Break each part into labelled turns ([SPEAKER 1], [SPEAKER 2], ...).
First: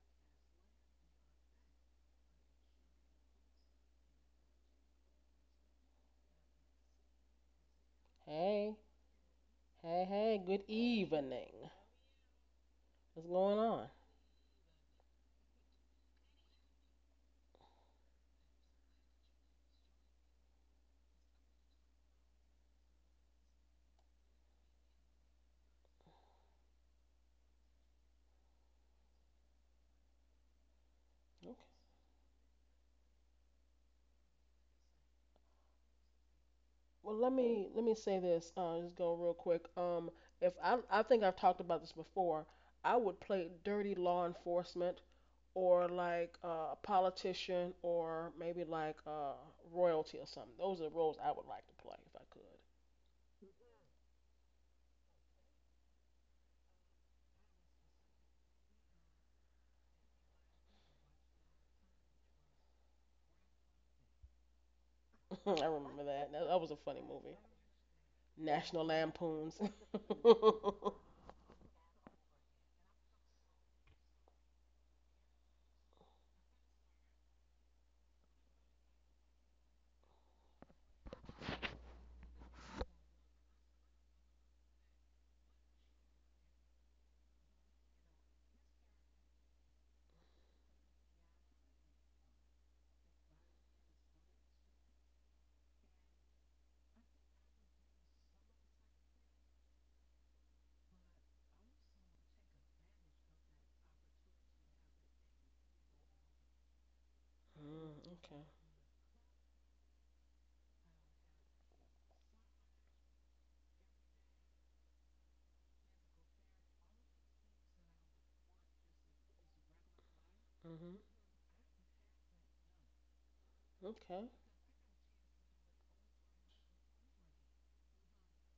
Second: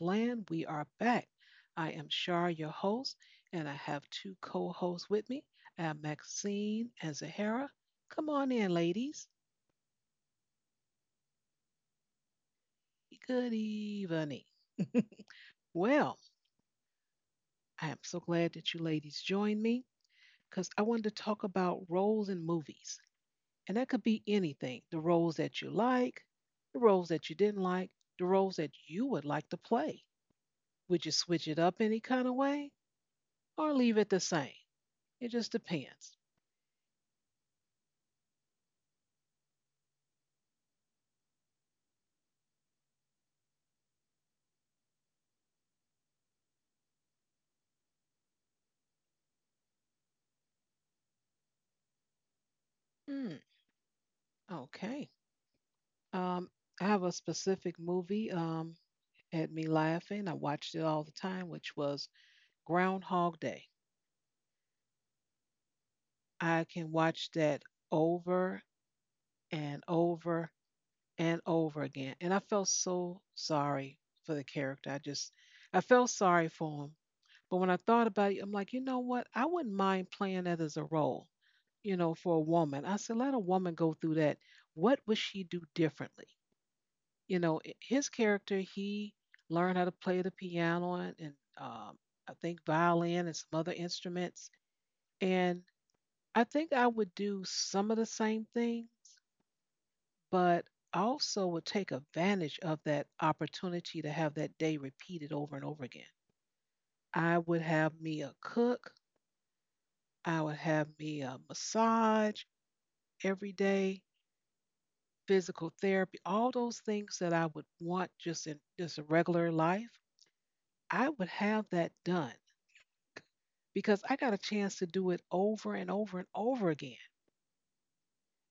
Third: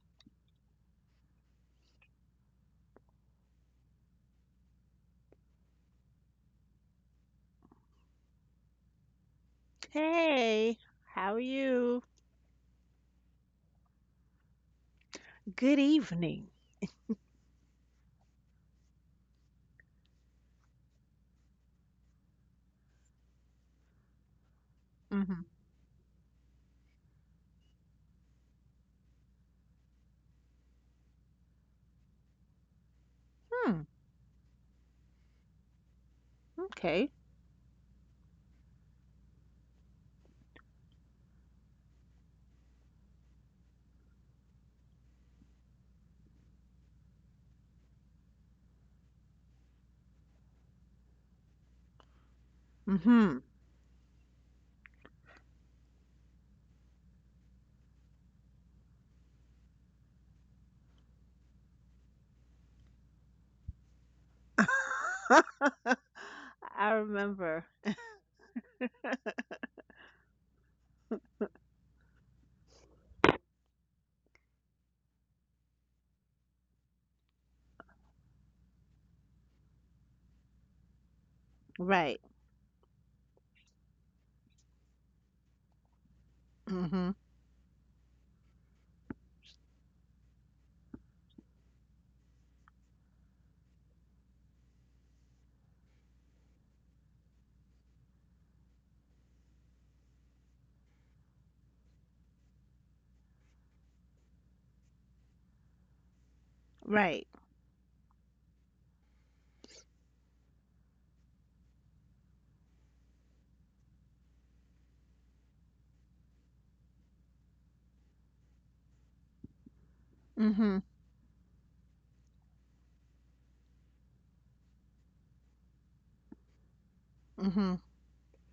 [SPEAKER 1] land. We are back. I am Shar, your host, and I have two co hosts with me. I have Maxine and Zahara. Come on in,
[SPEAKER 2] Hey,
[SPEAKER 1] ladies.
[SPEAKER 2] hey, hey, good
[SPEAKER 3] Hey, how are
[SPEAKER 2] evening.
[SPEAKER 3] you?
[SPEAKER 2] What's going
[SPEAKER 1] Good
[SPEAKER 2] on?
[SPEAKER 1] evening.
[SPEAKER 3] Good
[SPEAKER 1] Well,
[SPEAKER 3] evening.
[SPEAKER 1] I am so glad that you ladies joined me because I wanted to talk about roles in movies. And that could be anything the roles
[SPEAKER 3] Mm-hmm.
[SPEAKER 1] that you like, the roles that you didn't like, the roles that you would like to play. Would you
[SPEAKER 2] Okay.
[SPEAKER 1] switch it up any kind of way or
[SPEAKER 3] Hmm.
[SPEAKER 1] leave it the same? It just depends.
[SPEAKER 3] Okay.
[SPEAKER 2] Well, let me say this. Just go real quick. If I think I've talked about this before, I would play dirty law enforcement, or like a politician, or maybe like royalty or something. Those are the roles I would like to play if I
[SPEAKER 1] Hmm.
[SPEAKER 3] Mm-hmm.
[SPEAKER 1] Okay. Um, I have a specific movie had me laughing. I watched it all the time, which was Groundhog Day.
[SPEAKER 2] could. I remember that. That
[SPEAKER 1] I
[SPEAKER 2] was a
[SPEAKER 3] I
[SPEAKER 1] can
[SPEAKER 2] funny
[SPEAKER 1] watch
[SPEAKER 2] movie.
[SPEAKER 1] that
[SPEAKER 3] remember.
[SPEAKER 1] over
[SPEAKER 2] National Lampoons.
[SPEAKER 1] and over and over again, and I felt so sorry for the character. I felt sorry for him. But when I thought about it, I'm like, you know what? I wouldn't mind playing that as a role,
[SPEAKER 3] Right.
[SPEAKER 1] for a woman. I said, let a woman go through that. What would she do differently?
[SPEAKER 3] Mm-hmm.
[SPEAKER 1] His character, he learned how to play the piano and I think violin and some other instruments. And I think I would do some of the same thing, but I also would take advantage of that opportunity to have that day repeated over and over again.
[SPEAKER 3] Right.
[SPEAKER 1] I would have me a
[SPEAKER 2] Okay.
[SPEAKER 1] cook. I would have me a massage every day, physical therapy, all those things that I would want just in just a regular life.
[SPEAKER 3] Mm-hmm.
[SPEAKER 2] Mhm.
[SPEAKER 1] I would have that done because I
[SPEAKER 2] Okay.
[SPEAKER 1] got a chance to do it over and over and over again.
[SPEAKER 3] Mm-hmm.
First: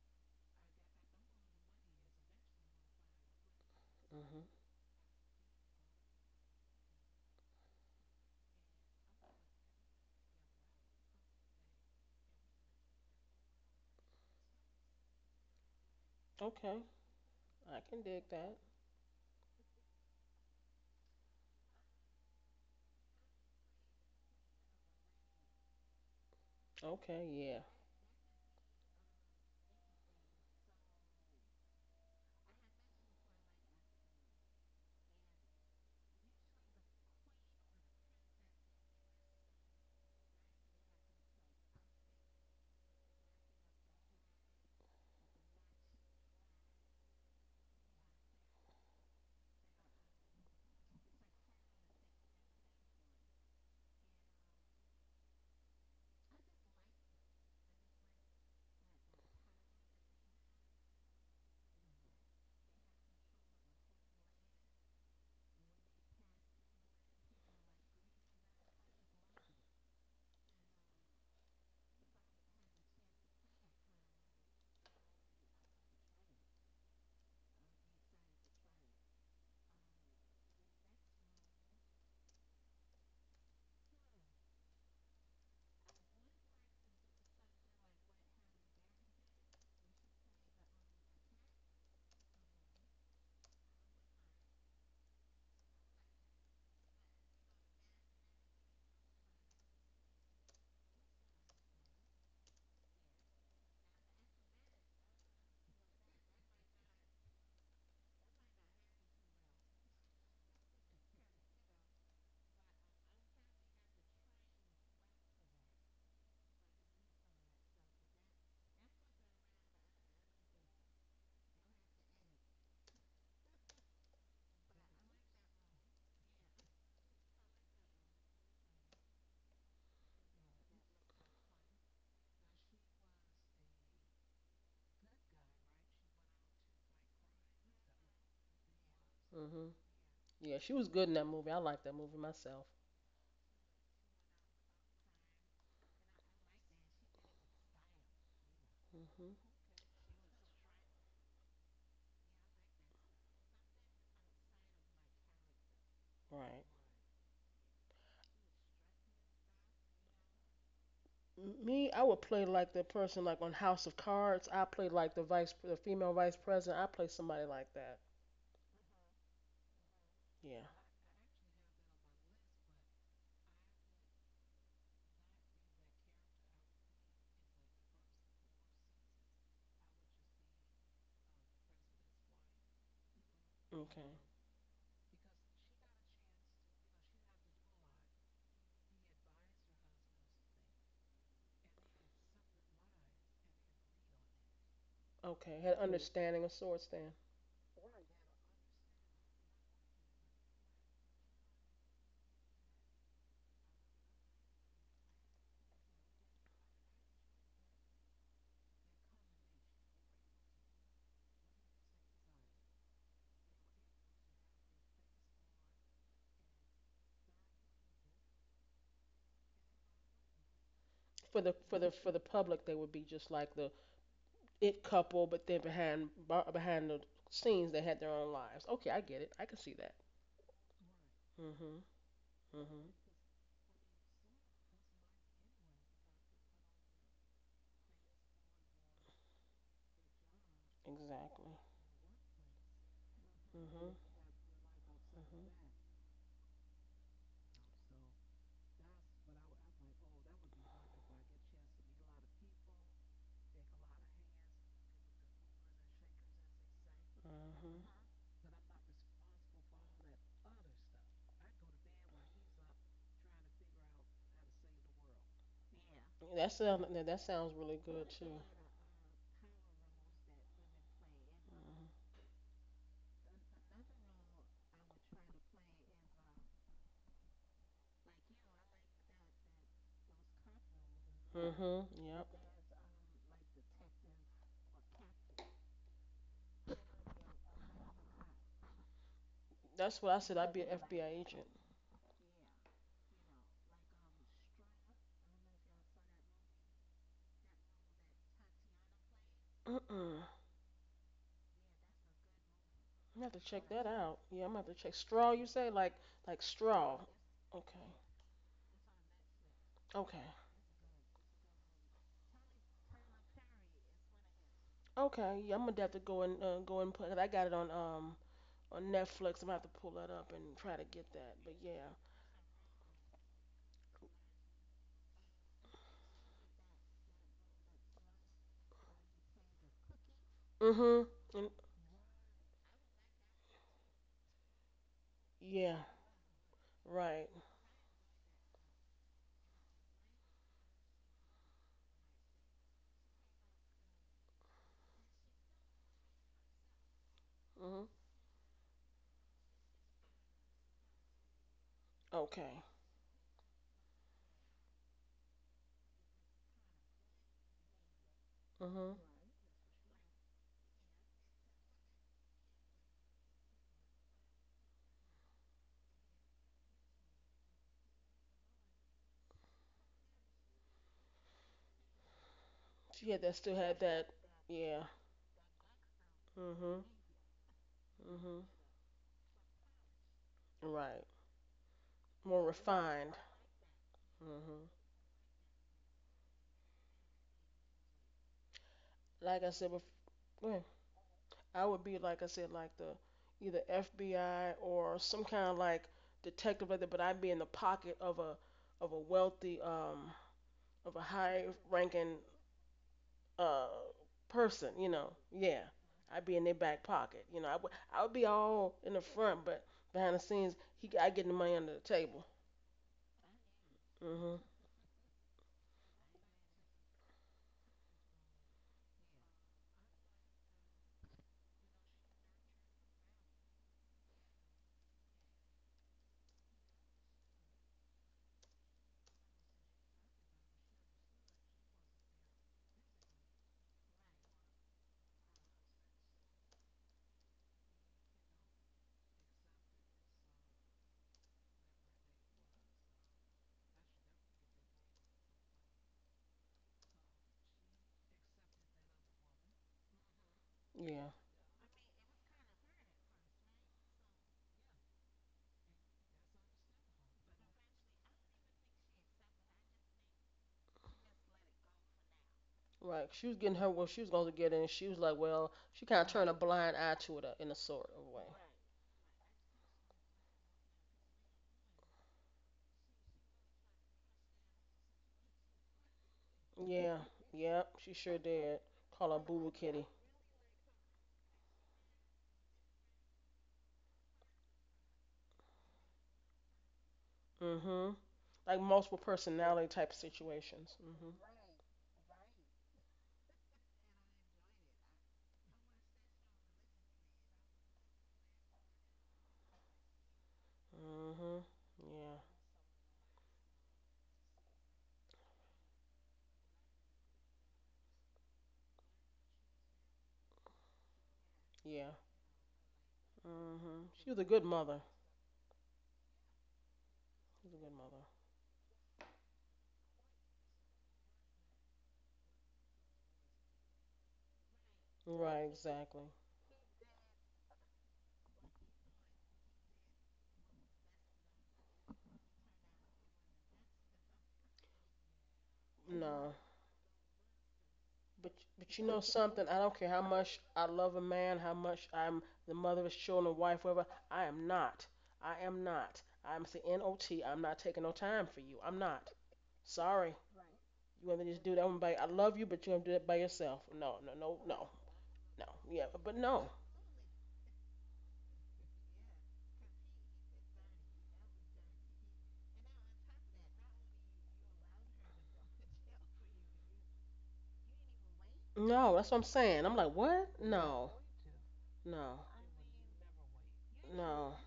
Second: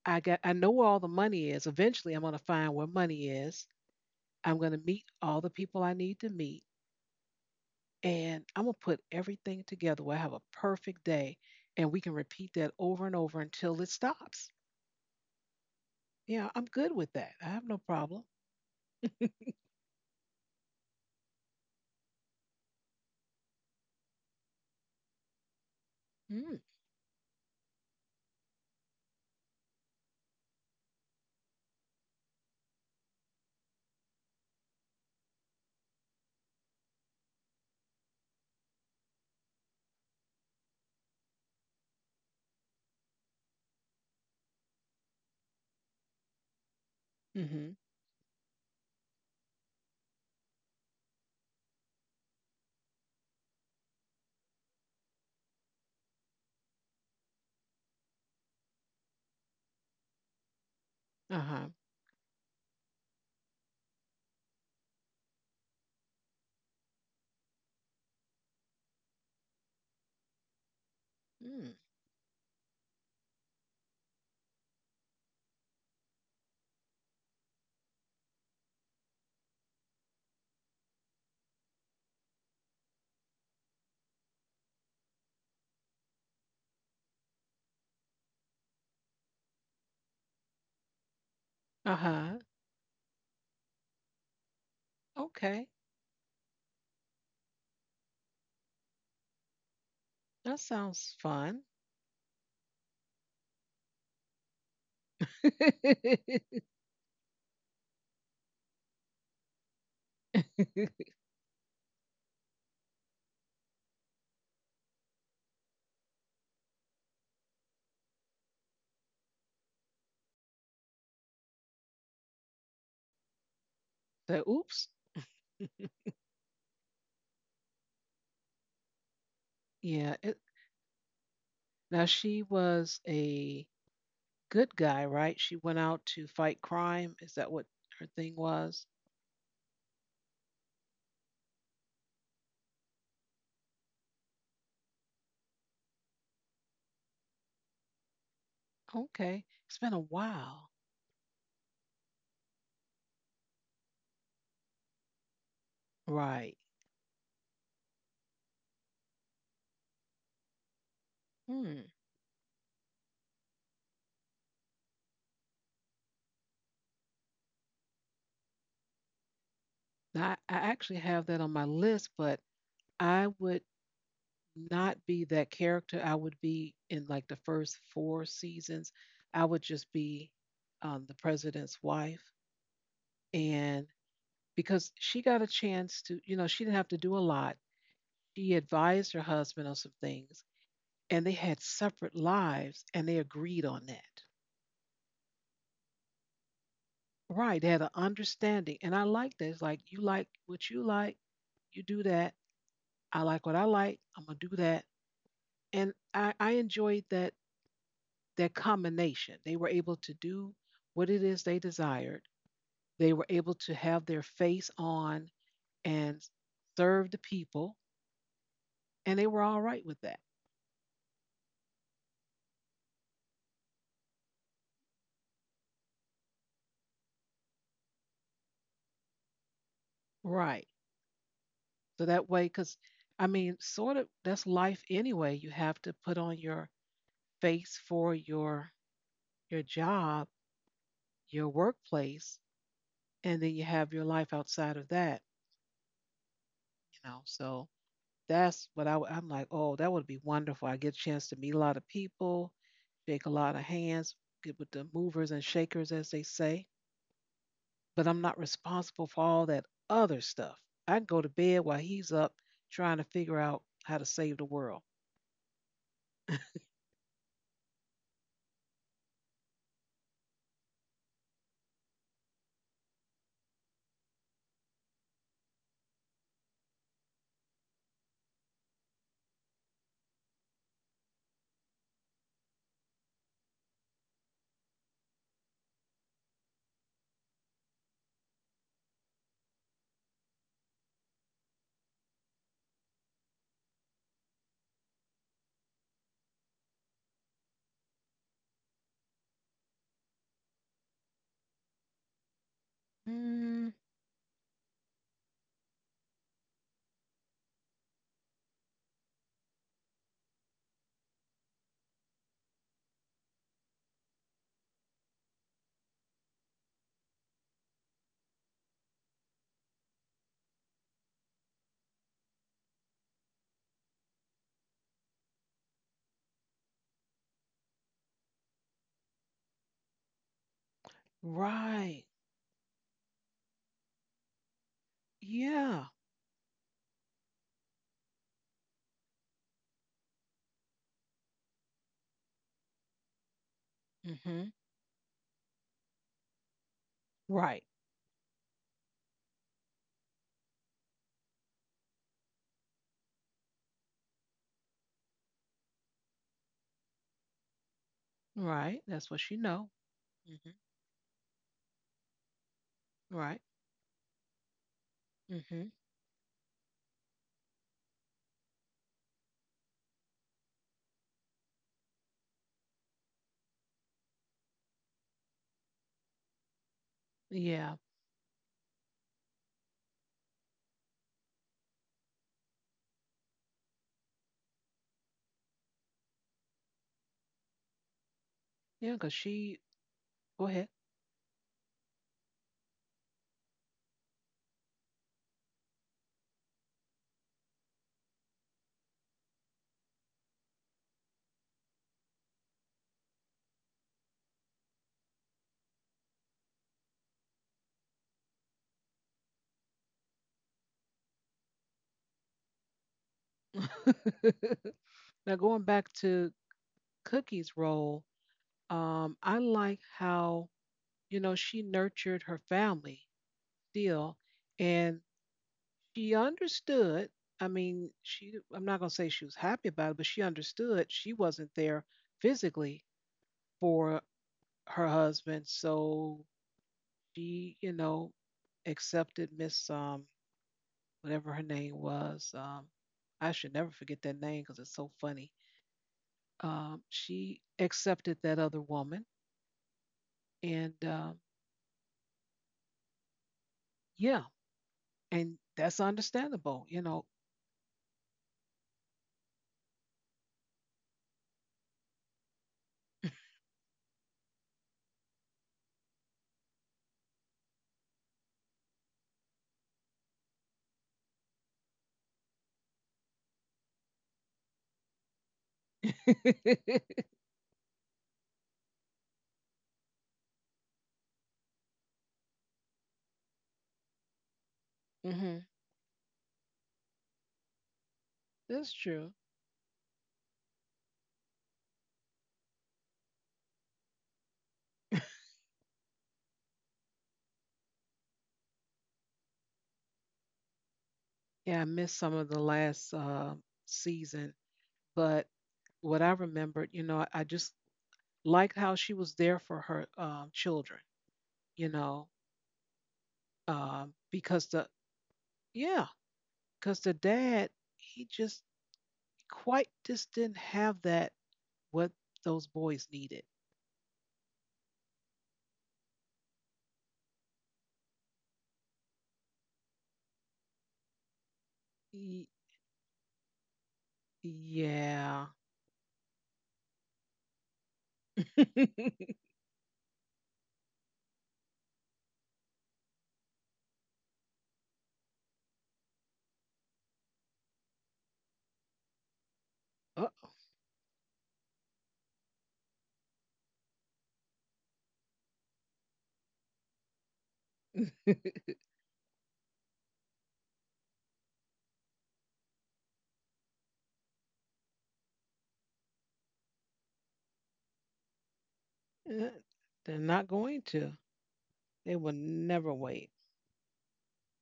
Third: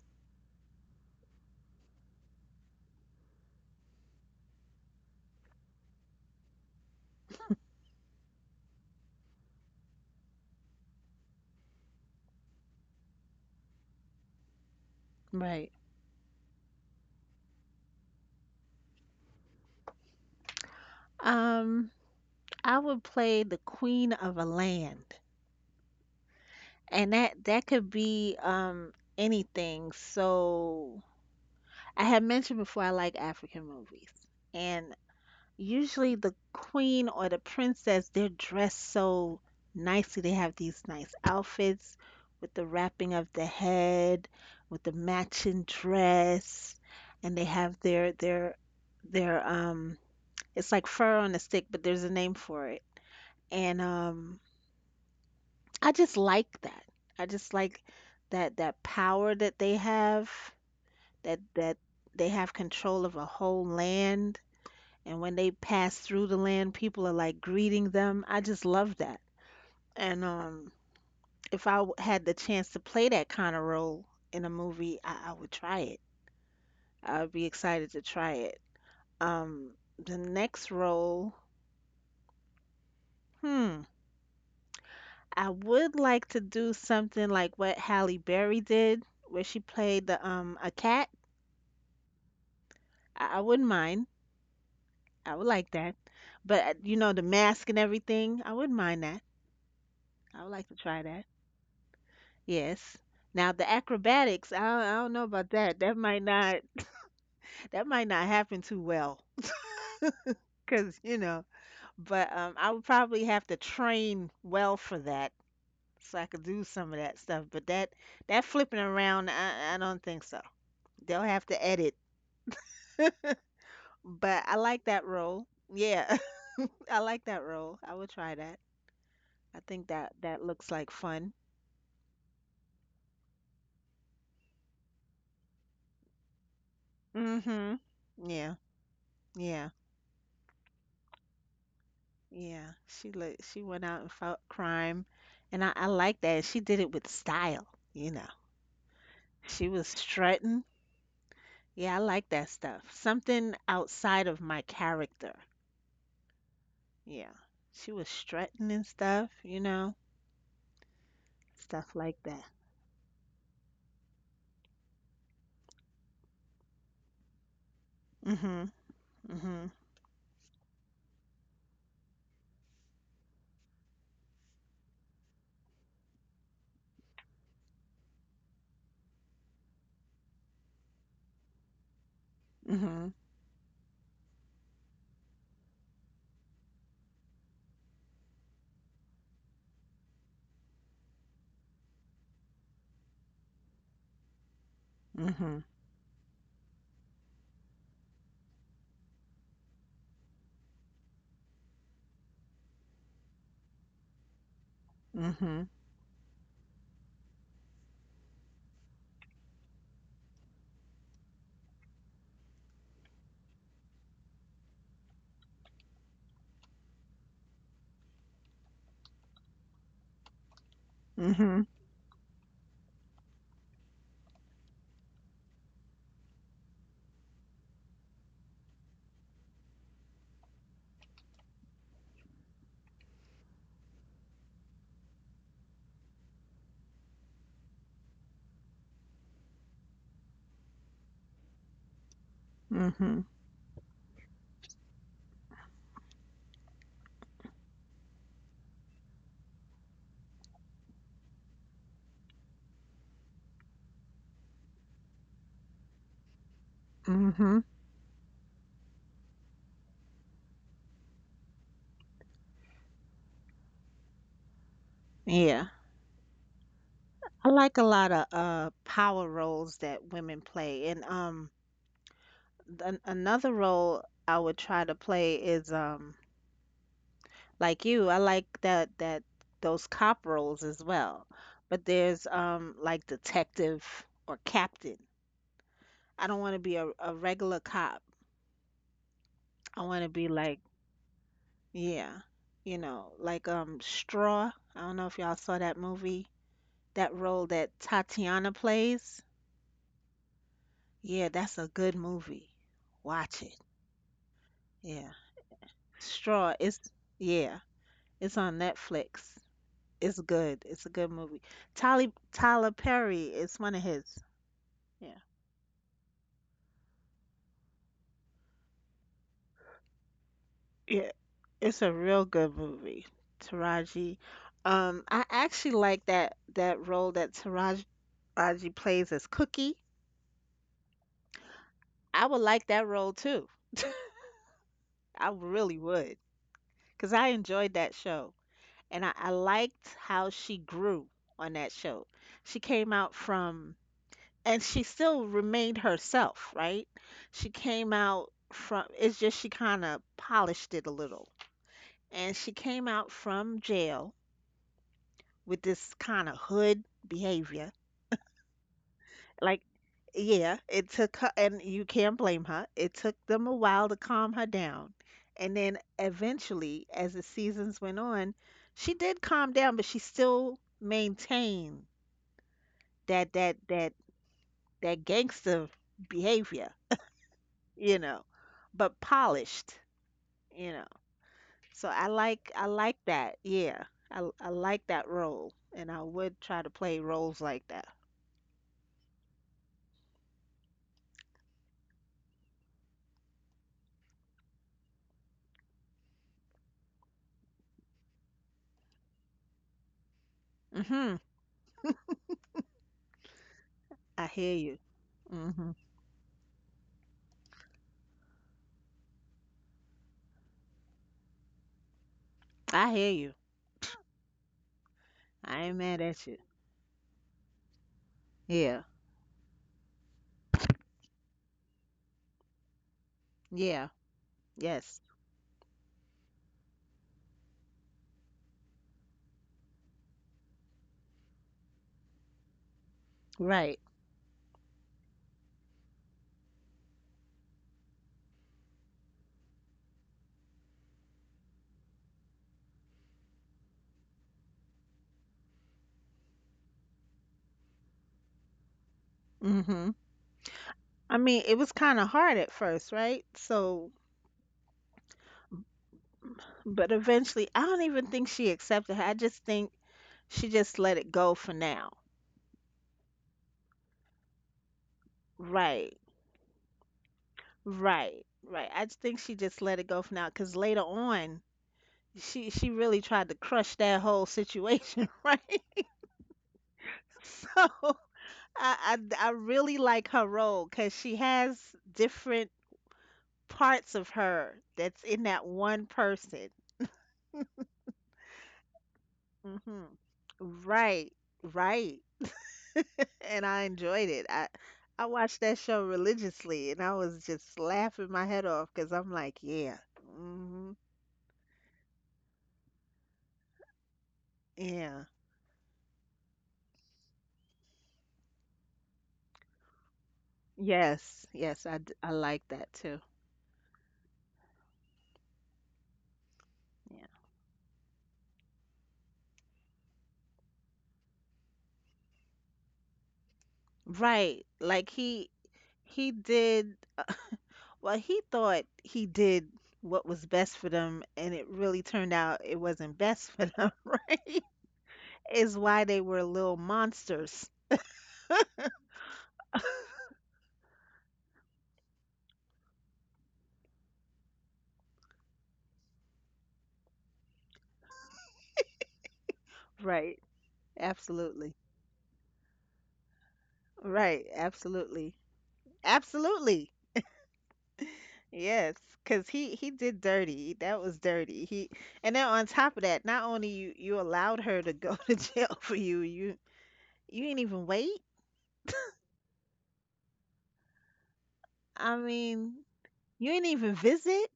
[SPEAKER 1] I know where all the money is. Eventually I'm gonna find where money is.
[SPEAKER 2] Mhm.
[SPEAKER 1] I'm gonna meet all the people I need to meet and I'm gonna put everything together where I have a perfect day and we can repeat that over and over until it stops.
[SPEAKER 3] Right.
[SPEAKER 1] Yeah, I'm
[SPEAKER 2] Okay.
[SPEAKER 1] good with that. I have no
[SPEAKER 2] I can dig
[SPEAKER 1] problem.
[SPEAKER 2] that.
[SPEAKER 3] Um, I would play the Queen of a Land, and
[SPEAKER 2] Okay,
[SPEAKER 3] that
[SPEAKER 2] yeah.
[SPEAKER 3] that could be anything. So I had mentioned before I like African movies, and usually the queen or the princess, they're dressed so nicely. They have these nice outfits with the wrapping of the head, with the matching dress, and they
[SPEAKER 1] Mhm.
[SPEAKER 3] have their it's like fur on a stick, but there's a name for it. And I just like that. I just like that power that they have, that
[SPEAKER 1] Uh-huh.
[SPEAKER 3] that they have control of a whole land, and when they pass through the land, people are like greeting them. I just love that. And if
[SPEAKER 1] Mm.
[SPEAKER 3] I w- had the chance to play that kind of role in a movie, I would try it. I would be excited to try it. Um, the next role, hmm, I would like to do something like what Halle Berry did, where she played the a cat.
[SPEAKER 1] Uh-huh.
[SPEAKER 3] I wouldn't mind. I would
[SPEAKER 1] Okay.
[SPEAKER 3] like that. But You know, the mask and everything, I wouldn't mind that. I would
[SPEAKER 1] That
[SPEAKER 3] like to try
[SPEAKER 1] sounds
[SPEAKER 3] that.
[SPEAKER 1] fun.
[SPEAKER 3] Yes. Now the acrobatics, I don't know about that. That might not happen too well. Cause you know, but I would probably have to train well for that, so I could do some of that stuff. But that flipping around, I don't think so. They'll have to edit. But
[SPEAKER 1] So,
[SPEAKER 3] I like
[SPEAKER 1] oops.
[SPEAKER 3] that role. Yeah, I like that role. I would try that. I think that
[SPEAKER 1] Yeah.
[SPEAKER 3] looks like fun.
[SPEAKER 1] Now she was a good guy, right? She went out to fight crime. Is that what
[SPEAKER 3] Mm-hmm.
[SPEAKER 1] her thing
[SPEAKER 3] Yeah,
[SPEAKER 1] was?
[SPEAKER 2] Mhm.
[SPEAKER 3] yeah.
[SPEAKER 2] Yeah, she was good in that movie. I like that movie myself.
[SPEAKER 3] Yeah, she went out and fought crime, and I like that. She did it with style, you know.
[SPEAKER 2] Mhm.
[SPEAKER 1] Okay.
[SPEAKER 3] She
[SPEAKER 1] It's
[SPEAKER 3] was
[SPEAKER 1] been a
[SPEAKER 3] strutting.
[SPEAKER 1] while.
[SPEAKER 3] Yeah, I like that stuff. Something outside of my character.
[SPEAKER 1] Right.
[SPEAKER 2] Right.
[SPEAKER 3] Yeah, she was strutting and stuff, you know,
[SPEAKER 1] Hmm.
[SPEAKER 2] Me,
[SPEAKER 3] stuff
[SPEAKER 2] I would
[SPEAKER 3] like
[SPEAKER 2] play
[SPEAKER 3] that.
[SPEAKER 2] like the person like on House of Cards. I play like the female vice president. I play somebody like that.
[SPEAKER 3] Mhm, mhm,
[SPEAKER 1] Now, I
[SPEAKER 2] Yeah.
[SPEAKER 1] actually have that on my list, but I would not be that character. I would be in like the first four seasons. I would just be the president's wife.
[SPEAKER 3] mhm,
[SPEAKER 1] And
[SPEAKER 2] Okay.
[SPEAKER 1] because she got a chance to, she didn't have to do a lot. She advised her husband on some things, and they had separate lives, and they agreed on that.
[SPEAKER 2] Okay.
[SPEAKER 3] mhm,
[SPEAKER 2] Had understanding of sorts then.
[SPEAKER 1] Right. They had an understanding. And I like that. It's like, you like what you like, you do that. I like what I like, I'm going to do that.
[SPEAKER 3] mhm,
[SPEAKER 1] And I enjoyed that combination. They were able to do what it is they desired. They were able to have their face on and serve the people, and they were all right with that.
[SPEAKER 2] For the
[SPEAKER 3] mhm,
[SPEAKER 2] for the for the public, they would be just like the it couple, but then behind the scenes, they had their own lives. Okay, I get it. I can see that.
[SPEAKER 1] Right.
[SPEAKER 2] Mhm.
[SPEAKER 1] So that way, because
[SPEAKER 2] Mhm.
[SPEAKER 1] I mean, sort of that's life anyway. You have to put on your face for your job, your
[SPEAKER 2] Exactly.
[SPEAKER 1] workplace,
[SPEAKER 3] mhm,
[SPEAKER 1] and then you
[SPEAKER 2] Mhm.
[SPEAKER 1] have your life outside of that,
[SPEAKER 2] Mhm.
[SPEAKER 1] you know. So that's what I am like, oh, that would be wonderful. I get a chance to meet a lot of people, shake a lot of hands, get with the movers and shakers, as they say.
[SPEAKER 3] mhm.
[SPEAKER 2] Mhm.
[SPEAKER 1] But I'm not responsible for all that other stuff. I can go to bed while he's up trying to figure out how to save the world.
[SPEAKER 3] Yeah,
[SPEAKER 2] That sounds
[SPEAKER 3] I
[SPEAKER 2] really
[SPEAKER 3] like a
[SPEAKER 2] good
[SPEAKER 3] lot of
[SPEAKER 2] too.
[SPEAKER 3] power roles that women play, and another role I would try to play is like you. I like that those cop roles as well.
[SPEAKER 2] Mhm. Mhm.
[SPEAKER 3] But
[SPEAKER 2] Yep.
[SPEAKER 3] there's like detective or captain. I don't want to be a regular cop. I
[SPEAKER 2] That's
[SPEAKER 3] want to
[SPEAKER 2] what I
[SPEAKER 3] be
[SPEAKER 2] said. I'd
[SPEAKER 3] like,
[SPEAKER 2] be an FBI agent.
[SPEAKER 3] yeah, you know, like Straw. I don't know if y'all saw that movie. That role that Tatiana plays.
[SPEAKER 2] Mm-mm.
[SPEAKER 3] Yeah, that's a good movie.
[SPEAKER 2] I'm gonna have
[SPEAKER 3] Watch
[SPEAKER 2] to
[SPEAKER 3] it.
[SPEAKER 2] check
[SPEAKER 1] Mm,
[SPEAKER 2] that out. Yeah, I'm gonna have to check
[SPEAKER 3] Yeah.
[SPEAKER 2] straw. You say like
[SPEAKER 3] Straw is,
[SPEAKER 2] straw.
[SPEAKER 3] yeah,
[SPEAKER 2] Okay.
[SPEAKER 3] it's on Netflix. It's
[SPEAKER 2] Okay.
[SPEAKER 3] good. It's a good movie. Tyler Perry is one of his. Yeah.
[SPEAKER 2] Okay. Yeah, I'm gonna have to go and go and put. Cause I got it on Netflix. I'm gonna have to pull that up and try to get
[SPEAKER 3] Yeah.
[SPEAKER 2] that. But
[SPEAKER 3] It's a
[SPEAKER 2] yeah.
[SPEAKER 3] real good movie. Taraji. I actually like that role that Taraji plays as Cookie.
[SPEAKER 2] Mhm. And
[SPEAKER 1] right.
[SPEAKER 3] I would like that role too. I
[SPEAKER 2] yeah.
[SPEAKER 3] really
[SPEAKER 1] Yeah.
[SPEAKER 3] would. Because
[SPEAKER 2] Right.
[SPEAKER 3] I enjoyed that show. And I liked how she grew on that show. She came out from,
[SPEAKER 1] Hmm.
[SPEAKER 3] and she still remained herself, right? She
[SPEAKER 1] Right.
[SPEAKER 2] Mhm.
[SPEAKER 3] came out from, it's just she kind of polished it a little. And she
[SPEAKER 2] Okay.
[SPEAKER 3] came out from jail with this kind of hood behavior.
[SPEAKER 1] Right.
[SPEAKER 2] Mhm.
[SPEAKER 1] That's what she
[SPEAKER 3] Like,
[SPEAKER 1] know. Hmm.
[SPEAKER 3] yeah, it took her, and you can't blame her. It took
[SPEAKER 1] Right.
[SPEAKER 3] them a while to calm her down. And
[SPEAKER 1] Hmm.
[SPEAKER 3] then eventually, as the seasons went on, she did calm down, but she still maintained
[SPEAKER 2] Yeah,
[SPEAKER 3] that
[SPEAKER 2] that still
[SPEAKER 3] that
[SPEAKER 2] had
[SPEAKER 3] that
[SPEAKER 2] that. Yeah.
[SPEAKER 3] that gangster behavior,
[SPEAKER 2] Mhm.
[SPEAKER 1] Yeah.
[SPEAKER 3] you know,
[SPEAKER 2] Mhm.
[SPEAKER 3] but polished, you know.
[SPEAKER 2] Right.
[SPEAKER 3] So
[SPEAKER 2] More
[SPEAKER 3] I like
[SPEAKER 2] refined.
[SPEAKER 3] that. Yeah. I
[SPEAKER 2] Mhm.
[SPEAKER 3] like that role and I would try to play roles like that.
[SPEAKER 1] Yeah, because
[SPEAKER 2] Like I
[SPEAKER 1] she
[SPEAKER 2] said
[SPEAKER 1] go
[SPEAKER 2] before,
[SPEAKER 1] ahead.
[SPEAKER 2] I would be like I said, like the either FBI or some kind of like detective like that, but I'd be in the pocket of a wealthy of a
[SPEAKER 3] Mhm.
[SPEAKER 2] high ranking uh
[SPEAKER 3] I hear
[SPEAKER 2] person.
[SPEAKER 3] you.
[SPEAKER 2] You know. Yeah.
[SPEAKER 3] Mhm.
[SPEAKER 2] I'd be in their back pocket. You know. I would be all in the front, but behind the scenes, he I getting the money under the table.
[SPEAKER 3] I hear you.
[SPEAKER 2] Mhm.
[SPEAKER 1] Now going
[SPEAKER 3] I ain't
[SPEAKER 1] back
[SPEAKER 3] mad at
[SPEAKER 1] to
[SPEAKER 3] you.
[SPEAKER 1] Cookie's role,
[SPEAKER 3] Yeah.
[SPEAKER 1] I like how she nurtured her family
[SPEAKER 3] Yeah.
[SPEAKER 1] still and
[SPEAKER 3] Yes.
[SPEAKER 1] she understood. I mean, she I'm not gonna say she was happy about it, but she understood she wasn't there physically
[SPEAKER 3] Right.
[SPEAKER 1] for her husband. So she accepted Miss whatever her name was. I should never forget that name because it's so funny. She accepted that other woman,
[SPEAKER 3] Mhm.
[SPEAKER 1] and
[SPEAKER 2] Yeah.
[SPEAKER 3] I mean, it was kind of hard at first, right? So,
[SPEAKER 1] yeah, and that's understandable, you
[SPEAKER 3] but
[SPEAKER 1] know.
[SPEAKER 3] eventually, I don't even think she accepted her. I just think she just let it go for now.
[SPEAKER 2] Right. She was getting her what she was going to get, and she was like, well, she kind
[SPEAKER 3] Right.
[SPEAKER 2] of turned a blind eye to it, in a sort of way.
[SPEAKER 3] Right, right. I just think she just let it go for now because later on, she really tried to crush that whole situation, right?
[SPEAKER 2] Yeah.
[SPEAKER 3] So
[SPEAKER 2] Yep. She sure did. Call her
[SPEAKER 3] I
[SPEAKER 2] Boo Boo Kitty.
[SPEAKER 3] really like her role because she has different parts of her that's in
[SPEAKER 1] Hmm.
[SPEAKER 3] that one person.
[SPEAKER 2] Mm-hmm. Like
[SPEAKER 1] That's
[SPEAKER 2] multiple
[SPEAKER 1] true.
[SPEAKER 2] personality
[SPEAKER 3] Hmm.
[SPEAKER 2] type situations. Mm-hmm.
[SPEAKER 3] Right, right. And I enjoyed it. I watched that show religiously, and I was just laughing my head off because I'm like, yeah, hmm,
[SPEAKER 2] Mm-hmm.
[SPEAKER 1] Yeah, I missed
[SPEAKER 2] Yeah.
[SPEAKER 1] some of the last season,
[SPEAKER 3] yeah.
[SPEAKER 1] but what I remembered, I just liked how she was there for her children,
[SPEAKER 3] Yes, yes,
[SPEAKER 1] you
[SPEAKER 2] Yeah.
[SPEAKER 1] know,
[SPEAKER 3] I like that too.
[SPEAKER 2] Mm-hmm. She was a good
[SPEAKER 1] because the
[SPEAKER 2] mother.
[SPEAKER 1] Yeah, because the
[SPEAKER 3] Yeah.
[SPEAKER 2] She was
[SPEAKER 1] dad,
[SPEAKER 2] a good mother.
[SPEAKER 1] he just didn't have that what those boys needed.
[SPEAKER 3] Right.
[SPEAKER 2] Right. Exactly.
[SPEAKER 3] He did, well, he thought he did what was best for them, and it really turned
[SPEAKER 1] Y-
[SPEAKER 3] out it wasn't best for them, right?
[SPEAKER 1] yeah.
[SPEAKER 3] Is why they were
[SPEAKER 2] No.
[SPEAKER 3] little monsters.
[SPEAKER 2] But but you know something? I don't care how much I love a man, how much I'm the mother of his children, wife, whatever. I am not. I am not. I'm the NOT. I'm not taking no time for you. I'm not. Sorry.
[SPEAKER 1] Oh,
[SPEAKER 3] Right.
[SPEAKER 2] You want to just do
[SPEAKER 3] Absolutely.
[SPEAKER 2] that one by? I love you, but you want to do that by yourself? No, no,
[SPEAKER 3] Right,
[SPEAKER 2] no, no,
[SPEAKER 3] absolutely.
[SPEAKER 2] no. Yeah, but no,
[SPEAKER 3] Absolutely. Yes, 'cause he did dirty. That was dirty. He, and then on top of that, not only you allowed her to go to jail for you, you didn't even wait.
[SPEAKER 2] no. That's what I'm saying. I'm like,
[SPEAKER 1] they're
[SPEAKER 2] what?
[SPEAKER 1] not going
[SPEAKER 2] No,
[SPEAKER 1] to. They
[SPEAKER 3] I
[SPEAKER 1] will
[SPEAKER 2] no,
[SPEAKER 3] mean,
[SPEAKER 1] never wait.
[SPEAKER 3] you ain't even
[SPEAKER 2] no,
[SPEAKER 3] visit.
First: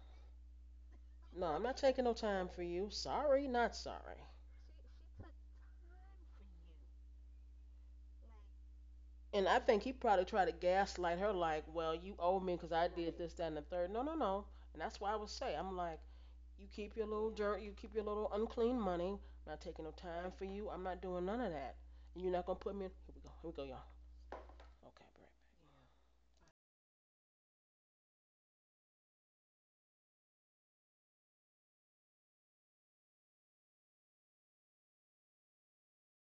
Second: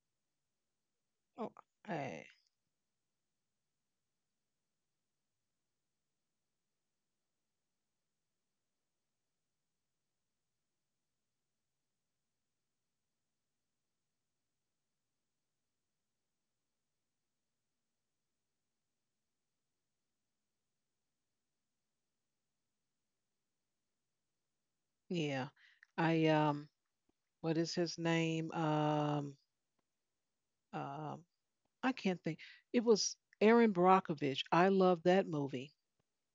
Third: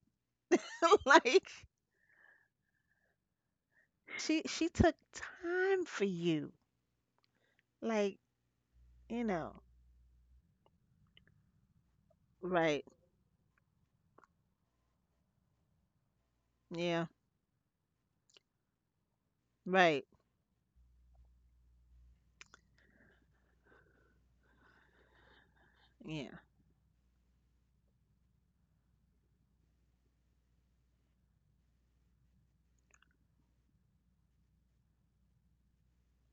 [SPEAKER 2] no.
[SPEAKER 3] Like,
[SPEAKER 1] Oh,
[SPEAKER 2] I'm not taking no
[SPEAKER 1] I,
[SPEAKER 2] time for you. Sorry, not sorry.
[SPEAKER 3] she took time for you. Like, you
[SPEAKER 2] And I
[SPEAKER 3] know.
[SPEAKER 2] think he probably tried to gaslight her, like, well, you owe me because
[SPEAKER 3] Right.
[SPEAKER 2] I did this, that, and the third. No, no, no. And that's why I would say, I'm like, you keep your
[SPEAKER 3] Yeah.
[SPEAKER 2] little dirt, you keep your little unclean money. I'm not taking no
[SPEAKER 3] Right.
[SPEAKER 2] time for you. I'm not doing none of that. And you're not going to put me in. Here we go. Here we go, y'all. Okay,
[SPEAKER 1] yeah. I
[SPEAKER 3] Yeah.
[SPEAKER 1] What is his name? Um I can't think. It was Erin Brockovich. I loved that movie.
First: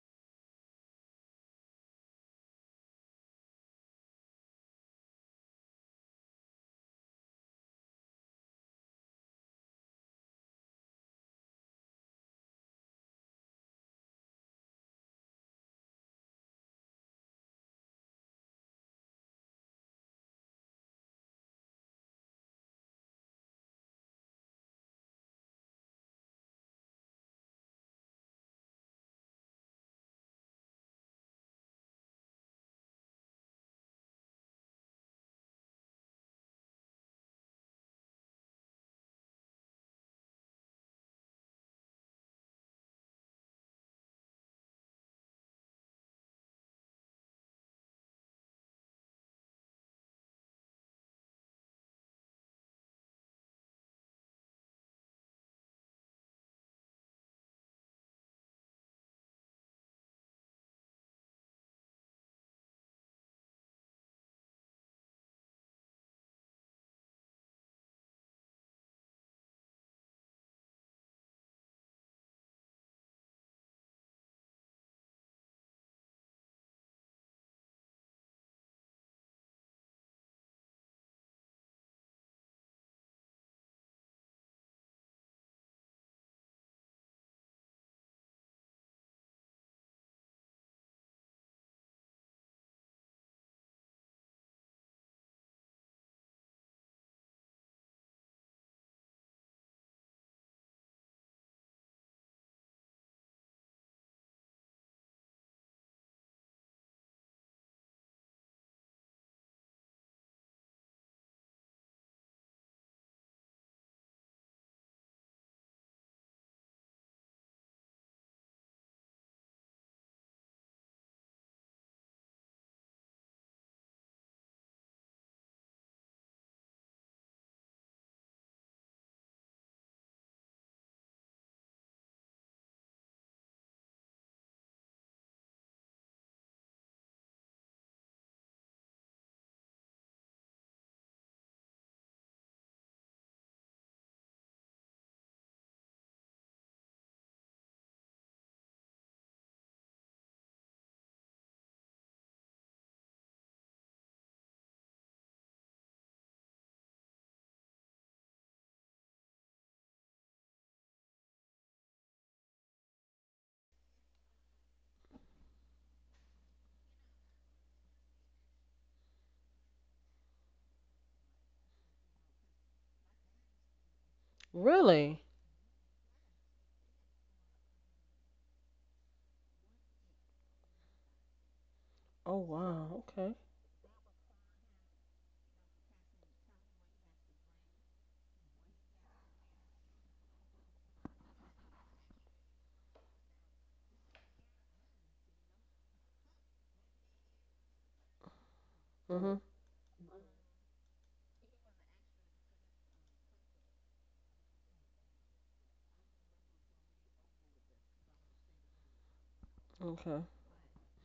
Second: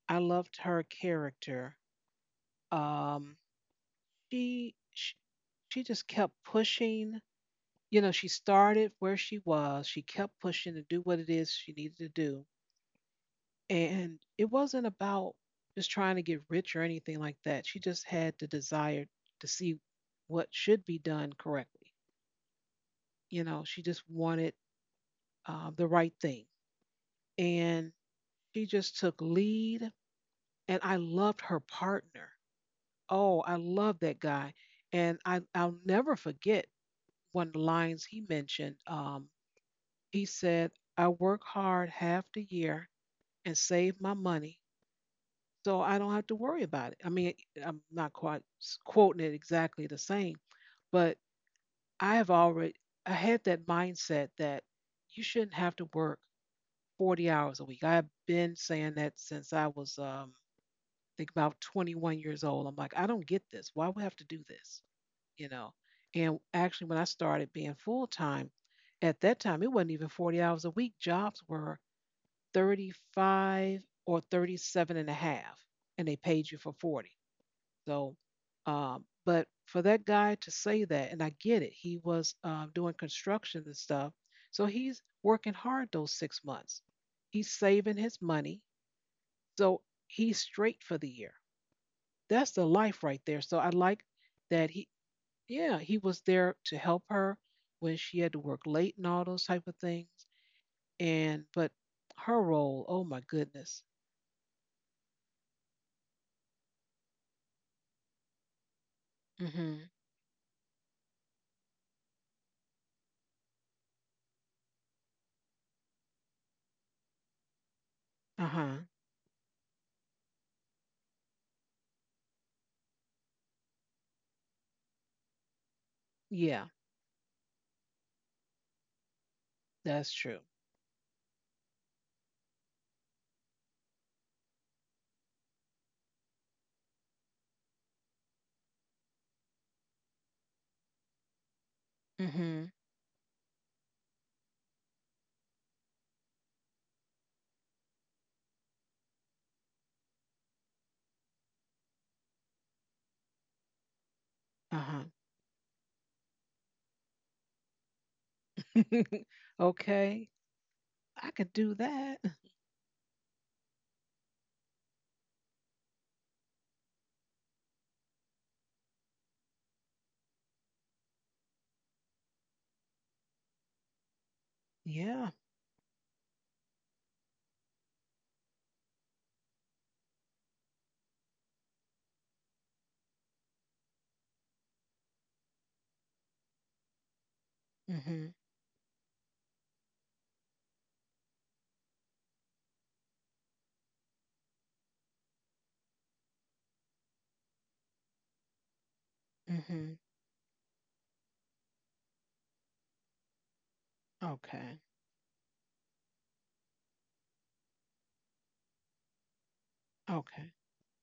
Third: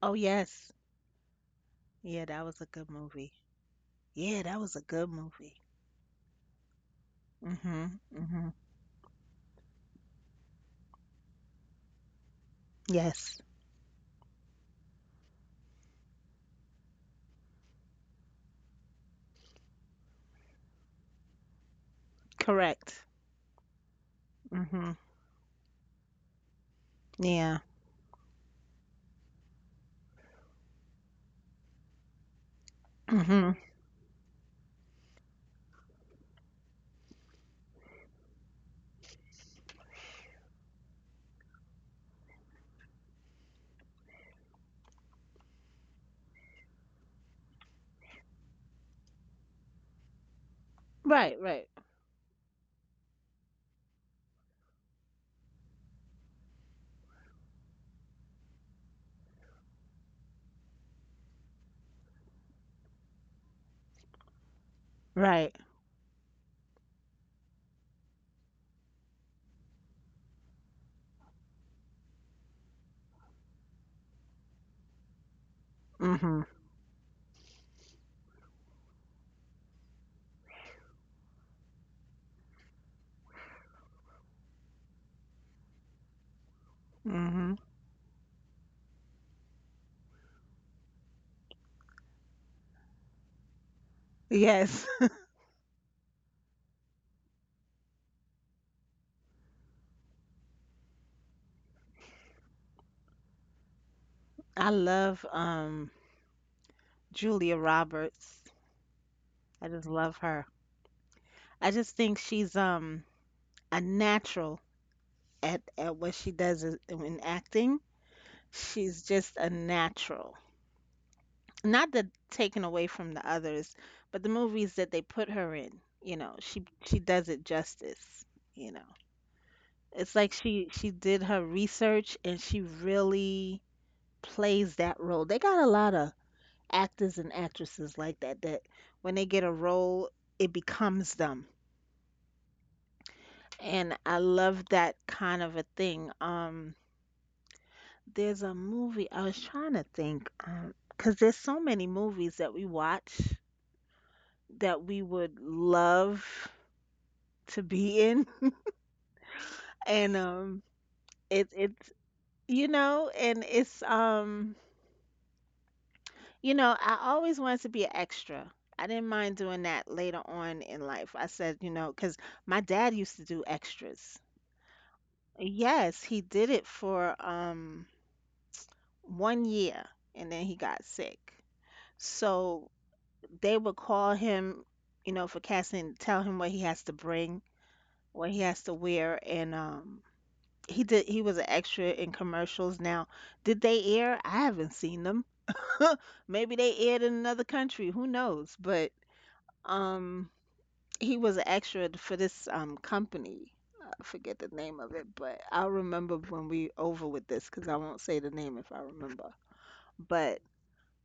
[SPEAKER 3] Oh
[SPEAKER 1] I loved
[SPEAKER 3] yes.
[SPEAKER 1] her character.
[SPEAKER 3] Yeah, that was a good movie.
[SPEAKER 1] Um
[SPEAKER 3] Yeah, that
[SPEAKER 1] she
[SPEAKER 3] was a good
[SPEAKER 1] she,
[SPEAKER 3] movie.
[SPEAKER 1] she just kept pushing.
[SPEAKER 3] Mhm.
[SPEAKER 1] She
[SPEAKER 3] Mhm.
[SPEAKER 1] started where she was. She kept pushing to do what it is she needed to do.
[SPEAKER 3] Yes.
[SPEAKER 1] And it wasn't about just trying to get rich or anything like that. She just had the desire to see what should be done correctly.
[SPEAKER 3] Correct.
[SPEAKER 1] She just wanted
[SPEAKER 3] Mhm.
[SPEAKER 1] the right thing.
[SPEAKER 3] Yeah.
[SPEAKER 1] And she just took lead. And I loved her partner. Oh,
[SPEAKER 3] Mhm.
[SPEAKER 1] I love that guy. And I'll never forget one of the lines he mentioned. He said, I work hard half the year and save my money so I don't have to worry about it. I mean, I'm not quite quoting it exactly the same, but
[SPEAKER 3] Right, right.
[SPEAKER 1] I have already I had that mindset that you shouldn't have to work 40 hours a week. I've been saying that since I was I think about 21 years old. I'm like, I don't get this. Why would I have to do this? You
[SPEAKER 3] Right.
[SPEAKER 1] know. And actually when I started being full time, at that time it wasn't even 40 hours a week. Jobs were 35 or 37 and a half and they
[SPEAKER 3] Mhm.
[SPEAKER 1] paid you for 40. So, but for that guy to say that, and I get it, he was doing construction and stuff. So he's working hard those 6 months. He's
[SPEAKER 3] Mhm.
[SPEAKER 1] saving his money. So he's straight for the year. That's the life right there. So I like that
[SPEAKER 3] Yes.
[SPEAKER 1] he, yeah, he was there to help her when she had to work late and all those type of things. But her role, oh my goodness.
[SPEAKER 3] I love Julia Roberts. I just
[SPEAKER 1] Mm-hmm.
[SPEAKER 3] love her. I just think she's a natural at what she in acting.
[SPEAKER 1] Uh-huh.
[SPEAKER 3] She's just a natural. Not that taken away from the others, but the movies that they put her in, you know,
[SPEAKER 1] Yeah,
[SPEAKER 3] she does it justice, you know. It's
[SPEAKER 1] that's
[SPEAKER 3] like
[SPEAKER 1] true.
[SPEAKER 3] she did her research and she really plays that role. They got a lot of actors and actresses like that that when they get a role, it becomes them.
[SPEAKER 1] Mm-hmm.
[SPEAKER 3] And I love that kind of a thing. There's a movie I was trying to think, 'cause there's so many movies that we watch that
[SPEAKER 1] Uh
[SPEAKER 3] we
[SPEAKER 1] huh.
[SPEAKER 3] would love to be in, and
[SPEAKER 1] Okay, I
[SPEAKER 3] it
[SPEAKER 1] could do
[SPEAKER 3] it's
[SPEAKER 1] that.
[SPEAKER 3] you know, and it's you know, I always wanted to be an extra. I didn't mind doing that later on in life. I said, you know, 'cause my dad used to do extras.
[SPEAKER 2] break. Really?
[SPEAKER 1] Yeah.
[SPEAKER 3] Yes, he did it for one year, and then he got sick.
[SPEAKER 2] Oh,
[SPEAKER 3] So
[SPEAKER 2] wow. Okay.
[SPEAKER 3] they would call him, you know, for casting, tell him what he has to bring, what
[SPEAKER 1] Mhm.
[SPEAKER 3] he has to wear, and he was an extra in commercials. Now, did they air? I haven't seen them. Maybe they aired in another country, who knows? But
[SPEAKER 2] Mm hmm.
[SPEAKER 1] Mhm.
[SPEAKER 3] um he was an extra for this company. I forget the name
[SPEAKER 1] Okay.
[SPEAKER 3] of it, but I'll remember when we over with this because I won't say the name if I remember.
[SPEAKER 2] Okay.
[SPEAKER 3] But
[SPEAKER 1] Okay.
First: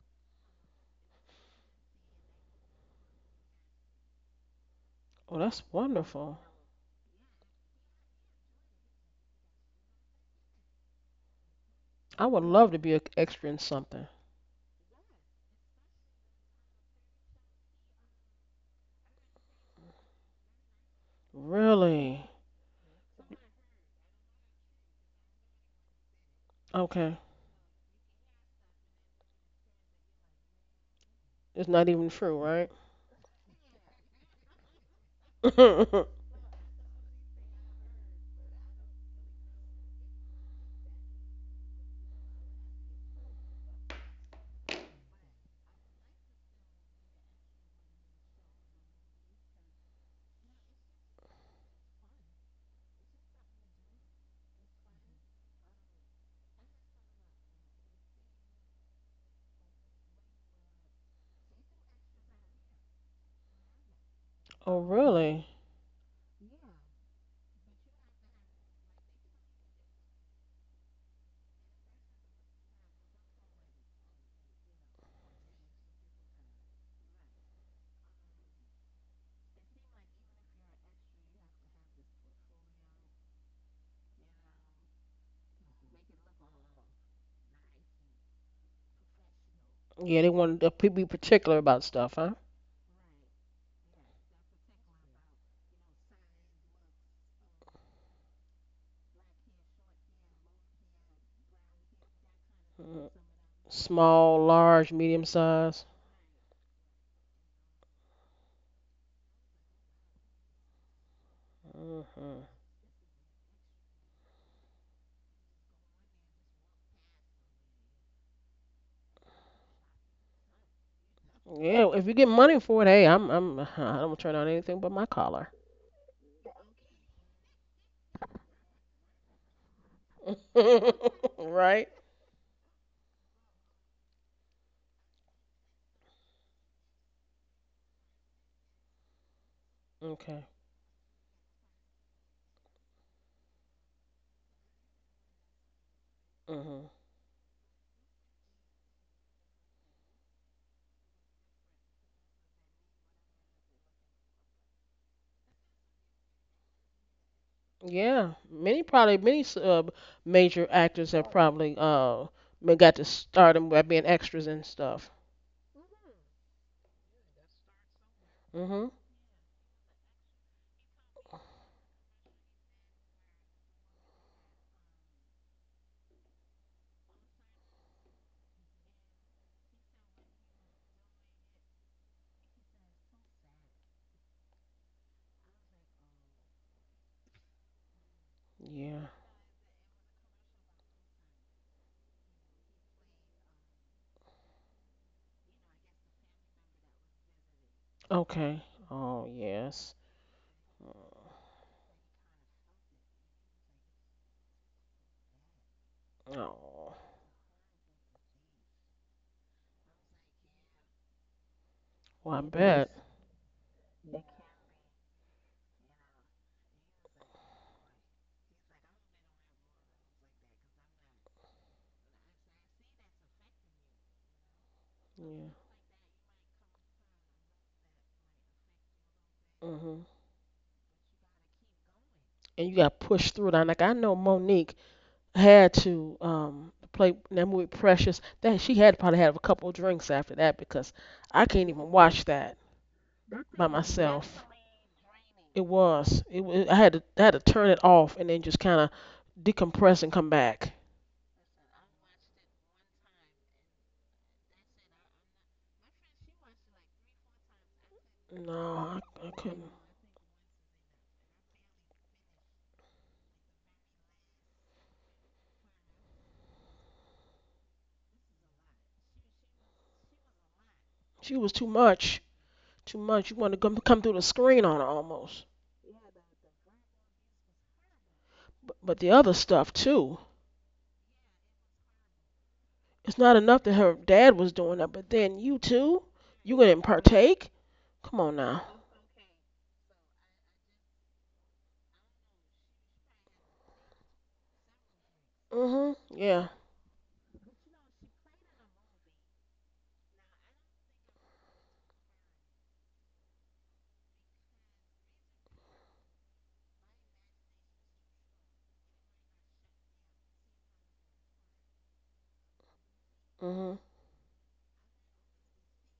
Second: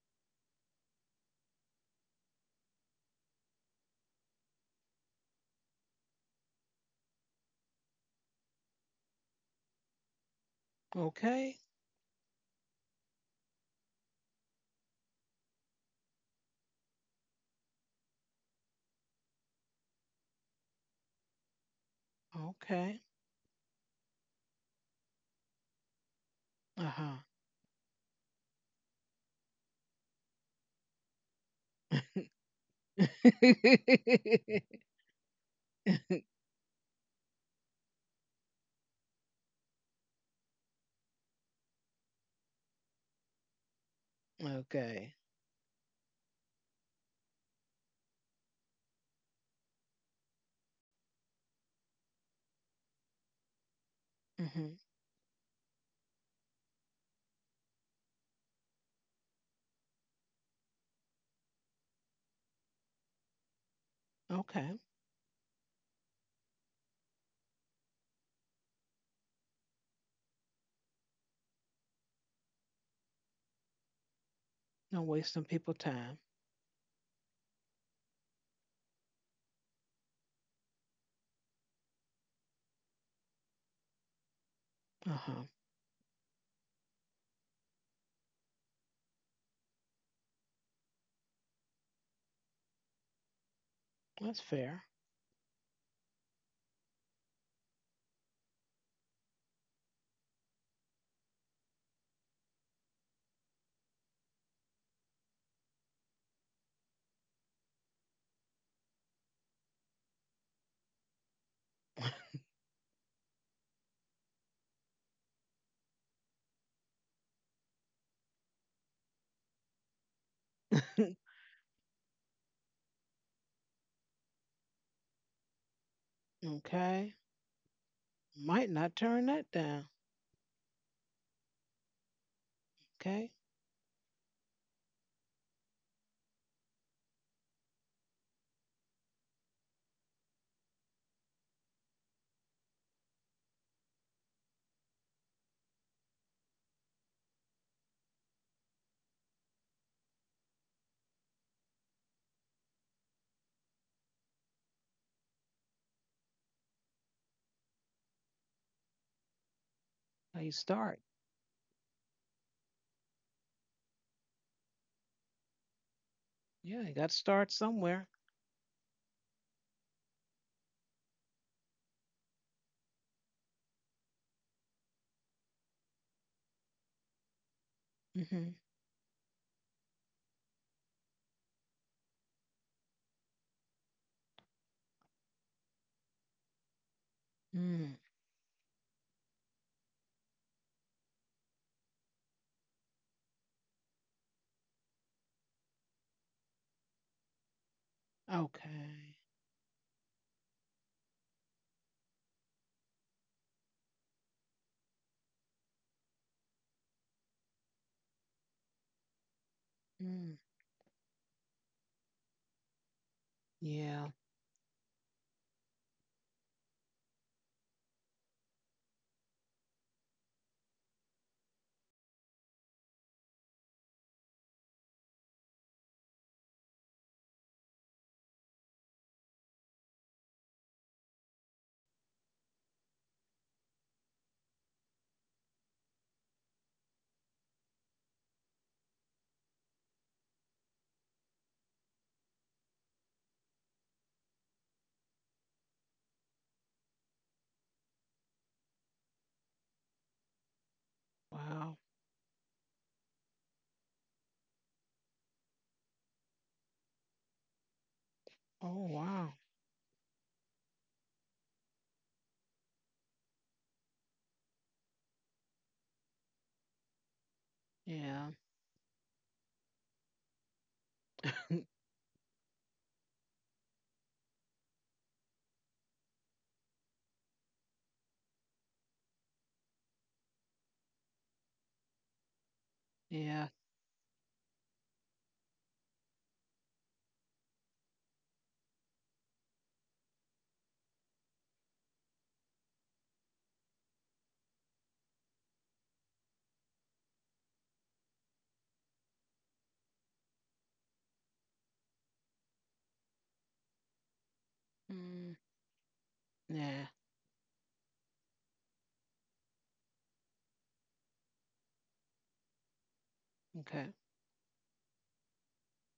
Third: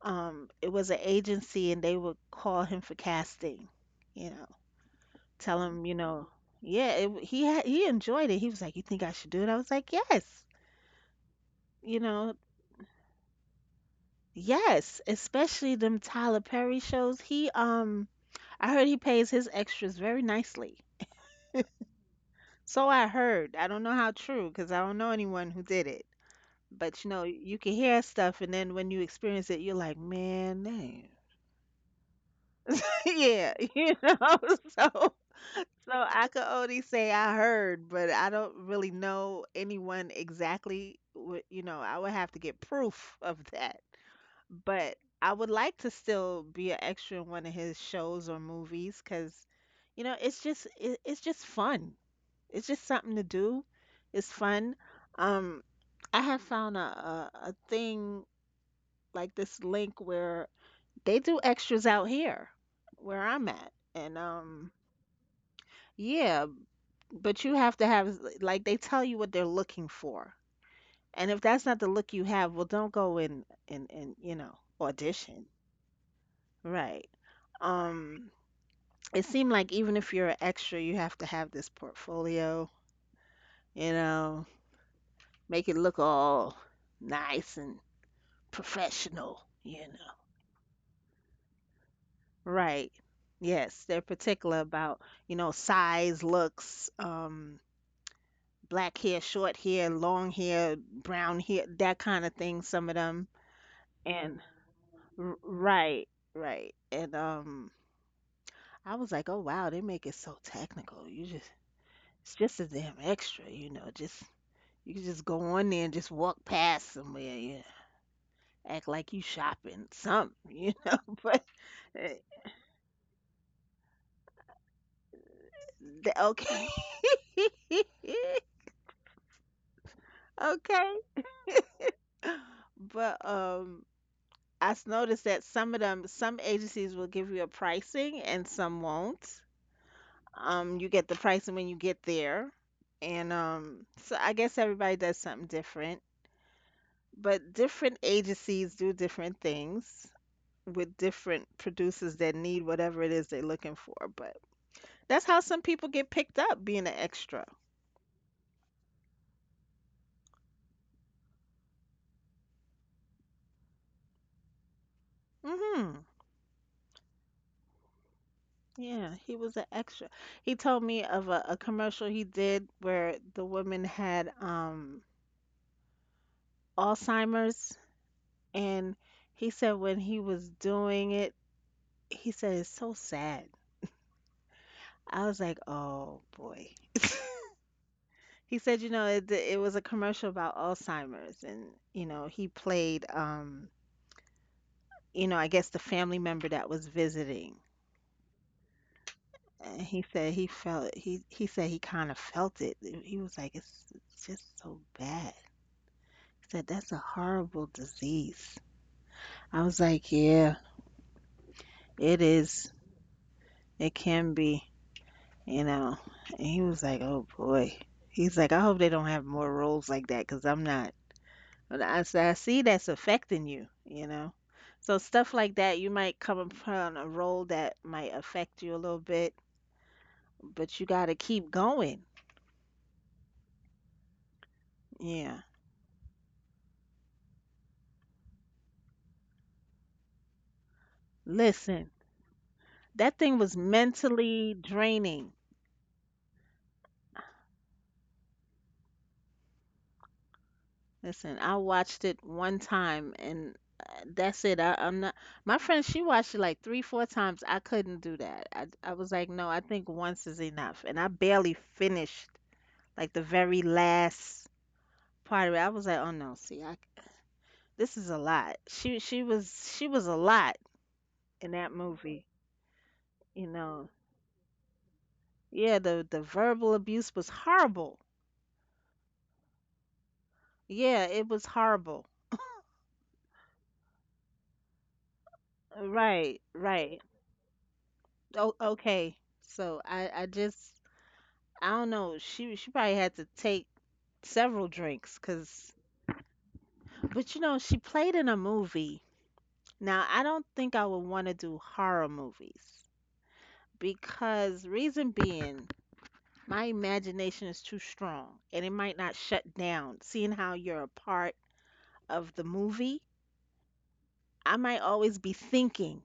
[SPEAKER 3] um it was an agency and they would call him for casting. You know,
[SPEAKER 2] Oh,
[SPEAKER 3] tell
[SPEAKER 2] that's
[SPEAKER 3] him, you know,
[SPEAKER 2] wonderful.
[SPEAKER 3] yeah, he had, he enjoyed it. He was like, "You think I should do it?" I was like, "Yes."
[SPEAKER 1] Okay.
[SPEAKER 3] You
[SPEAKER 2] I
[SPEAKER 3] know,
[SPEAKER 2] would love to be an extra in something.
[SPEAKER 3] yes, especially them Tyler Perry shows. He, I heard he pays his extras very nicely.
[SPEAKER 2] Really?
[SPEAKER 3] So
[SPEAKER 1] Okay.
[SPEAKER 3] I heard. I don't know how true because I don't know anyone who did it.
[SPEAKER 1] Uh
[SPEAKER 3] But you
[SPEAKER 1] huh.
[SPEAKER 2] Okay.
[SPEAKER 3] know, you can hear stuff and then when you experience it, you're like, "Man, damn."
[SPEAKER 2] It's not even true, right?
[SPEAKER 3] Yeah, you know. So, so
[SPEAKER 2] Oh,
[SPEAKER 3] I could only say I heard, but I don't really know anyone exactly. You know, I would have to get proof of that. But
[SPEAKER 1] Okay.
[SPEAKER 3] I would like to still be an extra in one of his shows or movies because, you know, it's just fun. It's just something to do. It's
[SPEAKER 1] Mhm.
[SPEAKER 3] fun. Um, I have found a thing like this link where they do extras out here, where I'm at, and.
[SPEAKER 1] Okay.
[SPEAKER 2] really?
[SPEAKER 3] Yeah, but you have to have, like they tell you what they're looking for. And if that's not the look you have, well don't go in and you know,
[SPEAKER 1] Don't waste
[SPEAKER 3] audition.
[SPEAKER 1] some people time.
[SPEAKER 3] Right. Um it seemed like even if you're an extra, you have to have this portfolio, you know,
[SPEAKER 1] Uh huh.
[SPEAKER 3] make it look all nice and professional, you know.
[SPEAKER 2] Yeah, they want to be particular about stuff, huh?
[SPEAKER 3] Right. Yes, they're
[SPEAKER 1] That's
[SPEAKER 3] particular
[SPEAKER 1] fair.
[SPEAKER 3] about, you know, size, looks, black hair, short hair, long hair, brown hair, that kind of thing, some of
[SPEAKER 2] Mm.
[SPEAKER 3] them. And,
[SPEAKER 2] Small, large, medium size.
[SPEAKER 3] right, right. And I was like, "Oh wow, they make it so technical. You just it's
[SPEAKER 2] Hmm.
[SPEAKER 3] just a damn extra, you know, just you can just go on there and just walk past somewhere, you know, act like you shopping something, you know." But,
[SPEAKER 2] Yeah, if you
[SPEAKER 3] eh,
[SPEAKER 2] get money for it, hey, I'm I don't turn on anything but my collar.
[SPEAKER 3] okay.
[SPEAKER 1] Okay. Might not turn that down.
[SPEAKER 3] Okay.
[SPEAKER 2] Right?
[SPEAKER 3] But
[SPEAKER 1] Okay.
[SPEAKER 3] um noticed that some of them some agencies will give you a pricing and some won't.
[SPEAKER 2] Okay.
[SPEAKER 3] You get the pricing when you get there. And so I guess everybody does something different,
[SPEAKER 2] Hmm.
[SPEAKER 3] but different agencies do different things with different producers that need whatever it is they're looking for. But that's how some people get picked up being an extra.
[SPEAKER 2] Yeah, many probably many
[SPEAKER 1] How you
[SPEAKER 2] major
[SPEAKER 1] start?
[SPEAKER 2] actors have probably got to start them by being extras and stuff.
[SPEAKER 3] Hmm.
[SPEAKER 1] Yeah, you got to start somewhere.
[SPEAKER 2] Hmm.
[SPEAKER 3] Yeah, he was an extra. He told me of a commercial he did where the woman had Alzheimer's,
[SPEAKER 1] Mhm.
[SPEAKER 3] and he said when he was doing it, he said it's so sad. I was like, "Oh boy."
[SPEAKER 1] Mm.
[SPEAKER 3] He said, "You know,
[SPEAKER 2] Yeah.
[SPEAKER 3] it was a commercial about Alzheimer's, and you know, he played, you know, I guess the family member that was visiting."
[SPEAKER 2] Okay.
[SPEAKER 1] Okay.
[SPEAKER 2] Oh
[SPEAKER 3] And
[SPEAKER 2] yes.
[SPEAKER 3] he said he felt he said he kind of felt it. He was like, ""It's just so bad." He said, "That's
[SPEAKER 2] Oh,
[SPEAKER 3] a horrible disease." I was like,
[SPEAKER 1] Mm.
[SPEAKER 3] "Yeah, it
[SPEAKER 2] well, I
[SPEAKER 3] is.
[SPEAKER 2] bet.
[SPEAKER 3] It
[SPEAKER 1] Yeah.
[SPEAKER 3] can be, you know." And he was like, "Oh boy." He's like, "I hope they don't have more roles like that because 'cause I'm not." But I see that's affecting you, you know. So stuff
[SPEAKER 2] Yeah.
[SPEAKER 3] like that, you might come upon a role that might affect you a little bit,
[SPEAKER 2] Hmm.
[SPEAKER 3] but you got to keep going.
[SPEAKER 2] And you got pushed through it. And like I know Monique
[SPEAKER 3] Yeah.
[SPEAKER 2] had to play that movie Precious. That she had to probably have a couple of drinks after that because I can't
[SPEAKER 3] Listen,
[SPEAKER 2] even watch that
[SPEAKER 3] that thing was
[SPEAKER 2] by myself.
[SPEAKER 3] mentally draining.
[SPEAKER 2] It was. I had to turn it off and then just kind of decompress and come back.
[SPEAKER 3] Listen, I
[SPEAKER 1] Wow.
[SPEAKER 3] watched it one time and that's it. I'm not. My friend, she watched it like three, four times. I couldn't do that. I,
[SPEAKER 1] Oh
[SPEAKER 3] I
[SPEAKER 2] No, I,
[SPEAKER 3] was like,
[SPEAKER 2] I
[SPEAKER 1] wow.
[SPEAKER 3] no, I
[SPEAKER 2] couldn't.
[SPEAKER 3] think once is enough. And I barely finished like the very last part of it. I was like, oh no, see, I this is a
[SPEAKER 1] Yeah.
[SPEAKER 3] lot. She was a lot
[SPEAKER 2] She
[SPEAKER 3] in
[SPEAKER 2] was
[SPEAKER 3] that
[SPEAKER 2] too
[SPEAKER 3] movie.
[SPEAKER 2] much. Too much. You
[SPEAKER 3] You
[SPEAKER 2] want to come
[SPEAKER 3] know,
[SPEAKER 2] come through the screen on her almost.
[SPEAKER 3] yeah, the verbal abuse was horrible.
[SPEAKER 2] But the other stuff too.
[SPEAKER 3] Yeah, it was horrible.
[SPEAKER 2] It's not
[SPEAKER 1] Yeah.
[SPEAKER 2] enough that her dad was doing that, but then you too.
[SPEAKER 3] Right,
[SPEAKER 2] You gonna
[SPEAKER 3] right.
[SPEAKER 2] partake? Come on now.
[SPEAKER 3] Okay. So I just I don't know. She probably had to take several drinks, cause
[SPEAKER 2] Mhm. Yeah.
[SPEAKER 3] but you know she played in a movie. Now I don't think I would want to do horror movies because reason
[SPEAKER 1] Mm,
[SPEAKER 3] being my
[SPEAKER 1] yeah.
[SPEAKER 3] imagination is too strong and it might not shut down. Seeing how you're a part of the movie,
[SPEAKER 2] Mhm.
[SPEAKER 1] Okay.
[SPEAKER 3] I might always be thinking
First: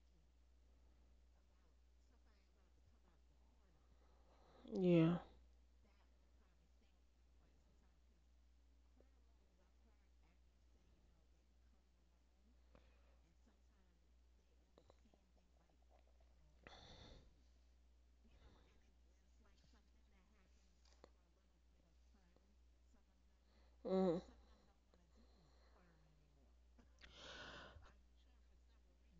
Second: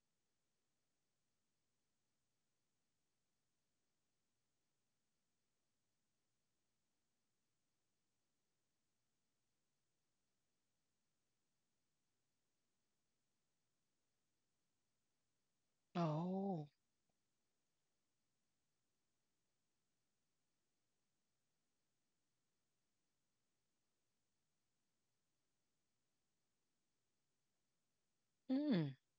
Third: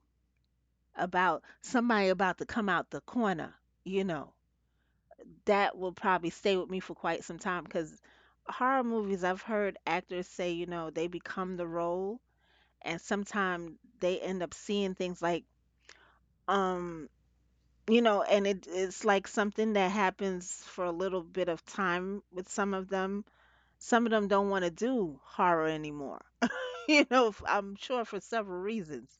[SPEAKER 3] about somebody about to come out the corner. You know,
[SPEAKER 2] Yeah.
[SPEAKER 3] that will probably stay with me for quite some time because horror movies, I've heard actors say, you know, they become the role and sometimes they end up seeing things like,
[SPEAKER 1] Oh.
[SPEAKER 3] um, you know, and it's like something that happens for a little bit of time with some of them. Some of
[SPEAKER 2] Mhm.
[SPEAKER 3] them don't want to do horror anymore. You know, I'm sure for several
[SPEAKER 1] Mm,
[SPEAKER 3] reasons.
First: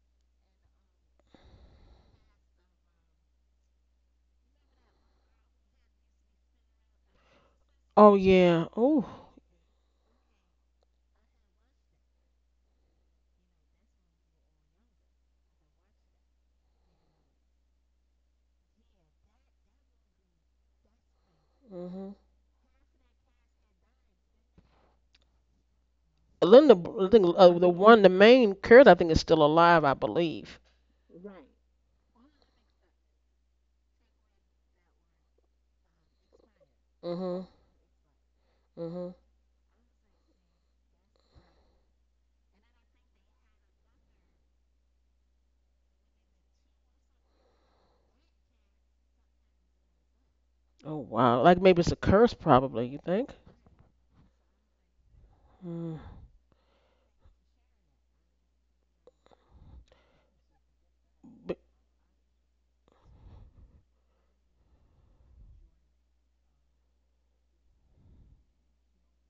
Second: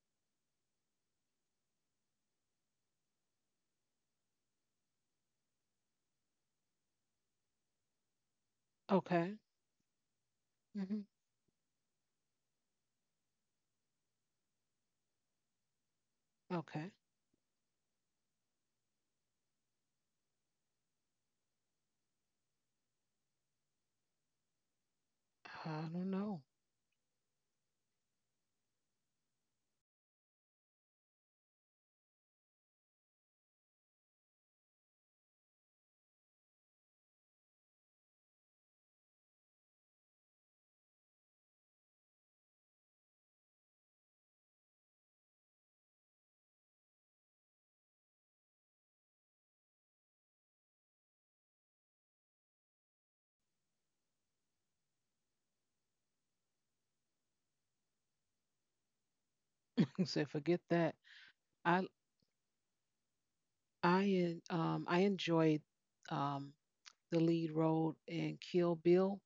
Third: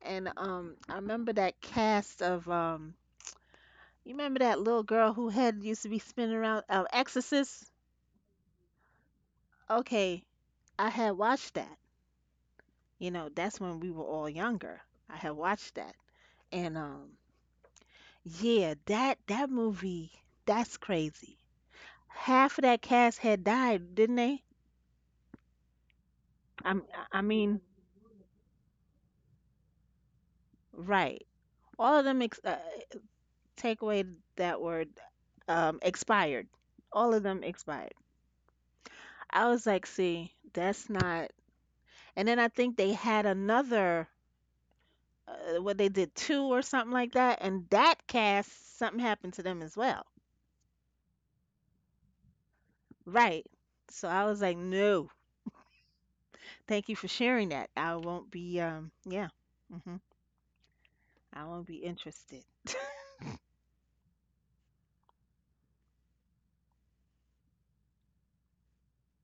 [SPEAKER 3] And I remember that cast of you remember that little girl who had used to be spinning around Exorcist?
[SPEAKER 2] Oh yeah. Ooh.
[SPEAKER 1] okay.
[SPEAKER 3] Okay, I
[SPEAKER 1] Hmm.
[SPEAKER 3] had watched that. You know, that's when we were all younger. I had watched that, and
[SPEAKER 1] Okay.
[SPEAKER 3] yeah, that movie, that's crazy.
[SPEAKER 2] Mhm.
[SPEAKER 3] Half of that cast had died, didn't they?
[SPEAKER 1] I don't know.
[SPEAKER 2] Linda,
[SPEAKER 3] I'm,
[SPEAKER 2] I
[SPEAKER 3] I am I
[SPEAKER 2] think
[SPEAKER 3] mean,
[SPEAKER 2] the one, the main curse, I think is still alive, I believe.
[SPEAKER 3] right, all of them ex- take away that word, expired. All of them
[SPEAKER 2] Mhm.
[SPEAKER 3] expired.
[SPEAKER 2] Mhm.
[SPEAKER 3] I was like, see, that's not. And then I think they had another, what they did two or something like that. And that cast, something happened to them as well.
[SPEAKER 2] Oh wow. Like maybe it's a curse, probably. You think?
[SPEAKER 3] Right. So I was like, no,
[SPEAKER 2] Mm.
[SPEAKER 3] thank you for sharing that. I won't be, yeah. Hmm.
[SPEAKER 1] So forget that.
[SPEAKER 3] I
[SPEAKER 2] But
[SPEAKER 3] won't be
[SPEAKER 1] I
[SPEAKER 3] interested.
[SPEAKER 1] I enjoyed um the lead role in Kill Bill.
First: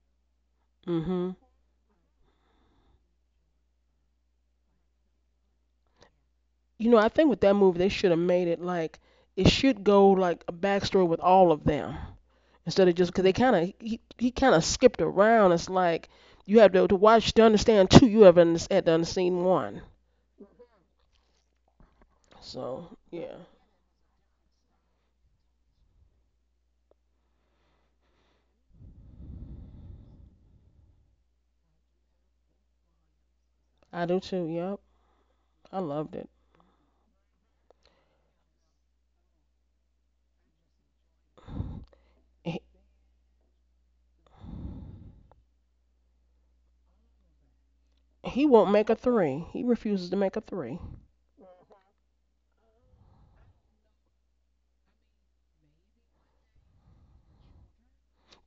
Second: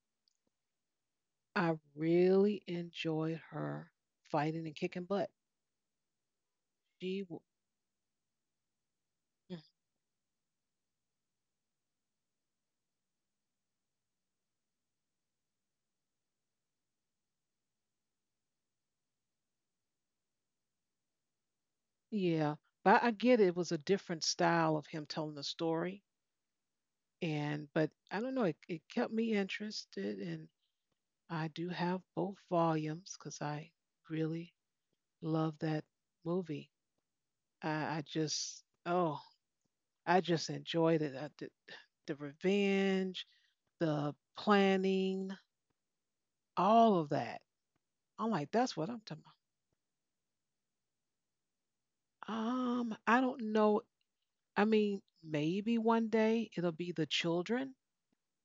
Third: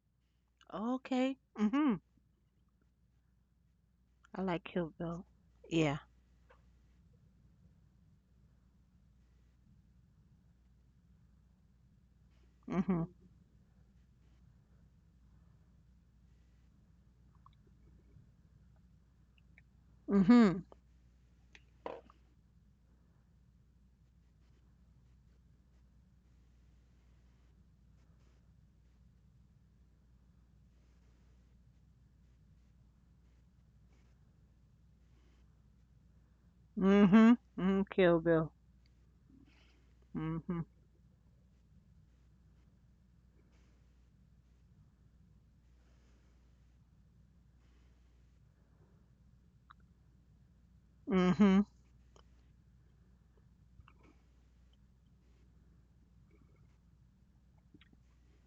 [SPEAKER 2] mhm.
[SPEAKER 3] Okay.
[SPEAKER 1] I
[SPEAKER 3] Hmm.
[SPEAKER 1] really enjoyed her
[SPEAKER 3] I like
[SPEAKER 1] fighting and
[SPEAKER 3] Kill
[SPEAKER 1] kicking
[SPEAKER 3] Bill.
[SPEAKER 1] butt.
[SPEAKER 3] Yeah.
[SPEAKER 2] You know, I
[SPEAKER 1] She
[SPEAKER 2] think with
[SPEAKER 1] w-
[SPEAKER 2] that movie they should have made it like it
[SPEAKER 1] Mm,
[SPEAKER 2] should go like a backstory with all of them instead of
[SPEAKER 3] Hmm.
[SPEAKER 2] just because they kind of he kind of skipped around. It's like you have to watch to understand two, you haven't had to understand one.
[SPEAKER 3] Hmm.
[SPEAKER 1] yeah,
[SPEAKER 2] So
[SPEAKER 1] but I
[SPEAKER 2] yeah,
[SPEAKER 1] get it. It was a different style of him telling the story. And but I don't know, it kept me interested and I do have both volumes because I
[SPEAKER 2] I do too.
[SPEAKER 1] really
[SPEAKER 2] Yep,
[SPEAKER 1] love
[SPEAKER 2] I
[SPEAKER 1] that
[SPEAKER 2] loved it.
[SPEAKER 1] movie.
[SPEAKER 3] Hmm. Hmm.
[SPEAKER 1] I, I
[SPEAKER 3] Kill Bill.
[SPEAKER 1] just oh, I just
[SPEAKER 3] Hmm.
[SPEAKER 1] enjoyed it. I did, the
[SPEAKER 2] He,
[SPEAKER 1] revenge, the planning, all of that. I'm
[SPEAKER 2] he
[SPEAKER 1] like,
[SPEAKER 2] won't
[SPEAKER 1] that's
[SPEAKER 2] make
[SPEAKER 1] what
[SPEAKER 2] a
[SPEAKER 1] I'm talking about.
[SPEAKER 2] three. He refuses to make a three.
[SPEAKER 3] Hmm.
[SPEAKER 1] I don't know. I mean, maybe one day it'll be the children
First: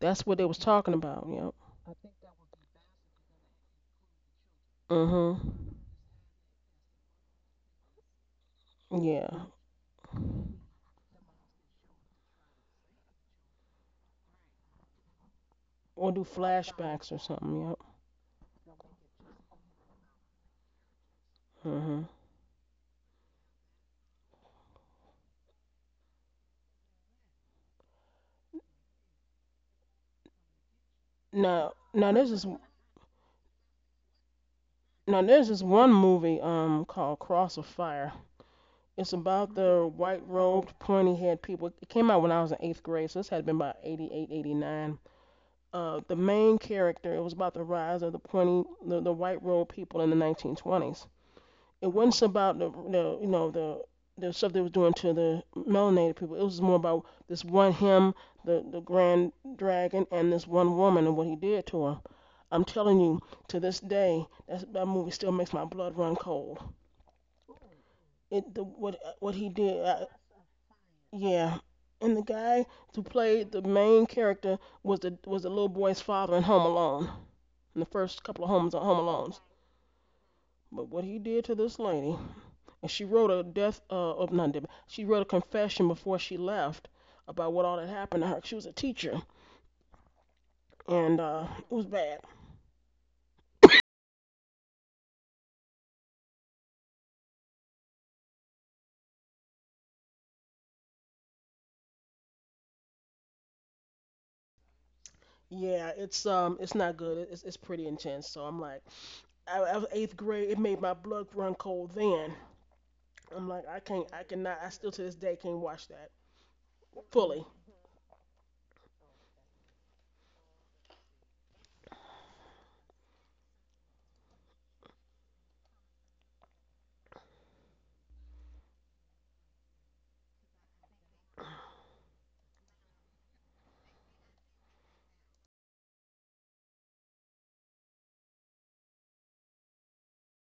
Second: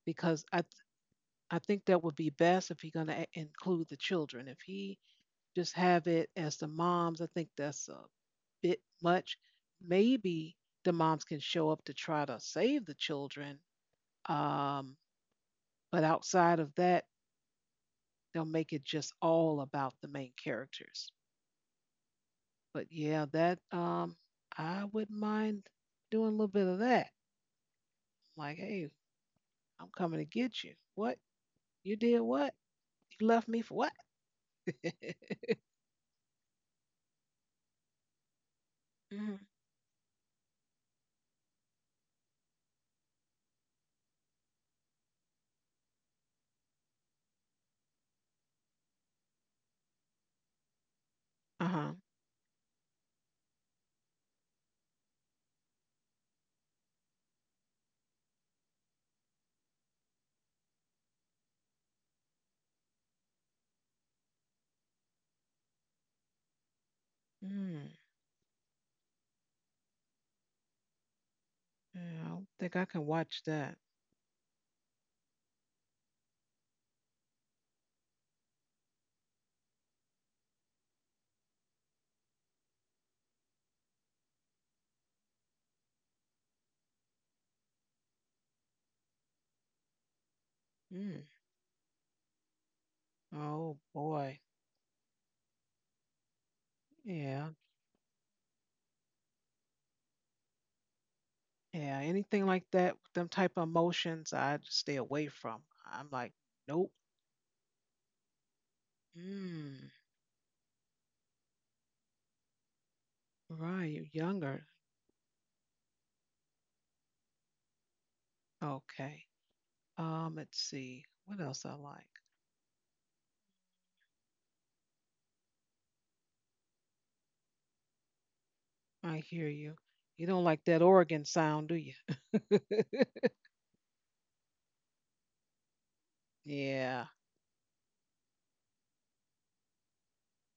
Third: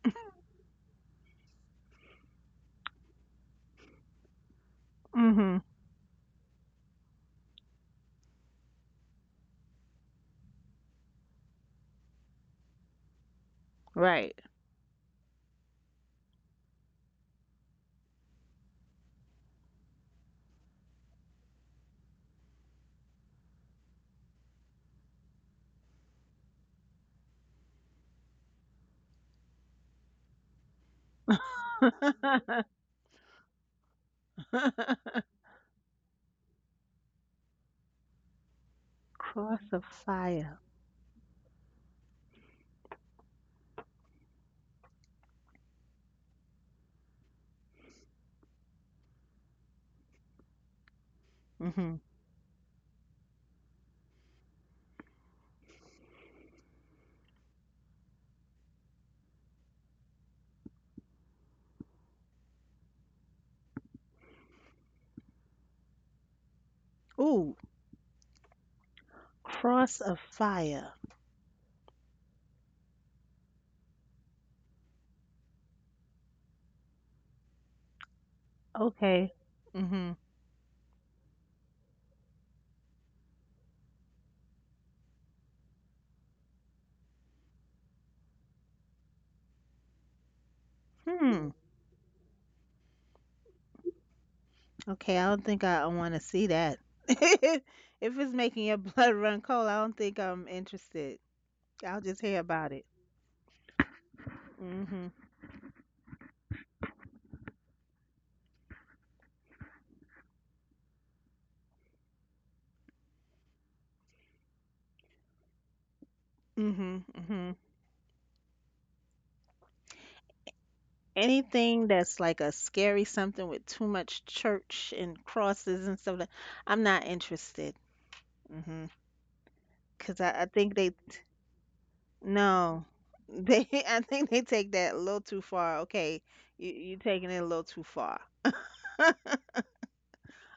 [SPEAKER 2] That's what
[SPEAKER 1] because
[SPEAKER 2] they was
[SPEAKER 1] I
[SPEAKER 2] talking about. Yep.
[SPEAKER 1] I think that would be best if he's going to include the children. If he
[SPEAKER 3] Mhm.
[SPEAKER 2] Mhm.
[SPEAKER 1] just have it as the moms, I think that's a bit much.
[SPEAKER 2] Yeah.
[SPEAKER 1] Maybe the moms can show up to try to save the children,
[SPEAKER 3] Right.
[SPEAKER 1] um, but
[SPEAKER 2] Or do
[SPEAKER 1] outside of that,
[SPEAKER 2] flashbacks or something. Yep.
[SPEAKER 1] they'll make it just all about the main characters.
[SPEAKER 2] Mhm.
[SPEAKER 1] But yeah, that I wouldn't mind doing a little bit of that. Like, hey, I'm coming to get you. What
[SPEAKER 2] Now,
[SPEAKER 1] you
[SPEAKER 2] now
[SPEAKER 1] did?
[SPEAKER 2] there's this
[SPEAKER 1] What you left me for? What?
[SPEAKER 2] one movie called Cross of Fire. It's
[SPEAKER 1] Mhm.
[SPEAKER 2] about
[SPEAKER 3] Cross of
[SPEAKER 2] the white
[SPEAKER 3] fire.
[SPEAKER 2] robed, pointy haired people. It came out when I was in eighth grade, so this had been about 88, 89. The main character, it was about the rise of the white robed people in the 1920s.
[SPEAKER 1] Uh huh.
[SPEAKER 2] It
[SPEAKER 3] Mhm.
[SPEAKER 2] wasn't about the stuff they was doing to the melanated people. It was more about this one him, the grand dragon, and this one woman and what he did to her. I'm telling you, to this day, that movie still makes my blood run cold.
[SPEAKER 3] Ooh,
[SPEAKER 1] Mhm.
[SPEAKER 2] What he did,
[SPEAKER 3] cross of fire.
[SPEAKER 2] yeah. And
[SPEAKER 1] Yeah,
[SPEAKER 2] the
[SPEAKER 1] I don't
[SPEAKER 2] guy
[SPEAKER 1] think I can
[SPEAKER 2] who
[SPEAKER 1] watch
[SPEAKER 2] played the
[SPEAKER 1] that.
[SPEAKER 2] main character was the little boy's father in Home Alone, in the first couple of homes on Home
[SPEAKER 3] Okay.
[SPEAKER 2] Alones.
[SPEAKER 3] Mhm.
[SPEAKER 2] But what he did to this lady, and she wrote a death oh, not death, she wrote a confession before she left about what all that happened to her. She was a teacher
[SPEAKER 1] Mm.
[SPEAKER 2] and
[SPEAKER 3] Hmm.
[SPEAKER 2] it was bad.
[SPEAKER 1] Oh boy.
[SPEAKER 3] Okay, I don't think I want to see that.
[SPEAKER 1] Yeah.
[SPEAKER 3] If it's making your blood run cold, I don't think I'm interested.
[SPEAKER 1] Yeah.
[SPEAKER 3] I'll just hear
[SPEAKER 1] Anything like
[SPEAKER 3] about it.
[SPEAKER 1] that with them type of emotions, I just stay
[SPEAKER 3] Mhm.
[SPEAKER 1] away from.
[SPEAKER 2] Yeah,
[SPEAKER 1] I'm like,
[SPEAKER 2] it's
[SPEAKER 1] nope.
[SPEAKER 2] not good. It's pretty intense. So I'm like I
[SPEAKER 1] Mm.
[SPEAKER 2] was eighth grade, it made my blood run cold then. I'm like,
[SPEAKER 1] Right,
[SPEAKER 2] I
[SPEAKER 1] you're
[SPEAKER 2] can't, I cannot,
[SPEAKER 1] younger.
[SPEAKER 2] I still to this day can't watch that
[SPEAKER 3] Mhm.
[SPEAKER 2] fully.
[SPEAKER 3] Mhm.
[SPEAKER 1] Okay. Let's see. What else I
[SPEAKER 3] Anything
[SPEAKER 1] like?
[SPEAKER 3] that's like a scary something with too much church and crosses and stuff like, I'm not interested. Mhm.
[SPEAKER 1] I hear you.
[SPEAKER 3] Cause
[SPEAKER 1] You don't
[SPEAKER 3] I
[SPEAKER 1] like
[SPEAKER 3] think
[SPEAKER 1] that
[SPEAKER 3] they.
[SPEAKER 1] organ sound, do you?
[SPEAKER 3] No, they. I think they take that a little too far. Okay, you
[SPEAKER 1] Yeah.
[SPEAKER 3] taking it a little too far.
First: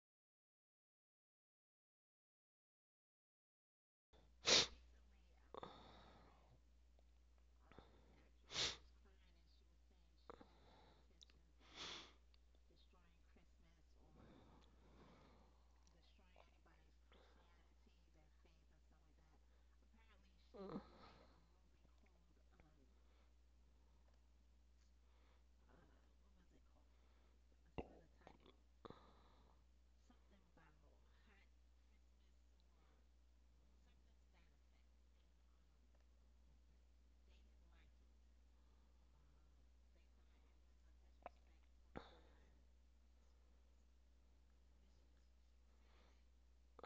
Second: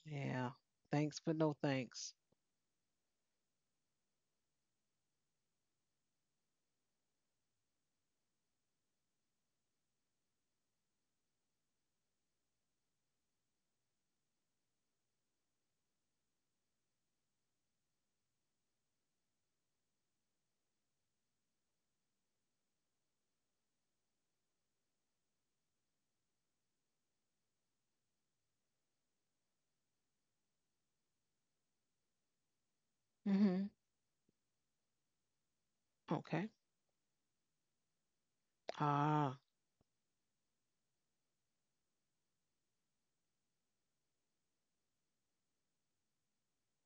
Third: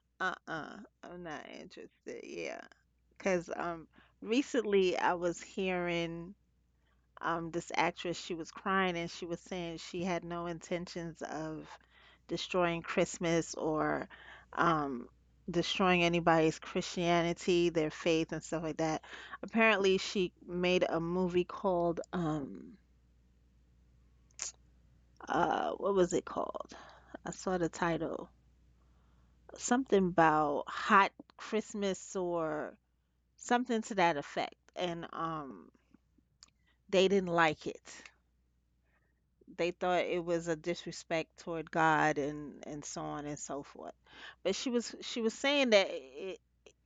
[SPEAKER 1] Yeah.
[SPEAKER 3] Uh-uh,
[SPEAKER 1] Thanks,
[SPEAKER 3] I'm
[SPEAKER 1] but
[SPEAKER 3] not
[SPEAKER 1] no thanks.
[SPEAKER 3] interested. Yeah, because recently I was hearing this actress. She was crying and she was saying she had no intentions of destroying Christmas or um destroying anybody's Christianity, their faith, and stuff like that. Apparently, she made a movie called. Uh, what was it called? I saw the title. Something about hot Christmas or
[SPEAKER 1] Mm-hmm.
[SPEAKER 3] something to that effect. And
[SPEAKER 1] Okay.
[SPEAKER 3] they didn't like it.
[SPEAKER 1] Ah,
[SPEAKER 3] They thought it was a disrespect toward God and so on and so forth. But she was saying that I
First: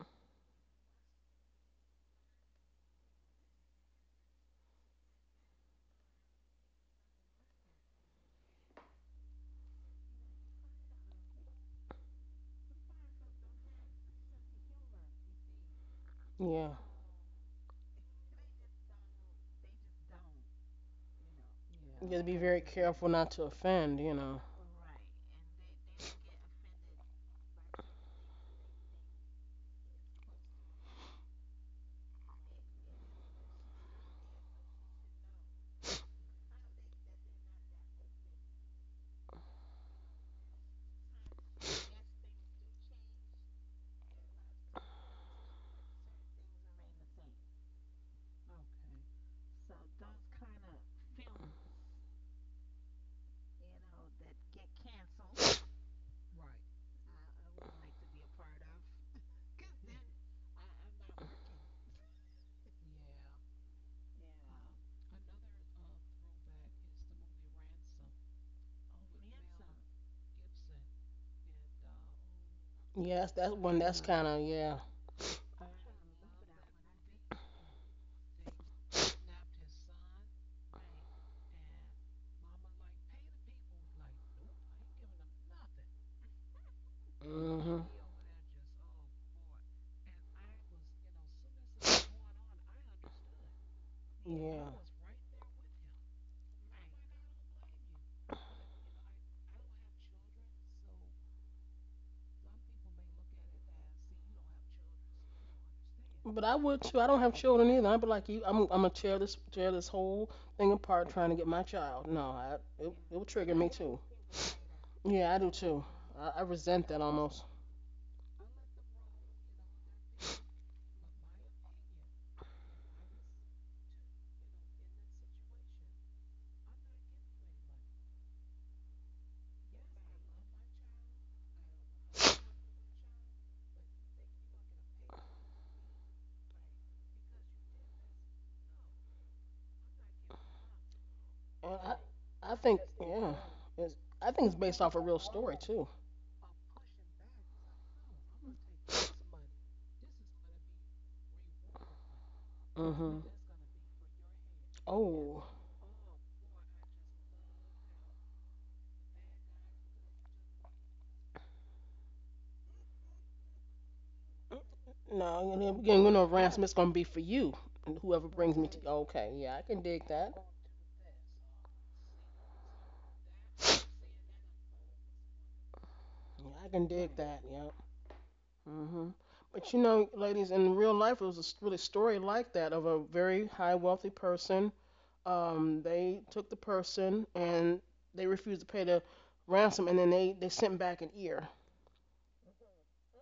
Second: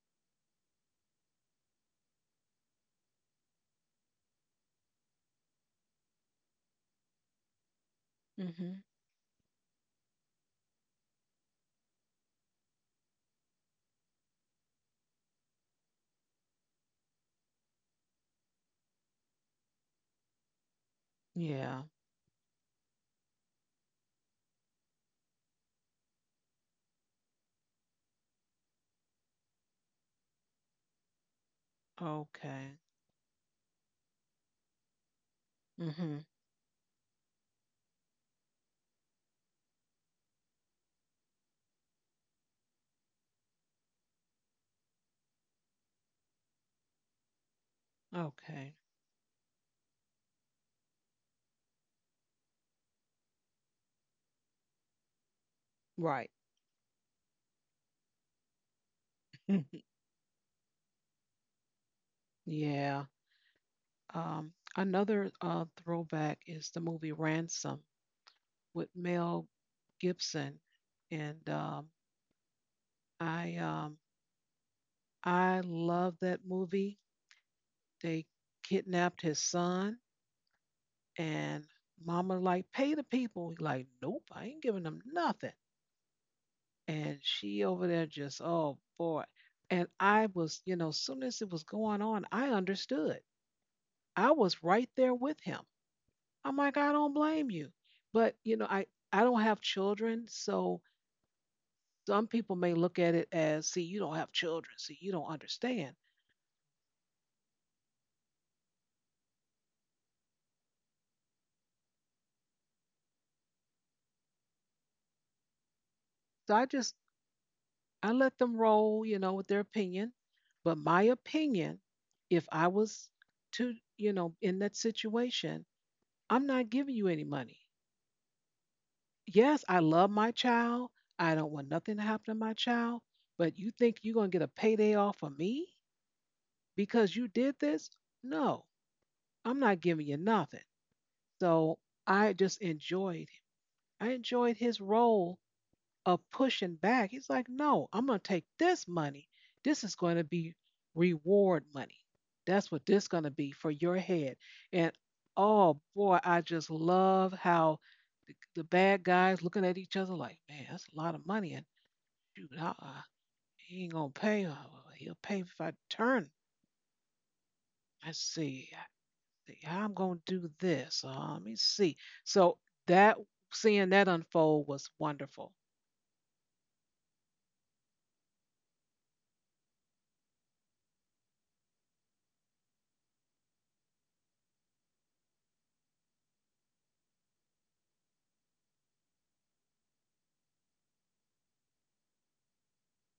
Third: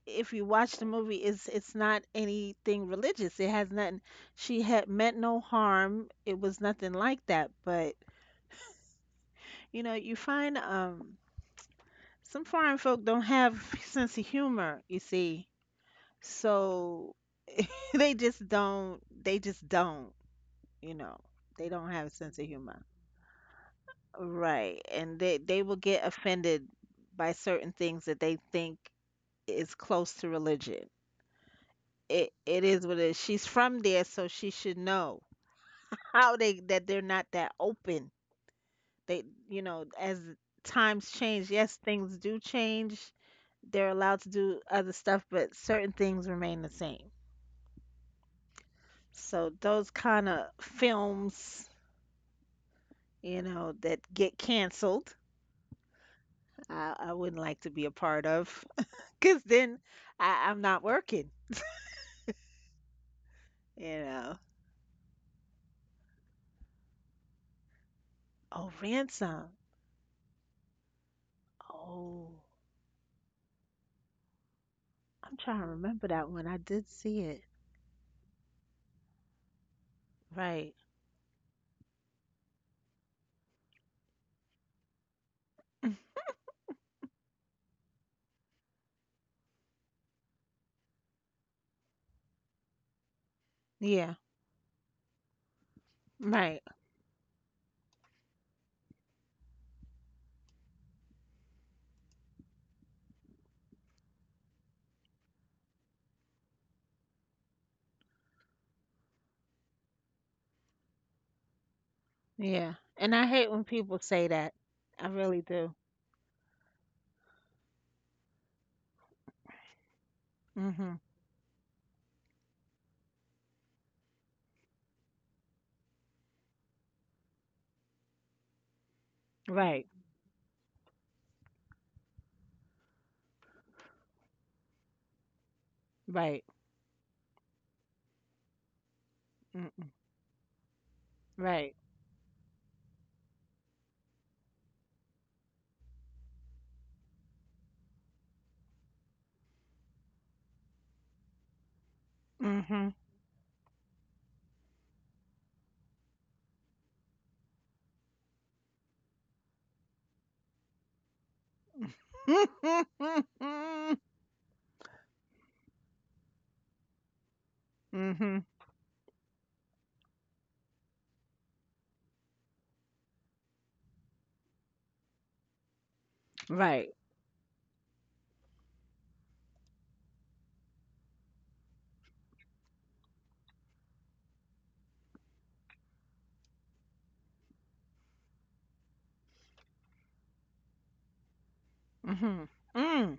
[SPEAKER 3] if you watch the movie, it's not anything religious. It has nothing. She had meant no harm. It was nothing like that. But
[SPEAKER 1] mm-hmm.
[SPEAKER 3] you know, you find some foreign folk don't have sense of humor, you see.
[SPEAKER 2] Yeah.
[SPEAKER 3] So they just don't, you know. They
[SPEAKER 1] Yeah.
[SPEAKER 3] don't
[SPEAKER 2] You
[SPEAKER 3] have a
[SPEAKER 2] gotta be
[SPEAKER 3] sense of
[SPEAKER 2] very
[SPEAKER 3] humor.
[SPEAKER 2] careful not to offend, you know.
[SPEAKER 3] Right. And they will get offended by certain things that they think is close to religion. It
[SPEAKER 1] Okay.
[SPEAKER 3] is what it is. She's from there, so she should know
[SPEAKER 1] Mm-hmm.
[SPEAKER 3] how they that they're not that open. They, you know, as times change, yes, things do change. They're allowed to do other stuff, but certain things remain the same.
[SPEAKER 1] Okay.
[SPEAKER 3] So those kind of films, you know, that get canceled,
[SPEAKER 1] Right.
[SPEAKER 3] I wouldn't like to be a part of, because then I'm not working.
[SPEAKER 1] Yeah.
[SPEAKER 3] You know.
[SPEAKER 1] Another throwback is the movie Ransom
[SPEAKER 3] Oh,
[SPEAKER 1] with Mel
[SPEAKER 3] ransom.
[SPEAKER 1] Gibson, and
[SPEAKER 3] Oh,
[SPEAKER 2] Yes, that's
[SPEAKER 1] I
[SPEAKER 2] one,
[SPEAKER 1] um,
[SPEAKER 2] that's kind of, yeah.
[SPEAKER 3] I'm
[SPEAKER 1] I
[SPEAKER 3] trying to remember
[SPEAKER 1] love
[SPEAKER 3] that
[SPEAKER 1] that
[SPEAKER 3] one. I did
[SPEAKER 1] movie.
[SPEAKER 3] see it.
[SPEAKER 1] They kidnapped his son,
[SPEAKER 3] Right.
[SPEAKER 1] and Mama like pay the people. He like, nope, I ain't giving them nothing. And
[SPEAKER 2] Mm
[SPEAKER 1] she
[SPEAKER 2] hmm.
[SPEAKER 1] over there just, oh boy. And I was, soon as it was going on, I understood.
[SPEAKER 3] Yeah,
[SPEAKER 1] I was
[SPEAKER 2] Yeah.
[SPEAKER 1] right there with him. I'm
[SPEAKER 3] right.
[SPEAKER 1] like, I don't blame you. But I don't have children. So some people may look at it as, see, you don't have children. See, you don't understand.
[SPEAKER 2] But I would too. I don't have children either. I'd be like you. I'm gonna tear this whole thing apart trying to get my child. No,
[SPEAKER 3] Yeah.
[SPEAKER 2] it
[SPEAKER 3] And
[SPEAKER 2] would
[SPEAKER 3] I
[SPEAKER 2] trigger
[SPEAKER 3] hate
[SPEAKER 2] me
[SPEAKER 3] when
[SPEAKER 2] too.
[SPEAKER 3] people say that. I
[SPEAKER 2] Yeah, I
[SPEAKER 3] really
[SPEAKER 2] do
[SPEAKER 3] do.
[SPEAKER 2] too. I
[SPEAKER 1] So I
[SPEAKER 2] resent
[SPEAKER 1] just,
[SPEAKER 2] that almost.
[SPEAKER 1] I let them roll, you know, with their opinion. But my
[SPEAKER 3] Mhm.
[SPEAKER 1] opinion, if I was to, you know, in that situation, I'm not giving you any money. Yes, I
[SPEAKER 3] Right.
[SPEAKER 1] love my child. I don't want nothing to happen to my child. But you think you're going to get a payday off of me
[SPEAKER 3] Right.
[SPEAKER 1] because you did this? No, I'm not
[SPEAKER 3] Mm-mm.
[SPEAKER 1] giving you nothing.
[SPEAKER 2] And
[SPEAKER 1] So
[SPEAKER 3] Right.
[SPEAKER 2] I
[SPEAKER 1] I
[SPEAKER 2] I
[SPEAKER 1] just
[SPEAKER 2] think
[SPEAKER 1] enjoyed
[SPEAKER 2] yeah.
[SPEAKER 1] him.
[SPEAKER 2] It's,
[SPEAKER 1] I
[SPEAKER 2] I think it's
[SPEAKER 1] enjoyed
[SPEAKER 2] based
[SPEAKER 1] his
[SPEAKER 2] off a real
[SPEAKER 1] role
[SPEAKER 2] story too.
[SPEAKER 1] of pushing back. He's like, no, I'm going to take this money. This is going to be reward money. That's what
[SPEAKER 3] Mhm.
[SPEAKER 1] this
[SPEAKER 2] Mhm.
[SPEAKER 1] going to be for your head. And
[SPEAKER 2] Oh
[SPEAKER 1] oh boy, I just love how the bad guys looking at each other like, man, that's a lot of money. And shoot, he ain't going to pay. He'll pay
[SPEAKER 2] no, and
[SPEAKER 1] if I
[SPEAKER 2] then again, you know,
[SPEAKER 1] turn.
[SPEAKER 2] ransom it's gonna be for you and
[SPEAKER 1] I
[SPEAKER 2] whoever
[SPEAKER 3] Mhm.
[SPEAKER 2] brings me
[SPEAKER 1] see.
[SPEAKER 2] to. Okay, yeah, I can
[SPEAKER 1] How I'm
[SPEAKER 2] dig
[SPEAKER 1] going
[SPEAKER 2] that.
[SPEAKER 1] to do this. Let me see. So that seeing that unfold was wonderful.
[SPEAKER 2] Yeah, I can
[SPEAKER 3] Right.
[SPEAKER 2] dig that. Yeah. Hmm. But you know, ladies, in real life, it was a really story like that of a very high wealthy person. They took the person and they refused to pay the ransom, and then they sent back an ear.
[SPEAKER 3] Mhm. Mm.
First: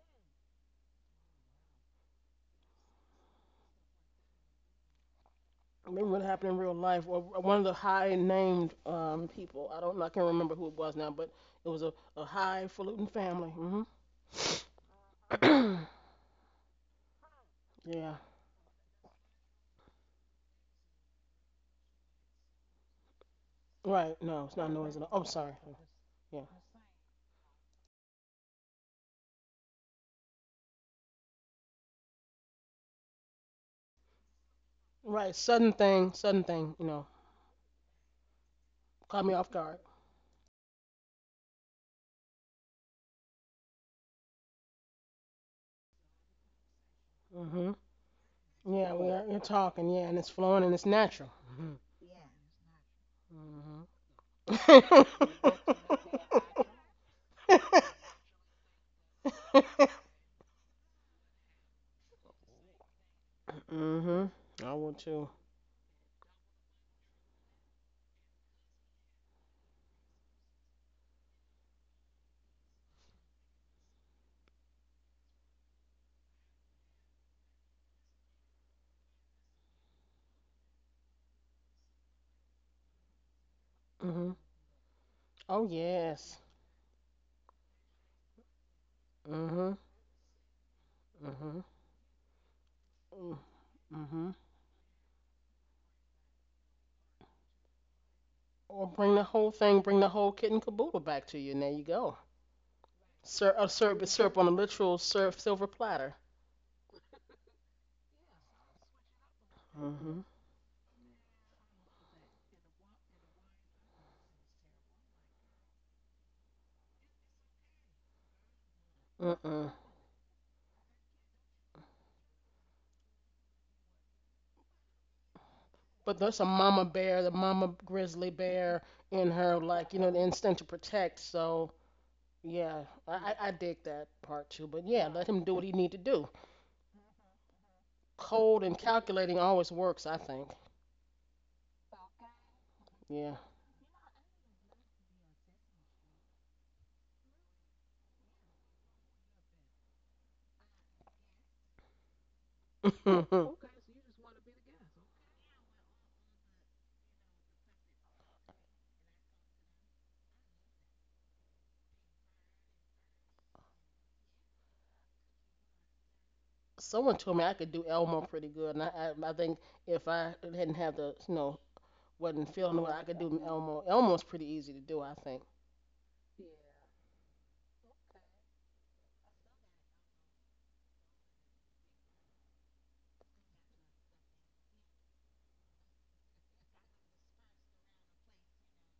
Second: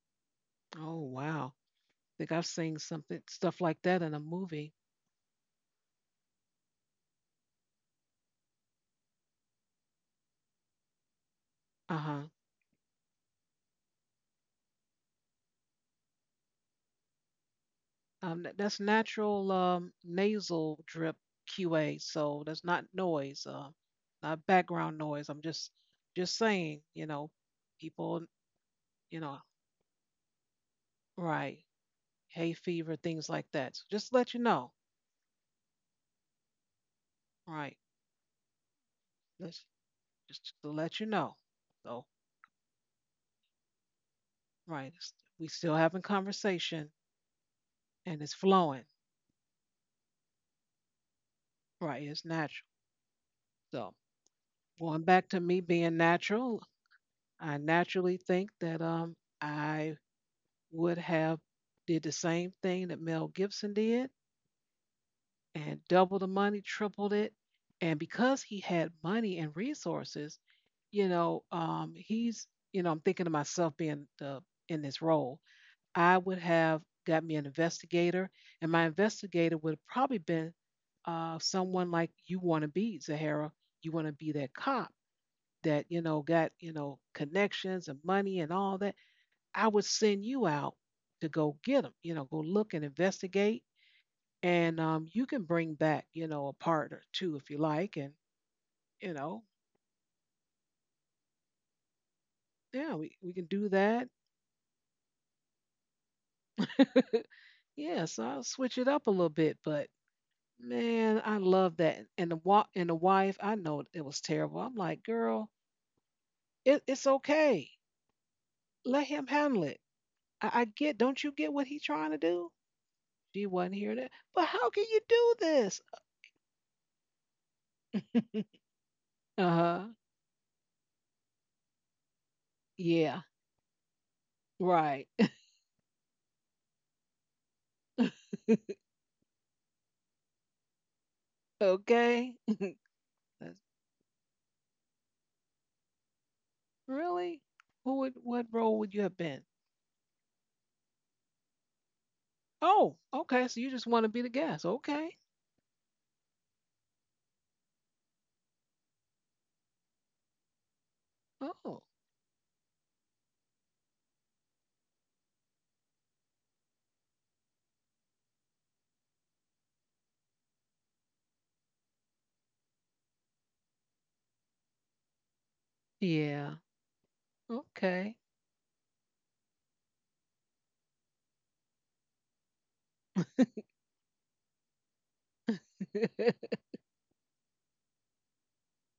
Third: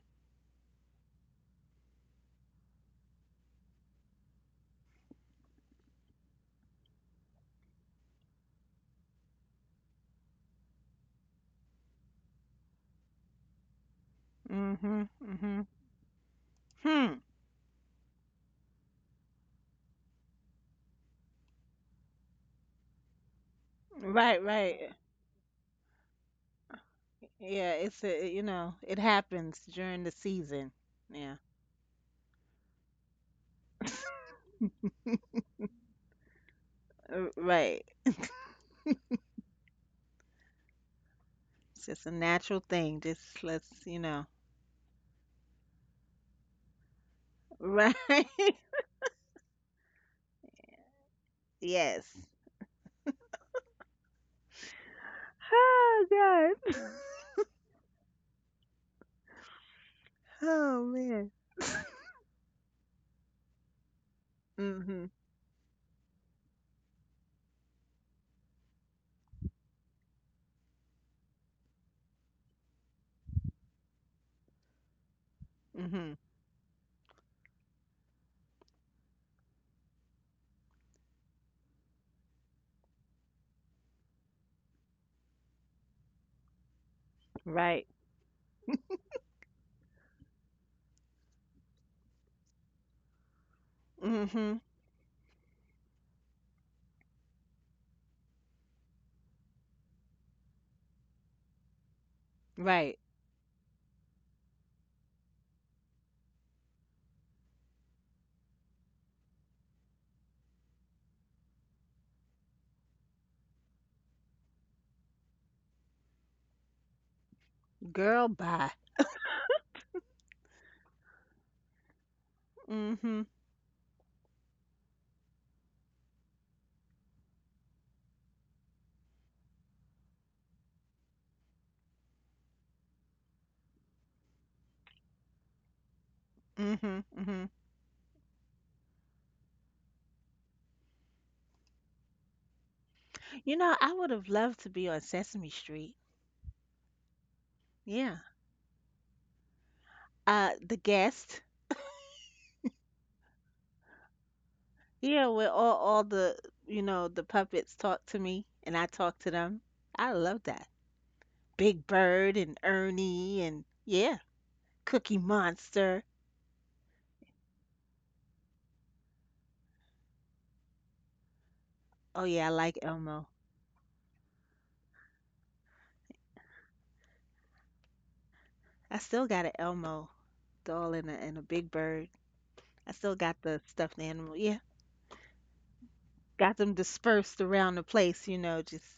[SPEAKER 1] Oh wow, I think I've seen something stuff like that in a movie.
[SPEAKER 2] I remember what happened in real life? Or one of the high named people. I don't. I can't remember who it was now, but it was a,
[SPEAKER 1] Uh
[SPEAKER 2] a
[SPEAKER 1] huh.
[SPEAKER 2] highfalutin family. Hmm.
[SPEAKER 3] Mhm. Mhm. Hmm.
[SPEAKER 2] Yeah.
[SPEAKER 1] That's natural, nasal drip QA, so that's not noise,
[SPEAKER 2] Right.
[SPEAKER 3] Right.
[SPEAKER 1] not
[SPEAKER 2] No, it's not
[SPEAKER 3] Right.
[SPEAKER 1] background
[SPEAKER 2] noise at all. Oh,
[SPEAKER 1] noise. I'm
[SPEAKER 2] sorry.
[SPEAKER 1] just
[SPEAKER 2] Yeah.
[SPEAKER 1] saying, you know,
[SPEAKER 3] Yeah. It's
[SPEAKER 1] people,
[SPEAKER 3] a, you know it
[SPEAKER 1] you know,
[SPEAKER 3] happens during the season. Yeah.
[SPEAKER 1] right, hay fever, things like that. So just let you know,
[SPEAKER 2] Right. Sudden thing. Sudden thing. You know,
[SPEAKER 1] right?
[SPEAKER 3] Right.
[SPEAKER 2] caught me off
[SPEAKER 1] Let's
[SPEAKER 2] guard.
[SPEAKER 1] just to let you know.
[SPEAKER 3] It's
[SPEAKER 1] So.
[SPEAKER 3] just a natural thing. Just let's you know.
[SPEAKER 1] Right. We still having conversation
[SPEAKER 2] Mm-hmm.
[SPEAKER 3] Right.
[SPEAKER 1] and it's flowing.
[SPEAKER 2] Yeah, we are, you're talking. Yeah, and it's flowing and it's natural. Mm hmm
[SPEAKER 1] Right.
[SPEAKER 3] Yes.
[SPEAKER 1] It's natural. So going back to me being
[SPEAKER 3] Oh
[SPEAKER 1] natural,
[SPEAKER 3] God.
[SPEAKER 1] I naturally think that I
[SPEAKER 3] Oh
[SPEAKER 1] would
[SPEAKER 3] man.
[SPEAKER 1] have did the same thing that Mel Gibson did
[SPEAKER 2] hmm. I will
[SPEAKER 3] Mhm.
[SPEAKER 2] too.
[SPEAKER 1] and double the money, tripled it. And because he had money and resources, you know, he's, you know, I'm thinking to myself being the in this role.
[SPEAKER 3] Mhm.
[SPEAKER 1] I would have got me an investigator, and my investigator would have probably been, someone like you want to be, Zahara. You want to be
[SPEAKER 2] Hmm.
[SPEAKER 1] that cop
[SPEAKER 2] Oh
[SPEAKER 1] that, you know,
[SPEAKER 2] yes.
[SPEAKER 1] got, you know,
[SPEAKER 3] Right.
[SPEAKER 1] connections and money and all that.
[SPEAKER 2] Hmm.
[SPEAKER 1] I
[SPEAKER 2] Hmm.
[SPEAKER 1] would send you out to go get them. You know, go look and investigate,
[SPEAKER 2] Mm-hmm.
[SPEAKER 3] Mhm.
[SPEAKER 1] and, you can bring back, you know, a partner too if you like, and
[SPEAKER 2] Or
[SPEAKER 1] you
[SPEAKER 2] bring the
[SPEAKER 1] know,
[SPEAKER 2] whole thing, bring the whole kit and caboodle back to you, and there you go.
[SPEAKER 1] yeah,
[SPEAKER 3] Right.
[SPEAKER 1] we can do
[SPEAKER 2] A
[SPEAKER 1] that.
[SPEAKER 2] syrup, syrup on a literal syrup, silver platter.
[SPEAKER 1] Yeah, so I'll switch it up a little bit, but
[SPEAKER 2] Hmm.
[SPEAKER 1] man, I love that. And the wife, I know it was terrible. I'm like, girl, it's okay.
[SPEAKER 3] Girl, bye.
[SPEAKER 1] Let him handle
[SPEAKER 2] Mm-mm.
[SPEAKER 1] it. I get. Don't you get what he's trying to do?
[SPEAKER 3] Mm-hmm.
[SPEAKER 1] She wasn't hearing it. But how can you do this?
[SPEAKER 2] But there's a mama bear, the mama grizzly bear in
[SPEAKER 1] Uh
[SPEAKER 2] her,
[SPEAKER 1] huh.
[SPEAKER 2] like, you know, the instinct to protect. So yeah,
[SPEAKER 1] Yeah.
[SPEAKER 2] I dig that part too, but
[SPEAKER 1] Right.
[SPEAKER 2] yeah, let him do what he need to do.
[SPEAKER 3] Mm-hmm. Mm-hmm.
[SPEAKER 2] Cold and calculating always works, I think.
[SPEAKER 1] Okay.
[SPEAKER 2] Yeah.
[SPEAKER 3] You
[SPEAKER 1] That's-
[SPEAKER 3] know, I would have loved to be on Sesame Street.
[SPEAKER 1] Really? Who would
[SPEAKER 3] Yeah.
[SPEAKER 1] what role would you have been?
[SPEAKER 3] The guest.
[SPEAKER 1] Oh, okay. So you just want to be the guest. Okay.
[SPEAKER 3] Yeah, where all the you know the puppets talk to me and I talk to them. I love that.
[SPEAKER 1] Oh.
[SPEAKER 3] Big Bird and Ernie and yeah, Cookie Monster.
[SPEAKER 2] Someone told me I could do Elmo pretty good, and I think if I hadn't had the
[SPEAKER 3] Oh yeah, I
[SPEAKER 2] wasn't feeling
[SPEAKER 3] like
[SPEAKER 2] what I could
[SPEAKER 3] Elmo.
[SPEAKER 2] do Elmo. Elmo's pretty easy to do, I think.
[SPEAKER 1] Yeah. Okay.
[SPEAKER 3] I still got an Elmo doll and a Big Bird. I still got the stuffed animal. Yeah, got them dispersed around the place. You know, just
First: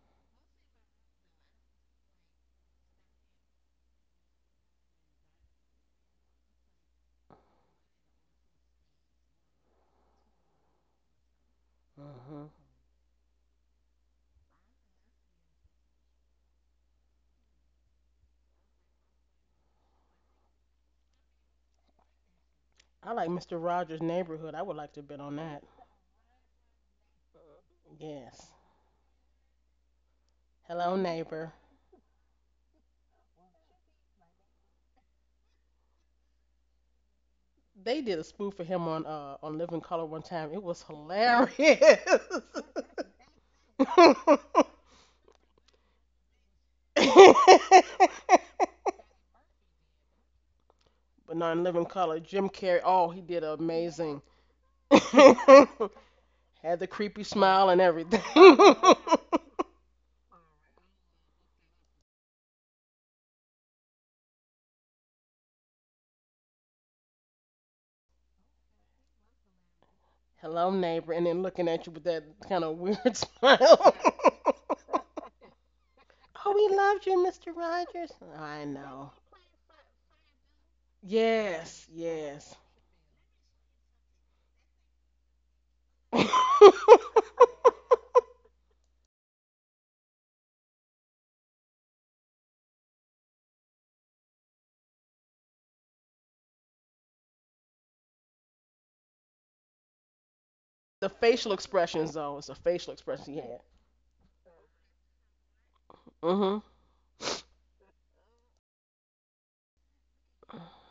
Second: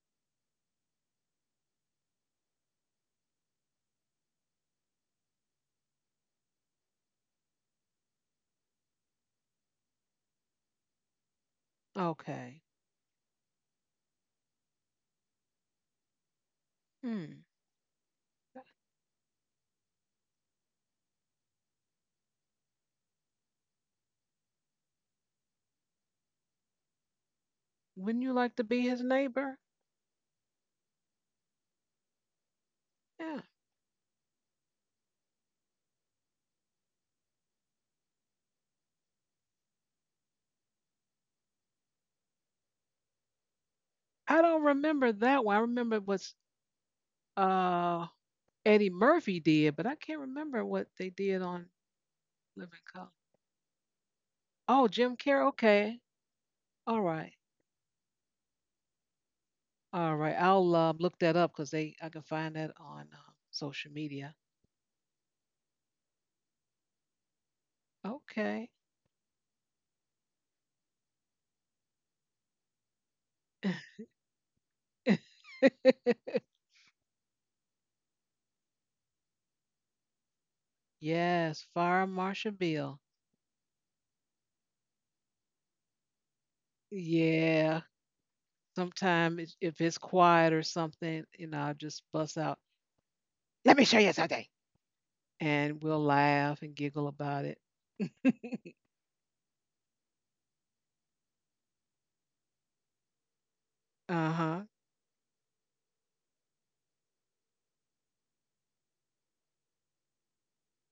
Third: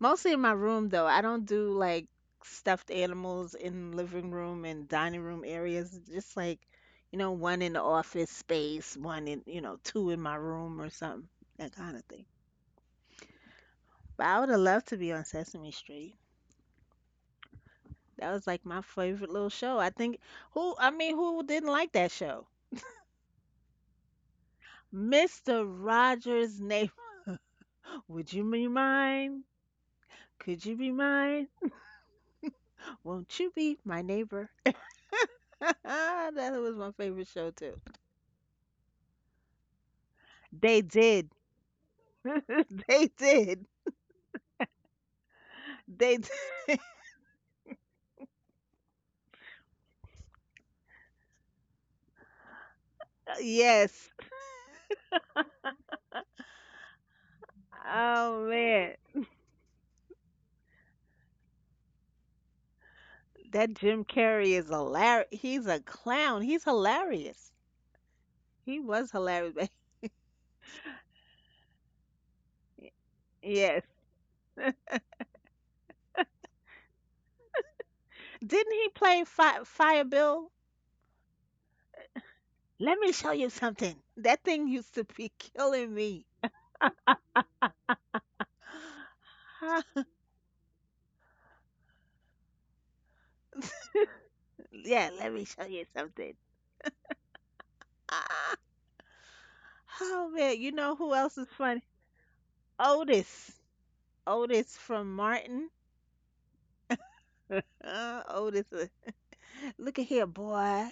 [SPEAKER 3] mostly in my room though. I don't do like stuffed animals in living room and dining room areas. Just like, you know, one in the office space, one in, you know, two in my room or something, that kind of thing.
[SPEAKER 2] Hmm.
[SPEAKER 1] Okay.
[SPEAKER 3] But I would have loved to be on Sesame Street.
[SPEAKER 1] Hmm.
[SPEAKER 3] That was like my favorite little show. I think who, I mean, who didn't like that show?
[SPEAKER 2] I like Mr. Rogers' Neighborhood. I would like to bet on that.
[SPEAKER 3] Mr. Rogers' neighbor.
[SPEAKER 1] Wouldn't you
[SPEAKER 3] Would you
[SPEAKER 2] Yes.
[SPEAKER 1] like to
[SPEAKER 3] be
[SPEAKER 1] be his
[SPEAKER 3] mine?
[SPEAKER 1] neighbor?
[SPEAKER 3] Could you be
[SPEAKER 2] Hello,
[SPEAKER 3] mine?
[SPEAKER 2] neighbor.
[SPEAKER 1] Yeah.
[SPEAKER 3] Won't you be my neighbor? That was my favorite show too.
[SPEAKER 2] They did a spoof for him on on Living Color one time. It was
[SPEAKER 3] They did.
[SPEAKER 2] hilarious.
[SPEAKER 3] They did.
[SPEAKER 1] I don't
[SPEAKER 2] but
[SPEAKER 1] remember that one. I remember
[SPEAKER 3] They
[SPEAKER 1] what
[SPEAKER 3] did.
[SPEAKER 1] uh, Eddie Murphy did, but I can't remember what they did
[SPEAKER 2] not in
[SPEAKER 1] on
[SPEAKER 2] living color. Jim
[SPEAKER 1] Living
[SPEAKER 2] Carrey,
[SPEAKER 1] Color.
[SPEAKER 2] oh, he did
[SPEAKER 3] Yes.
[SPEAKER 2] amazing.
[SPEAKER 1] Oh, Jim Carrey.
[SPEAKER 2] Had
[SPEAKER 1] Okay.
[SPEAKER 2] the
[SPEAKER 1] All
[SPEAKER 2] creepy
[SPEAKER 1] right.
[SPEAKER 2] smile and everything.
[SPEAKER 3] Oh man.
[SPEAKER 1] All right. I'll, look that up because they I can find that on,
[SPEAKER 3] That
[SPEAKER 1] social
[SPEAKER 3] Jim
[SPEAKER 1] media.
[SPEAKER 3] Carrey is hilarious. He's a clown. He's hilarious.
[SPEAKER 1] Okay.
[SPEAKER 3] He was hilarious. But-
[SPEAKER 2] Hello, neighbor, and then looking at you with that kind of weird
[SPEAKER 3] Yes.
[SPEAKER 2] smile. oh, we loved you, Mr. Rogers. I
[SPEAKER 3] Didn't he
[SPEAKER 2] know.
[SPEAKER 3] play Fi Fire Bill?
[SPEAKER 1] Yes.
[SPEAKER 2] Yes,
[SPEAKER 1] Fire Marshal
[SPEAKER 2] yes.
[SPEAKER 3] Let
[SPEAKER 1] Bill.
[SPEAKER 3] me show you something. That thing used to be killing me.
[SPEAKER 2] the
[SPEAKER 1] Yeah. Sometimes if it's
[SPEAKER 3] Huh?
[SPEAKER 1] quiet or something, you know, I just bust out. Let me show you something.
[SPEAKER 3] Yeah, let me show
[SPEAKER 1] And
[SPEAKER 3] you
[SPEAKER 1] we'll
[SPEAKER 3] something.
[SPEAKER 1] laugh and giggle about it.
[SPEAKER 3] Ah, oh man, you know who else is
[SPEAKER 2] facial
[SPEAKER 3] funny?
[SPEAKER 2] expressions, though, it's a facial expression he
[SPEAKER 3] Otis.
[SPEAKER 2] had.
[SPEAKER 1] Uh huh.
[SPEAKER 3] Otis from Martin.
[SPEAKER 2] Mm-hmm.
[SPEAKER 3] Otis. Uh, look at here, boy.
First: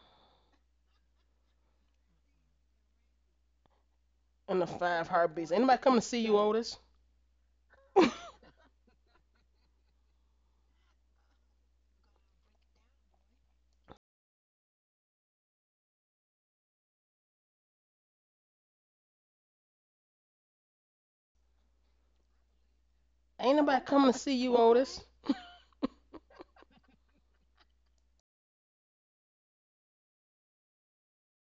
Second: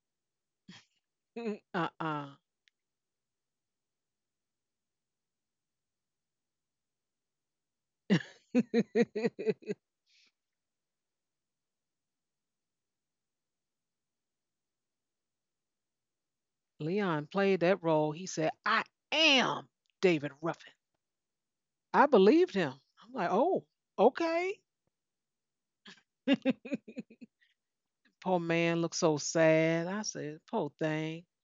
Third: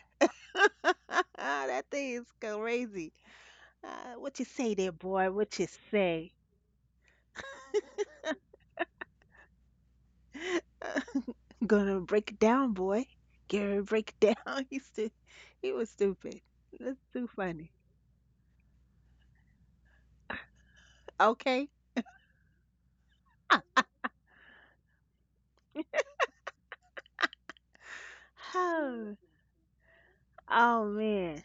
[SPEAKER 3] That thing is
[SPEAKER 1] Uh.
[SPEAKER 3] crazy. What you
[SPEAKER 2] And the
[SPEAKER 3] say there,
[SPEAKER 2] five
[SPEAKER 3] boy?
[SPEAKER 2] heartbeats.
[SPEAKER 3] What you
[SPEAKER 2] Anybody come to see
[SPEAKER 3] say?
[SPEAKER 2] you, Otis?
[SPEAKER 3] Gonna break it down, boy. Gonna break it down. He was stupid. That's
[SPEAKER 1] Leon
[SPEAKER 3] too
[SPEAKER 1] played
[SPEAKER 3] funny.
[SPEAKER 1] that role. He said, "I am David Ruffin."
[SPEAKER 3] Okay.
[SPEAKER 1] I believed him. I'm like,
[SPEAKER 2] Ain't
[SPEAKER 1] oh,
[SPEAKER 2] nobody coming to see you,
[SPEAKER 1] okay.
[SPEAKER 2] Otis.
[SPEAKER 1] Poor man looked
[SPEAKER 3] Oh,
[SPEAKER 1] so sad. I said, poor
[SPEAKER 3] oh
[SPEAKER 1] thing.
[SPEAKER 3] man.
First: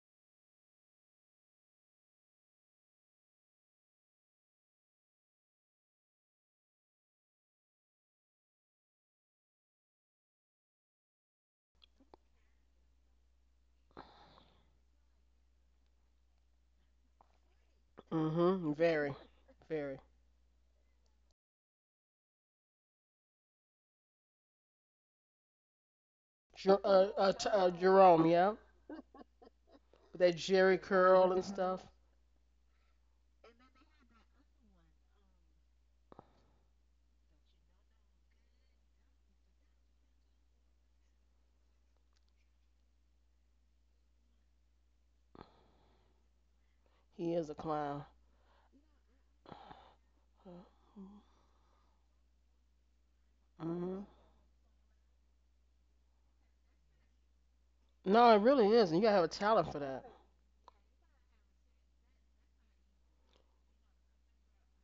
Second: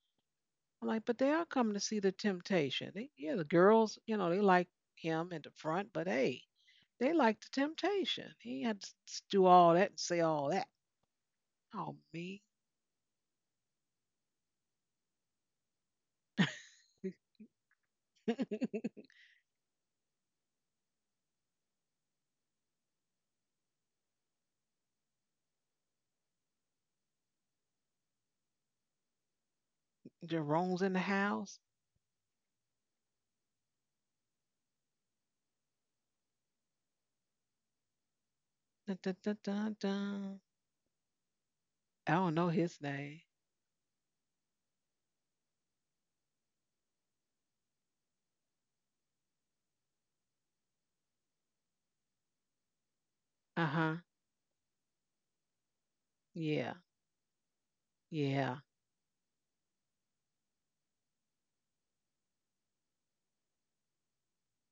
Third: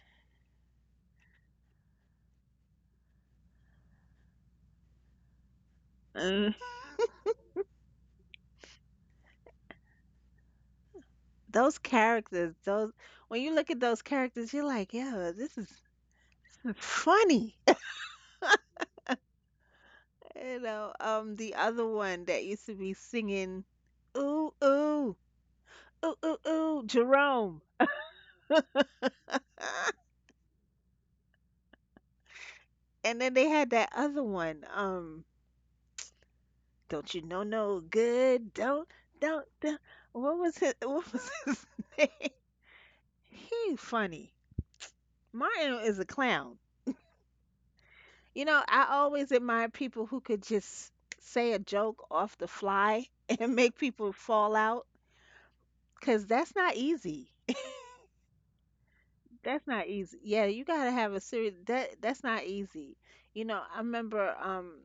[SPEAKER 1] I'm like, but they are coming to see the temptation. Yeah, the girls, you know, they like him in the front, but hey,
[SPEAKER 3] Mm.
[SPEAKER 1] they like the temptation. He had to do all that and say all that.
[SPEAKER 3] Those
[SPEAKER 1] Oh, me.
[SPEAKER 3] characters, those when you look at those characters, you're like, yeah, this is funny.
[SPEAKER 2] Mm-hmm. Very, very.
[SPEAKER 3] You know, the other one that used to be singing, ooh, ooh, ooh ooh ooh, Jerome.
[SPEAKER 2] Jerome, yeah.
[SPEAKER 3] Ah.
[SPEAKER 2] With that Jerry
[SPEAKER 1] Jerome's in the
[SPEAKER 2] curl and
[SPEAKER 1] house.
[SPEAKER 2] stuff.
[SPEAKER 3] And then they had that other one. Don't you know no good?
[SPEAKER 1] Dun, dun,
[SPEAKER 3] Don't
[SPEAKER 1] dun,
[SPEAKER 3] don't.
[SPEAKER 1] dun,
[SPEAKER 3] What
[SPEAKER 1] dun.
[SPEAKER 3] was his what was his
[SPEAKER 1] I
[SPEAKER 3] name?
[SPEAKER 1] don't know his name.
[SPEAKER 3] He funny. Martin is a clown.
[SPEAKER 2] He is a clown.
[SPEAKER 3] You know, I always admire people who could just say a joke off the fly and make
[SPEAKER 1] Uh
[SPEAKER 2] Mm-hmm.
[SPEAKER 1] huh.
[SPEAKER 3] people fall out. Cause that's not
[SPEAKER 1] Yeah.
[SPEAKER 3] easy.
[SPEAKER 2] No, it really
[SPEAKER 1] Yeah.
[SPEAKER 2] is, and you gotta have a
[SPEAKER 3] That's
[SPEAKER 2] talent for
[SPEAKER 3] not
[SPEAKER 2] that.
[SPEAKER 3] easy. Yeah, you gotta have a serious that that's not easy. You know, I remember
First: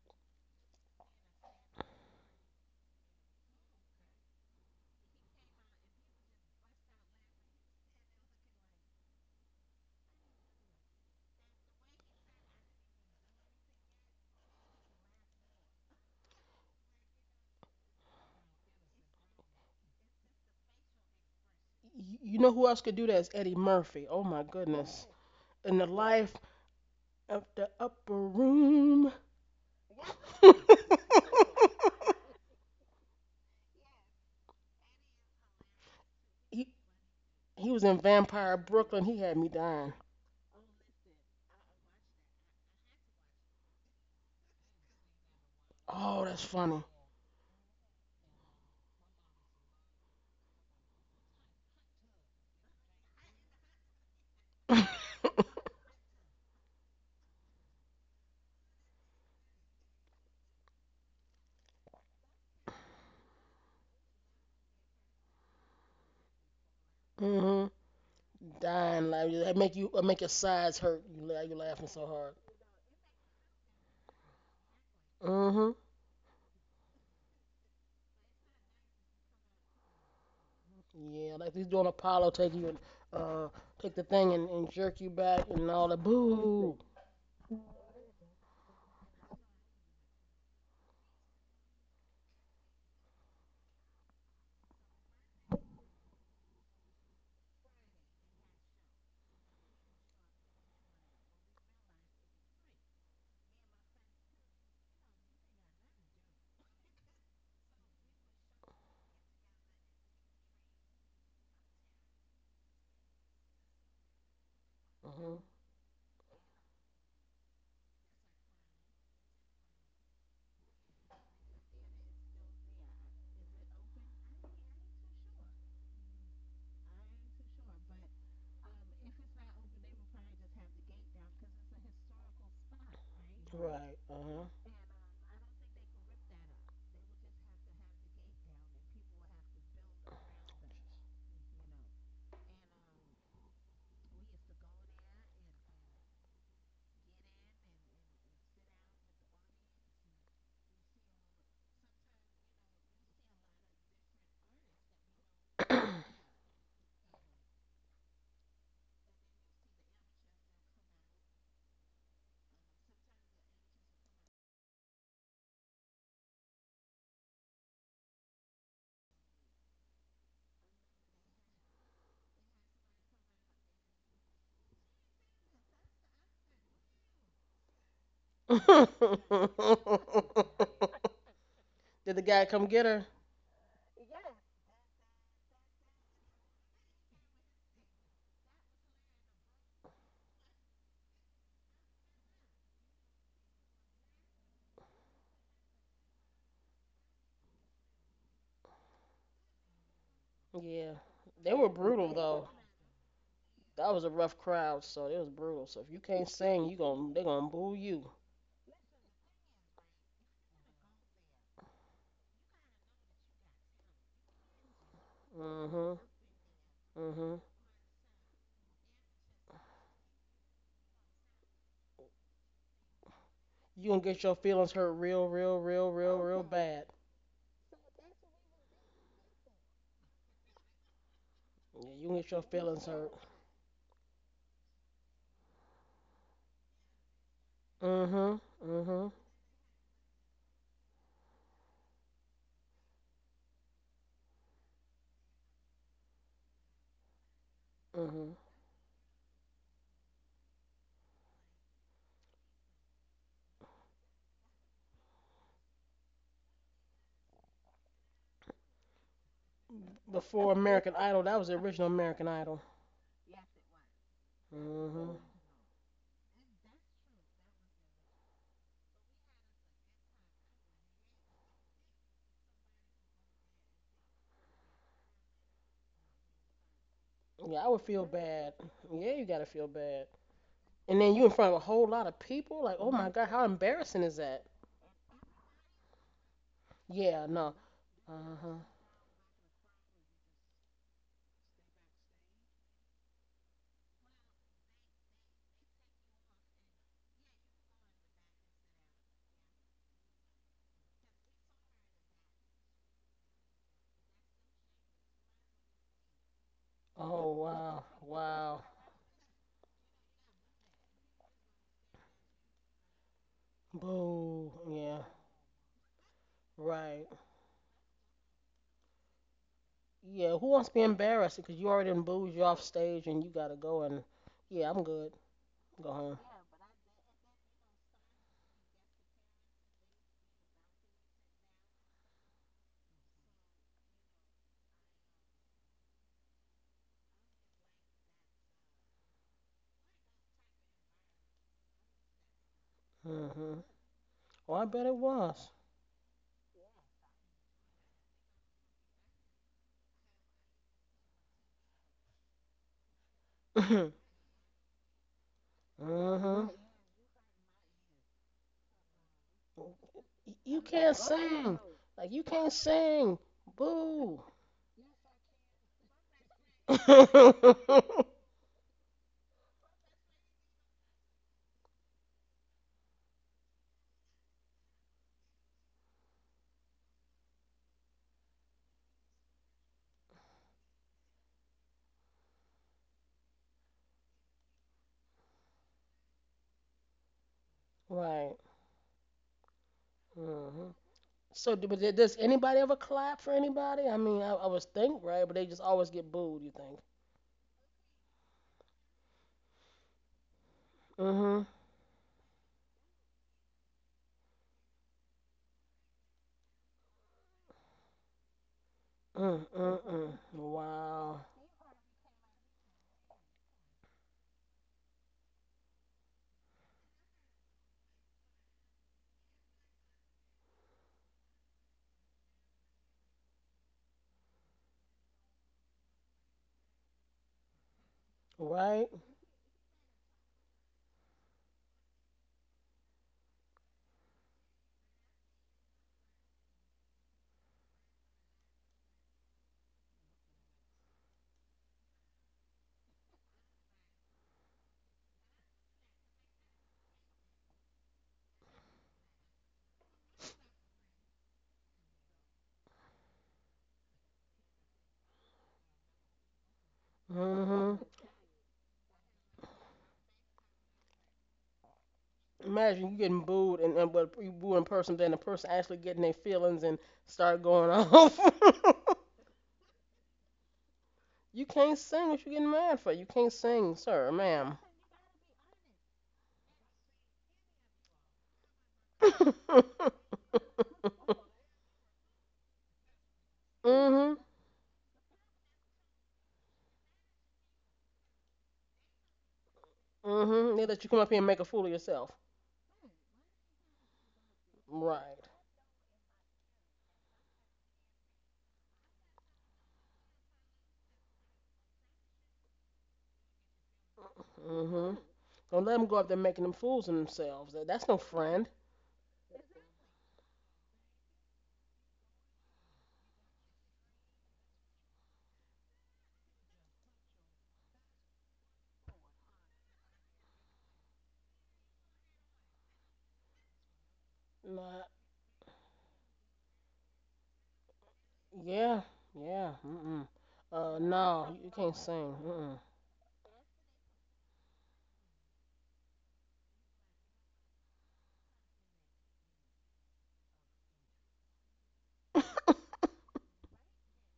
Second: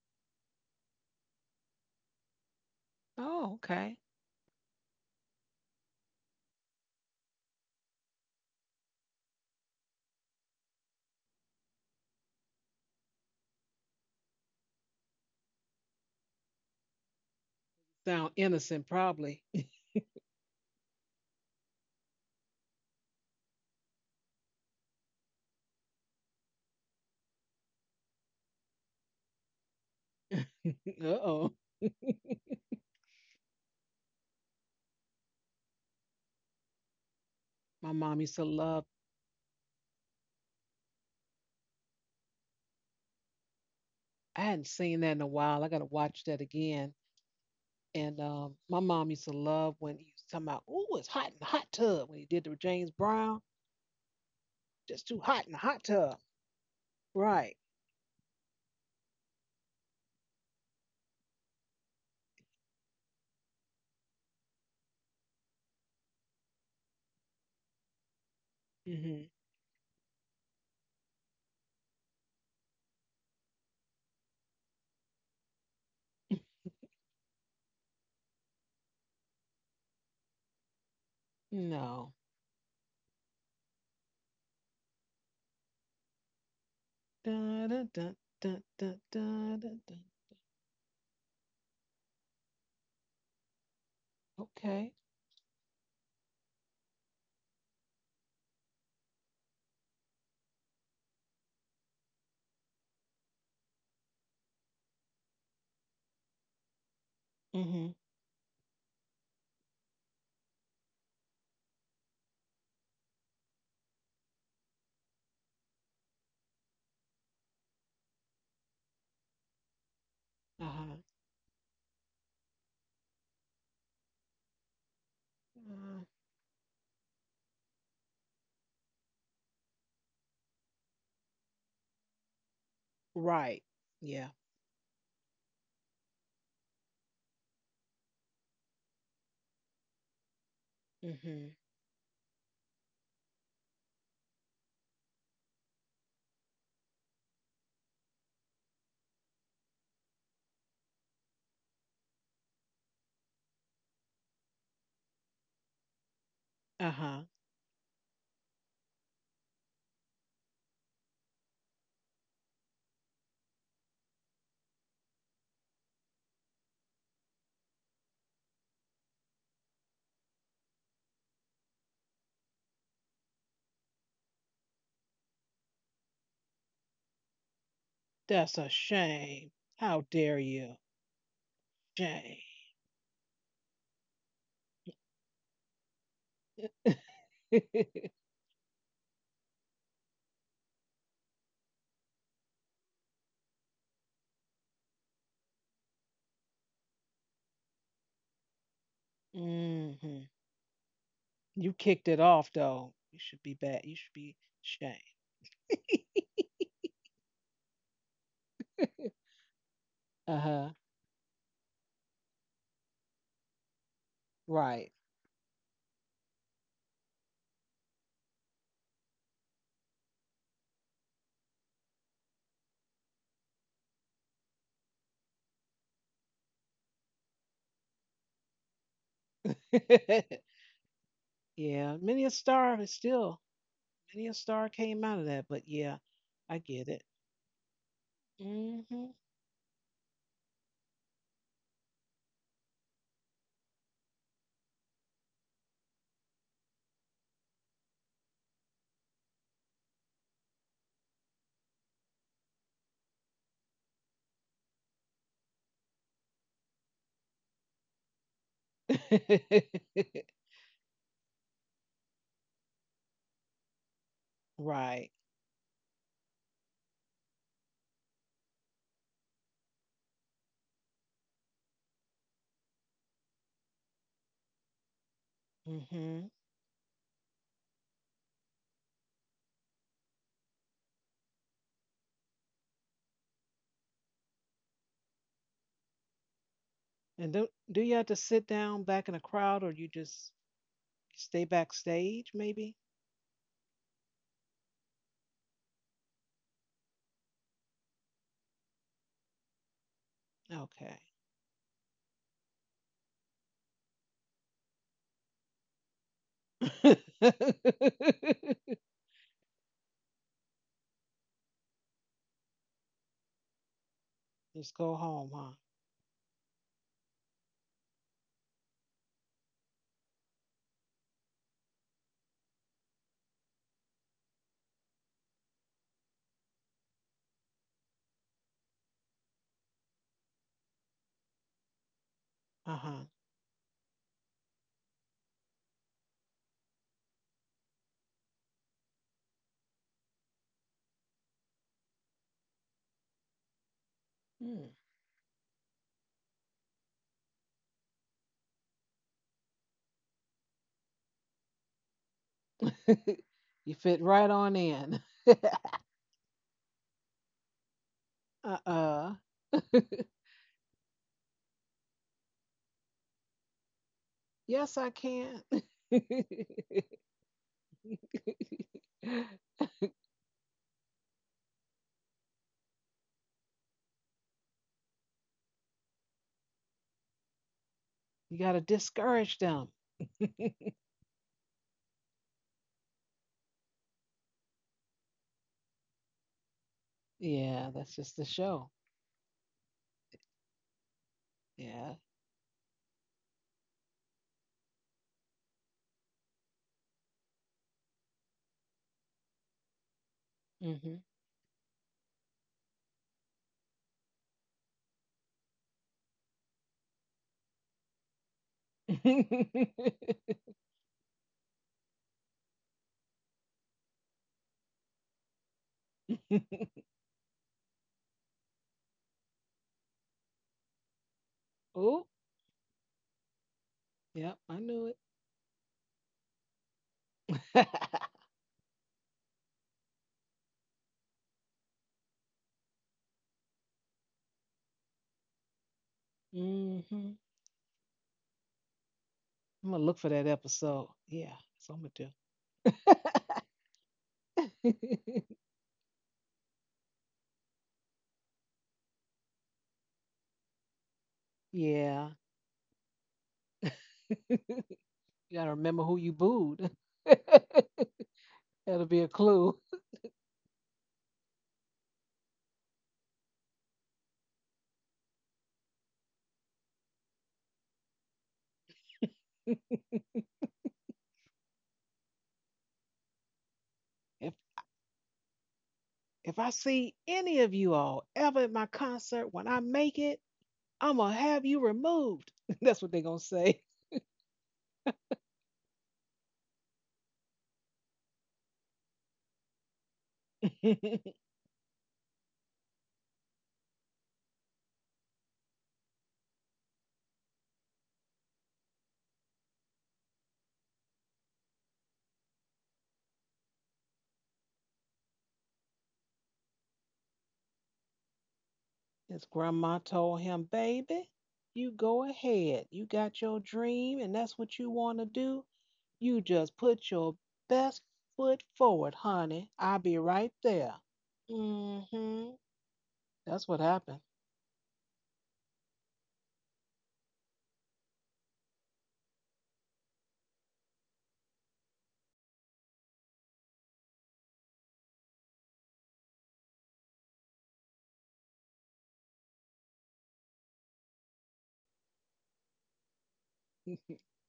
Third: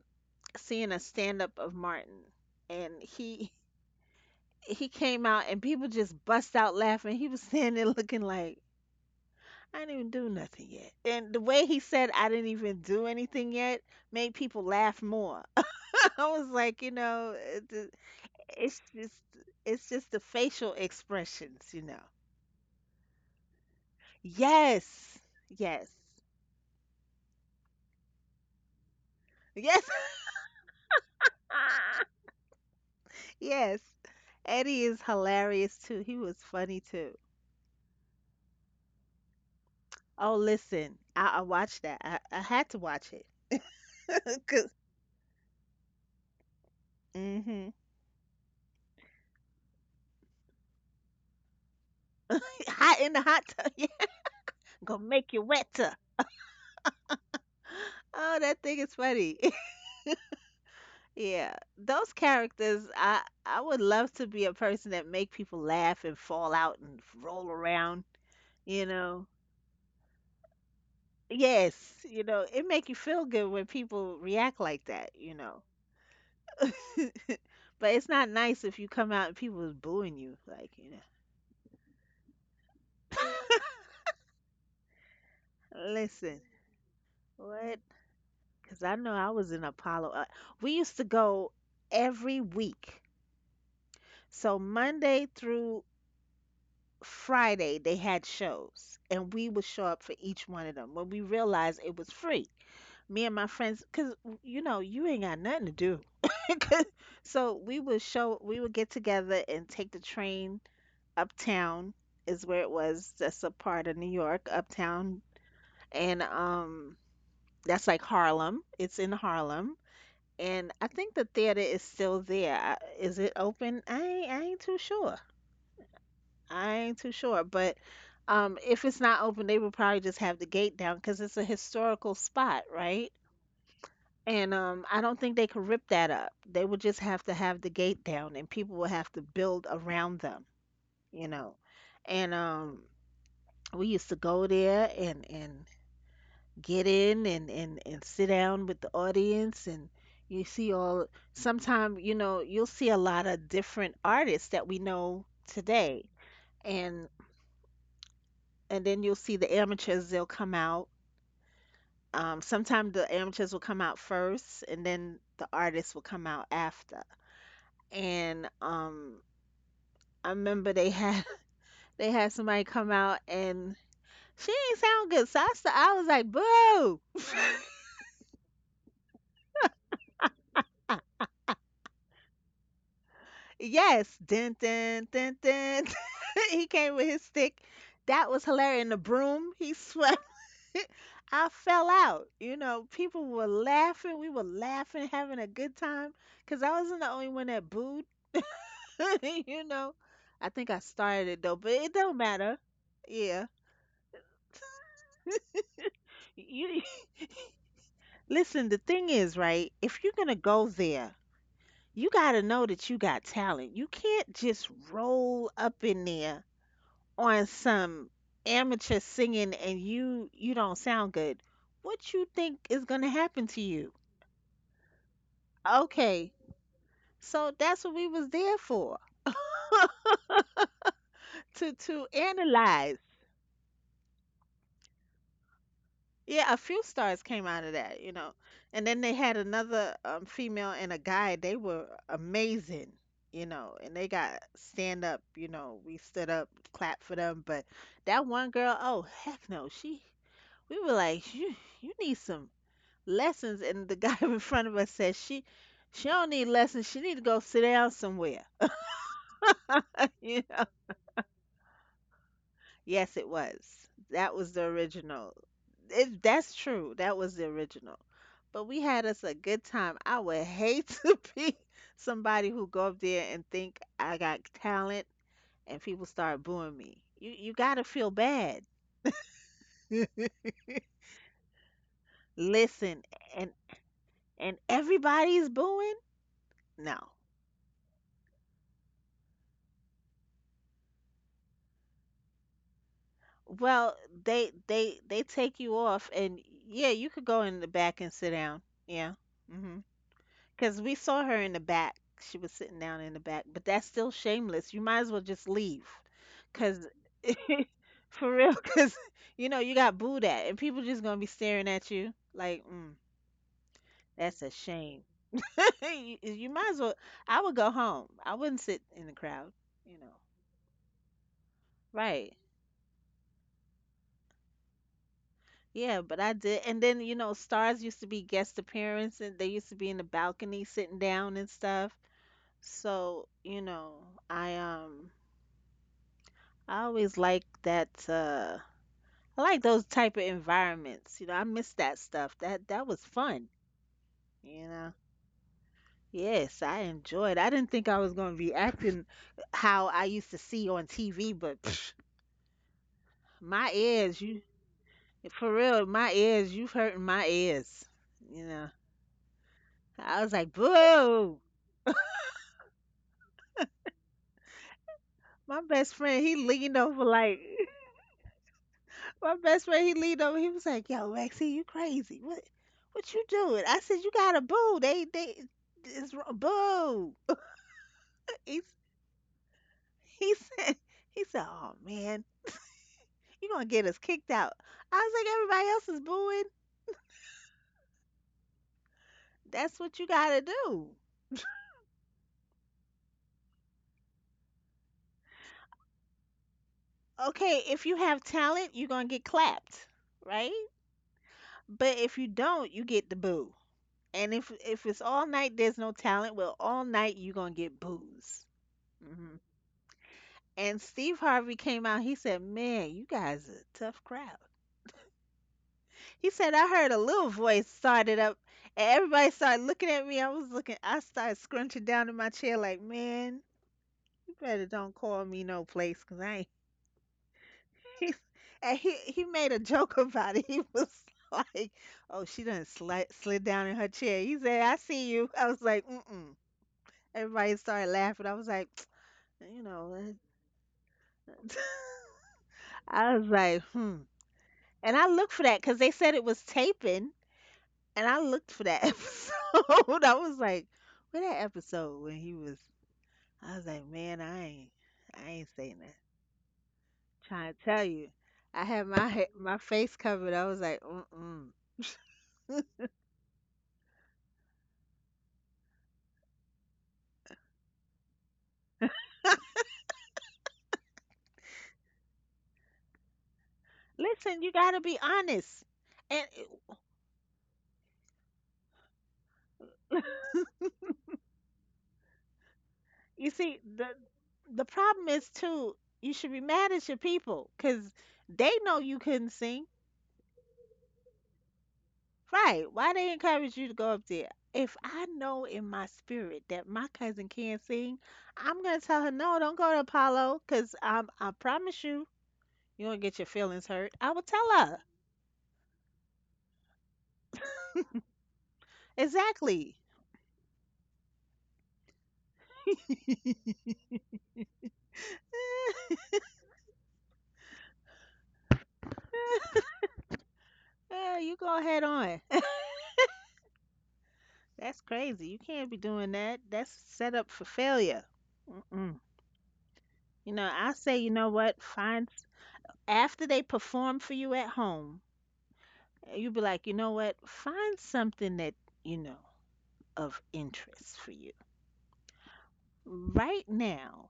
[SPEAKER 3] seeing a stand up of Martin and he
[SPEAKER 1] Oh, okay.
[SPEAKER 3] he came out and people just bust out laughing. He was standing there looking like I didn't even do nothing yet. And the way he said I didn't even do anything yet made people laugh more. I was like, you know,
[SPEAKER 1] Sound
[SPEAKER 3] it's
[SPEAKER 1] innocent,
[SPEAKER 3] just
[SPEAKER 1] probably.
[SPEAKER 3] it's just the facial expressions, you know.
[SPEAKER 2] You know who else could do that is Eddie Murphy. Oh my goodness.
[SPEAKER 3] Yes.
[SPEAKER 2] In the
[SPEAKER 3] Yes.
[SPEAKER 2] life of the upper room.
[SPEAKER 3] Yes.
[SPEAKER 1] Uh oh.
[SPEAKER 3] Yes. Eddie is hilarious too. He was
[SPEAKER 2] he,
[SPEAKER 3] funny too.
[SPEAKER 2] he
[SPEAKER 1] My
[SPEAKER 2] was in
[SPEAKER 1] mom used to
[SPEAKER 2] Vampire
[SPEAKER 1] love.
[SPEAKER 2] Brooklyn. He had me dying.
[SPEAKER 3] Oh, listen, I watched that. I had to watch it.
[SPEAKER 1] I hadn't
[SPEAKER 3] 'Cause-
[SPEAKER 1] seen that in a while. I gotta watch
[SPEAKER 2] Oh,
[SPEAKER 1] that
[SPEAKER 2] that's funny.
[SPEAKER 1] again.
[SPEAKER 3] mhm.
[SPEAKER 1] And, my mom used to love when he was talking about, "Ooh, it's hot in the hot tub." When he did the James
[SPEAKER 3] Hot in the
[SPEAKER 1] Brown,
[SPEAKER 3] hot tub. Yeah,
[SPEAKER 1] just
[SPEAKER 3] gonna
[SPEAKER 1] too
[SPEAKER 3] make
[SPEAKER 1] hot
[SPEAKER 3] you
[SPEAKER 1] in the hot
[SPEAKER 3] wetter.
[SPEAKER 1] tub. Right.
[SPEAKER 3] Oh, that thing is funny. Yeah, those characters. I would love to be a person that make people laugh and fall out and roll
[SPEAKER 2] hmm
[SPEAKER 3] around. You
[SPEAKER 2] Dying
[SPEAKER 1] Hmm.
[SPEAKER 3] know.
[SPEAKER 2] laugh. That make your sides hurt. You laughing
[SPEAKER 3] Yes,
[SPEAKER 2] so
[SPEAKER 3] you
[SPEAKER 2] hard.
[SPEAKER 3] know, it make you feel good when people react like that. You know,
[SPEAKER 2] Hmm
[SPEAKER 3] but it's not nice if you come out and people is booing you. Like you know.
[SPEAKER 2] Yeah, like he's doing
[SPEAKER 1] No.
[SPEAKER 2] Apollo, take you and uh, take the thing and jerk you back and all the
[SPEAKER 3] Listen,
[SPEAKER 2] boo.
[SPEAKER 1] Dun,
[SPEAKER 3] what
[SPEAKER 1] dun, dun, dun,
[SPEAKER 3] because
[SPEAKER 1] dun,
[SPEAKER 3] I know I was
[SPEAKER 1] dun,
[SPEAKER 3] in
[SPEAKER 1] dun, dun.
[SPEAKER 3] Apollo. We used to go every week. So
[SPEAKER 1] Okay.
[SPEAKER 3] Monday through Friday, they had shows, and we would show up for each one of them when we realized it was free. Me and my friends, because you ain't got nothing to do. 'Cause- so
[SPEAKER 1] Mm-hmm.
[SPEAKER 3] we would get together and take the train uptown, is where it was. That's a part of New York, uptown.
[SPEAKER 2] Hmm
[SPEAKER 3] And that's like Harlem. It's in Harlem, and I
[SPEAKER 1] Uh-huh.
[SPEAKER 3] think the theater is still there. Is it open? I ain't too sure.
[SPEAKER 1] Uh,
[SPEAKER 3] I ain't too sure, but if it's not open, they would probably just have the gate down because it's a historical spot, right?
[SPEAKER 1] right.
[SPEAKER 2] Right.
[SPEAKER 1] Yeah.
[SPEAKER 2] Uh-huh.
[SPEAKER 3] And I don't think they could rip that up. They would just have to have the gate down, and people would have to build around them, you
[SPEAKER 1] Hmm.
[SPEAKER 3] know. And we used to go there, and get in and sit down with the audience and you see all Sometimes you'll see a lot of different artists that we know today,
[SPEAKER 1] Uh-huh.
[SPEAKER 3] and then you'll see the amateurs, they'll come out. Sometime the amateurs will come out first, and then the artists will come out after. And I remember they had they had somebody come out, and she ain't sound good. So I was like, boo.
[SPEAKER 1] That's a shame. How dare you?
[SPEAKER 2] Did the
[SPEAKER 1] Shame.
[SPEAKER 2] guy come get her?
[SPEAKER 3] Yes, dun dun dun dun. He came with his stick. That was hilarious. And the broom, he swept. I fell out. You know, people were laughing. We were laughing, having a good time. Cause I wasn't the only one that booed. you
[SPEAKER 1] Mm
[SPEAKER 3] know,
[SPEAKER 1] hmm.
[SPEAKER 3] I think I
[SPEAKER 2] Yeah.
[SPEAKER 3] started it
[SPEAKER 2] They
[SPEAKER 3] though,
[SPEAKER 1] You
[SPEAKER 2] were
[SPEAKER 3] but it
[SPEAKER 1] kicked it
[SPEAKER 2] brutal
[SPEAKER 3] don't
[SPEAKER 1] off
[SPEAKER 2] though.
[SPEAKER 3] matter.
[SPEAKER 1] though. You should be
[SPEAKER 3] Yeah.
[SPEAKER 1] bad. You
[SPEAKER 2] That was
[SPEAKER 1] should
[SPEAKER 2] a
[SPEAKER 1] be
[SPEAKER 2] rough crowd,
[SPEAKER 1] shame.
[SPEAKER 2] so it was brutal. So if you can't sing, you
[SPEAKER 3] You
[SPEAKER 2] gon' they gonna boo you.
[SPEAKER 3] listen. The thing is, right? If you're gonna
[SPEAKER 1] Uh-huh.
[SPEAKER 3] go there, you gotta know that you got talent. You can't just
[SPEAKER 1] Right.
[SPEAKER 3] roll up
[SPEAKER 2] Hmm
[SPEAKER 3] in there
[SPEAKER 2] hmm
[SPEAKER 3] on some amateur singing, and you don't sound good. What you think is going to happen to
[SPEAKER 2] You gonna
[SPEAKER 3] you?
[SPEAKER 2] get your feelings hurt real, real, real, real,
[SPEAKER 3] Okay,
[SPEAKER 2] real bad.
[SPEAKER 3] so that's what we was there for, to
[SPEAKER 1] Yeah.
[SPEAKER 2] You
[SPEAKER 3] to
[SPEAKER 1] Many a
[SPEAKER 2] get your
[SPEAKER 1] star
[SPEAKER 2] feelings
[SPEAKER 1] is
[SPEAKER 3] analyze.
[SPEAKER 2] hurt.
[SPEAKER 1] still many a star came out of that, but yeah, I
[SPEAKER 3] Yeah, a
[SPEAKER 1] get
[SPEAKER 3] few
[SPEAKER 1] it.
[SPEAKER 3] stars came out of that,
[SPEAKER 2] Mm-hmm.
[SPEAKER 3] and
[SPEAKER 2] Mm-hmm.
[SPEAKER 1] Mm
[SPEAKER 3] then they had another female and a guy. They were amazing, and they got stand up. We stood up, clapped for them, but
[SPEAKER 2] Mm-hmm.
[SPEAKER 3] that one girl, oh heck no. She, we were like, you need some lessons. And the guy in front of us says, she don't need lessons, she need to go sit down somewhere.
[SPEAKER 1] hmm.
[SPEAKER 2] Before
[SPEAKER 3] you know
[SPEAKER 2] American Idol, that was the original American Idol.
[SPEAKER 3] yes, it was. That was the
[SPEAKER 1] Right.
[SPEAKER 2] Mm-hmm.
[SPEAKER 3] original. It, that's true, that was the original. But we had us a good time. I would hate to be somebody who go up there and think, I got talent,
[SPEAKER 1] Mm
[SPEAKER 3] and people
[SPEAKER 1] hmm.
[SPEAKER 3] start booing me. you
[SPEAKER 2] Yeah,
[SPEAKER 3] you
[SPEAKER 2] I would
[SPEAKER 3] gotta
[SPEAKER 2] feel
[SPEAKER 3] feel
[SPEAKER 2] bad.
[SPEAKER 3] bad.
[SPEAKER 2] Yeah, you gotta feel bad. And then you in front of a whole lot of people. Like, oh my
[SPEAKER 3] Listen,
[SPEAKER 2] God, how
[SPEAKER 3] and
[SPEAKER 2] embarrassing is that?
[SPEAKER 3] and everybody's booing. No.
[SPEAKER 2] Yeah,
[SPEAKER 1] And do
[SPEAKER 2] no.
[SPEAKER 1] do you have to sit
[SPEAKER 2] Uh-huh.
[SPEAKER 1] down back in a crowd, or you just stay backstage? Maybe.
[SPEAKER 3] Well, they take you off, and yeah, you could go in the back and sit down. Yeah. Hmm.
[SPEAKER 1] Okay.
[SPEAKER 3] Because we saw her in the back. She was sitting down in the back, but that's still shameless. You might as well just leave. Because
[SPEAKER 2] Oh wow,
[SPEAKER 3] for
[SPEAKER 2] wow.
[SPEAKER 3] real, because you know, you got booed at, and people just gonna be staring at you like, mm,
[SPEAKER 2] Boo.
[SPEAKER 3] that's a
[SPEAKER 1] Just go
[SPEAKER 3] shame.
[SPEAKER 2] Yeah.
[SPEAKER 1] home, huh?
[SPEAKER 3] You might as well.
[SPEAKER 2] Right.
[SPEAKER 3] I would go home. I wouldn't sit in the crowd, you know.
[SPEAKER 2] Yeah. Who wants to be embarrassed? Because you already done booed
[SPEAKER 3] Right.
[SPEAKER 2] you off stage and you gotta go and yeah, I'm good. Go
[SPEAKER 3] Yeah,
[SPEAKER 2] home.
[SPEAKER 3] but I did. And then, you know, stars used to be guest appearance and they used to be in the balcony sitting down and stuff.
[SPEAKER 1] Uh huh.
[SPEAKER 3] So, you know, I um I always like that I like those type of environments. You know, I miss that stuff. That was fun,
[SPEAKER 2] Mm-hmm. Oh,
[SPEAKER 1] Hmm.
[SPEAKER 2] I
[SPEAKER 3] you
[SPEAKER 2] bet it
[SPEAKER 3] know.
[SPEAKER 2] was.
[SPEAKER 3] Yes, I enjoyed. I didn't think I was going to be acting how I used to see on TV, but psh,
[SPEAKER 1] You
[SPEAKER 3] my
[SPEAKER 1] fit right
[SPEAKER 3] ears,
[SPEAKER 1] on
[SPEAKER 3] you,
[SPEAKER 1] in.
[SPEAKER 3] for real, my
[SPEAKER 2] Mm-hmm.
[SPEAKER 3] ears, you've hurting my ears,
[SPEAKER 1] Uh
[SPEAKER 3] you know.
[SPEAKER 1] uh.
[SPEAKER 3] I was like,
[SPEAKER 2] You can't
[SPEAKER 3] "Boo."
[SPEAKER 2] sing. Like you can't sing. Boo.
[SPEAKER 1] Yes, I can.
[SPEAKER 3] My
[SPEAKER 1] You
[SPEAKER 3] best friend, he leaned over like my best friend, he leaned over. He was like, "Yo, Maxie, you crazy? What you doing?" I said, "You got a boo. It's wr- boo."
[SPEAKER 1] got to
[SPEAKER 3] He,
[SPEAKER 1] discourage them.
[SPEAKER 3] he said, he said, "Oh man, you gonna get us kicked out." I was like, "Everybody else is booing.
[SPEAKER 1] Yeah, that's just the
[SPEAKER 2] Right.
[SPEAKER 1] show.
[SPEAKER 3] That's what you gotta
[SPEAKER 2] Mm-hmm.
[SPEAKER 3] do."
[SPEAKER 2] So,
[SPEAKER 1] Yeah.
[SPEAKER 2] does anybody ever clap for anybody? I mean, I was think right, but they just always get booed. You think?
[SPEAKER 3] Okay, if you have talent, you're gonna get clapped, right?
[SPEAKER 1] Mm-hmm.
[SPEAKER 2] Mm-hmm.
[SPEAKER 3] But if you don't, you get the boo. And if it's all night, there's no talent. Well, all night you're gonna get boos. Mm-hmm.
[SPEAKER 2] Mm-mm-mm.
[SPEAKER 3] And
[SPEAKER 2] Wow.
[SPEAKER 3] Steve Harvey came out. He said, man, you guys are a tough crowd. He said, I heard a little voice started up and everybody started looking at me. I was looking, I started scrunching
[SPEAKER 1] Oh,
[SPEAKER 3] down in my chair like, man,
[SPEAKER 1] yep,
[SPEAKER 3] you
[SPEAKER 1] I
[SPEAKER 3] better
[SPEAKER 1] knew
[SPEAKER 3] don't call me no place 'cause I ain't.
[SPEAKER 1] it.
[SPEAKER 3] He, and
[SPEAKER 2] Right.
[SPEAKER 3] he made a joke about it. He was like, oh, she done slid down in her chair. He said, I see you. I was like, mm mm.
[SPEAKER 1] I'm
[SPEAKER 3] Everybody started laughing. I was like,
[SPEAKER 1] gonna
[SPEAKER 3] you
[SPEAKER 1] look for that
[SPEAKER 3] know,
[SPEAKER 1] episode. Yeah, that's what I'm
[SPEAKER 3] I was like, hmm.
[SPEAKER 1] gonna
[SPEAKER 3] And
[SPEAKER 1] do.
[SPEAKER 3] I looked for that because they said it was taping, and I looked for that episode. I was like, "Where that
[SPEAKER 1] Yeah,
[SPEAKER 3] episode when he was?" I was like,
[SPEAKER 1] you
[SPEAKER 3] "Man,
[SPEAKER 1] gotta
[SPEAKER 3] I ain't
[SPEAKER 1] remember who
[SPEAKER 3] saying
[SPEAKER 1] you
[SPEAKER 3] that."
[SPEAKER 1] booed.
[SPEAKER 3] Trying to
[SPEAKER 2] Mm-hmm.
[SPEAKER 3] tell you, I
[SPEAKER 1] That'll be
[SPEAKER 3] had
[SPEAKER 1] a
[SPEAKER 3] my
[SPEAKER 1] clue.
[SPEAKER 3] my face covered. I was like, "Mm-mm."
[SPEAKER 2] Imagine you getting booed, and but you booing in person, then the person actually getting their feelings and start going off. You can't sing. What you getting mad for? You can't sing, sir, or
[SPEAKER 1] If
[SPEAKER 3] Listen, you
[SPEAKER 2] ma'am.
[SPEAKER 3] gotta be honest,
[SPEAKER 1] if
[SPEAKER 3] and
[SPEAKER 1] I see any of you all ever at my concert when I
[SPEAKER 2] mhm.
[SPEAKER 1] make it, I'm gonna have you removed. That's what they're gonna
[SPEAKER 3] you
[SPEAKER 1] say.
[SPEAKER 3] see the
[SPEAKER 2] Mhm.
[SPEAKER 3] the problem is too. You should be mad at your people because they know you couldn't sing.
[SPEAKER 2] They let you come
[SPEAKER 1] His
[SPEAKER 2] up here and make a fool of yourself.
[SPEAKER 3] Right. Why they encourage you to go up there? If I
[SPEAKER 2] Right.
[SPEAKER 3] know in my spirit that my cousin can't sing, I'm gonna tell her, no, don't go to Apollo, cause I promise you, you gonna get your feelings hurt. I will tell her
[SPEAKER 2] Mhm. Don't let them go up there making them fools of themselves. That's no friend.
[SPEAKER 1] grandma
[SPEAKER 3] exactly.
[SPEAKER 1] told him, "Baby, you go ahead. You got your dream, and that's what you want to do. You just put your best foot forward, honey. I'll be right there."
[SPEAKER 3] Yeah, you go head
[SPEAKER 1] Mm-hmm.
[SPEAKER 3] on.
[SPEAKER 1] That's what happened,
[SPEAKER 2] Nah.
[SPEAKER 3] That's crazy. You can't be doing that. That's set up for failure.
[SPEAKER 2] Yeah.
[SPEAKER 3] Mm-mm.
[SPEAKER 2] Yeah. Mm.
[SPEAKER 3] You know, I say, you know
[SPEAKER 2] No. You
[SPEAKER 3] what?
[SPEAKER 2] can't
[SPEAKER 3] Find
[SPEAKER 2] sing.
[SPEAKER 3] after they perform for you at home, you be like, you know what? Find something that, you know of interest for you.
[SPEAKER 2] Mm.
[SPEAKER 3] Right now,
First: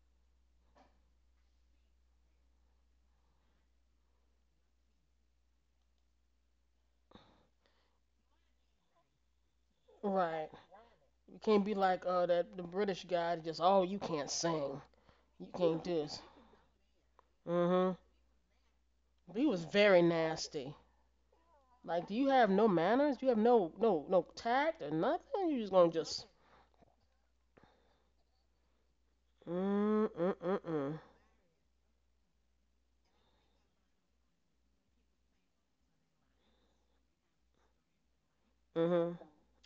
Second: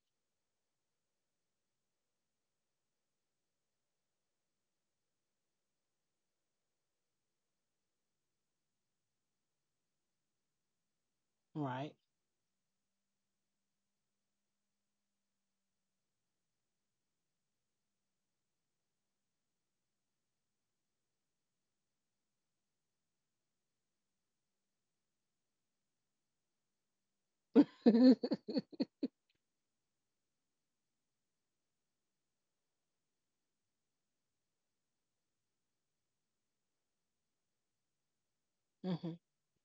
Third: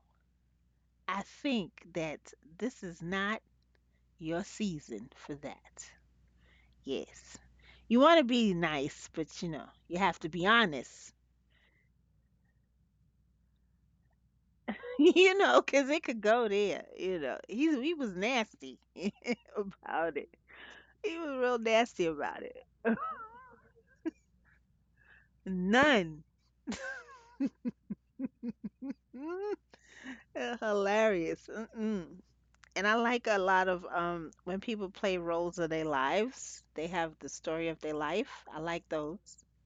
[SPEAKER 3] I think that this is not your season for that. Yes. You want to be nice, but you know, you have to be
[SPEAKER 2] Right.
[SPEAKER 3] honest.
[SPEAKER 2] You can't be
[SPEAKER 1] right?
[SPEAKER 2] like that the British guy just oh you can't sing. You can't
[SPEAKER 3] 'Cause
[SPEAKER 2] do
[SPEAKER 3] it
[SPEAKER 2] this.
[SPEAKER 3] could go there. You know,
[SPEAKER 2] Mm-hmm.
[SPEAKER 3] he was nasty
[SPEAKER 2] He was very
[SPEAKER 3] about it.
[SPEAKER 2] nasty.
[SPEAKER 3] He was real nasty
[SPEAKER 2] Like, do you
[SPEAKER 3] about
[SPEAKER 2] have
[SPEAKER 3] it.
[SPEAKER 2] no manners? Do you have no tact or nothing? You just gonna
[SPEAKER 3] None.
[SPEAKER 2] just
[SPEAKER 3] Mm,
[SPEAKER 2] mm mm mm mm.
[SPEAKER 3] Hilarious. Mm-mm. And I like a lot of when people play roles of their lives, they have the story of their life. I like
[SPEAKER 1] Mm-hmm.
[SPEAKER 2] Mhm.
[SPEAKER 3] those.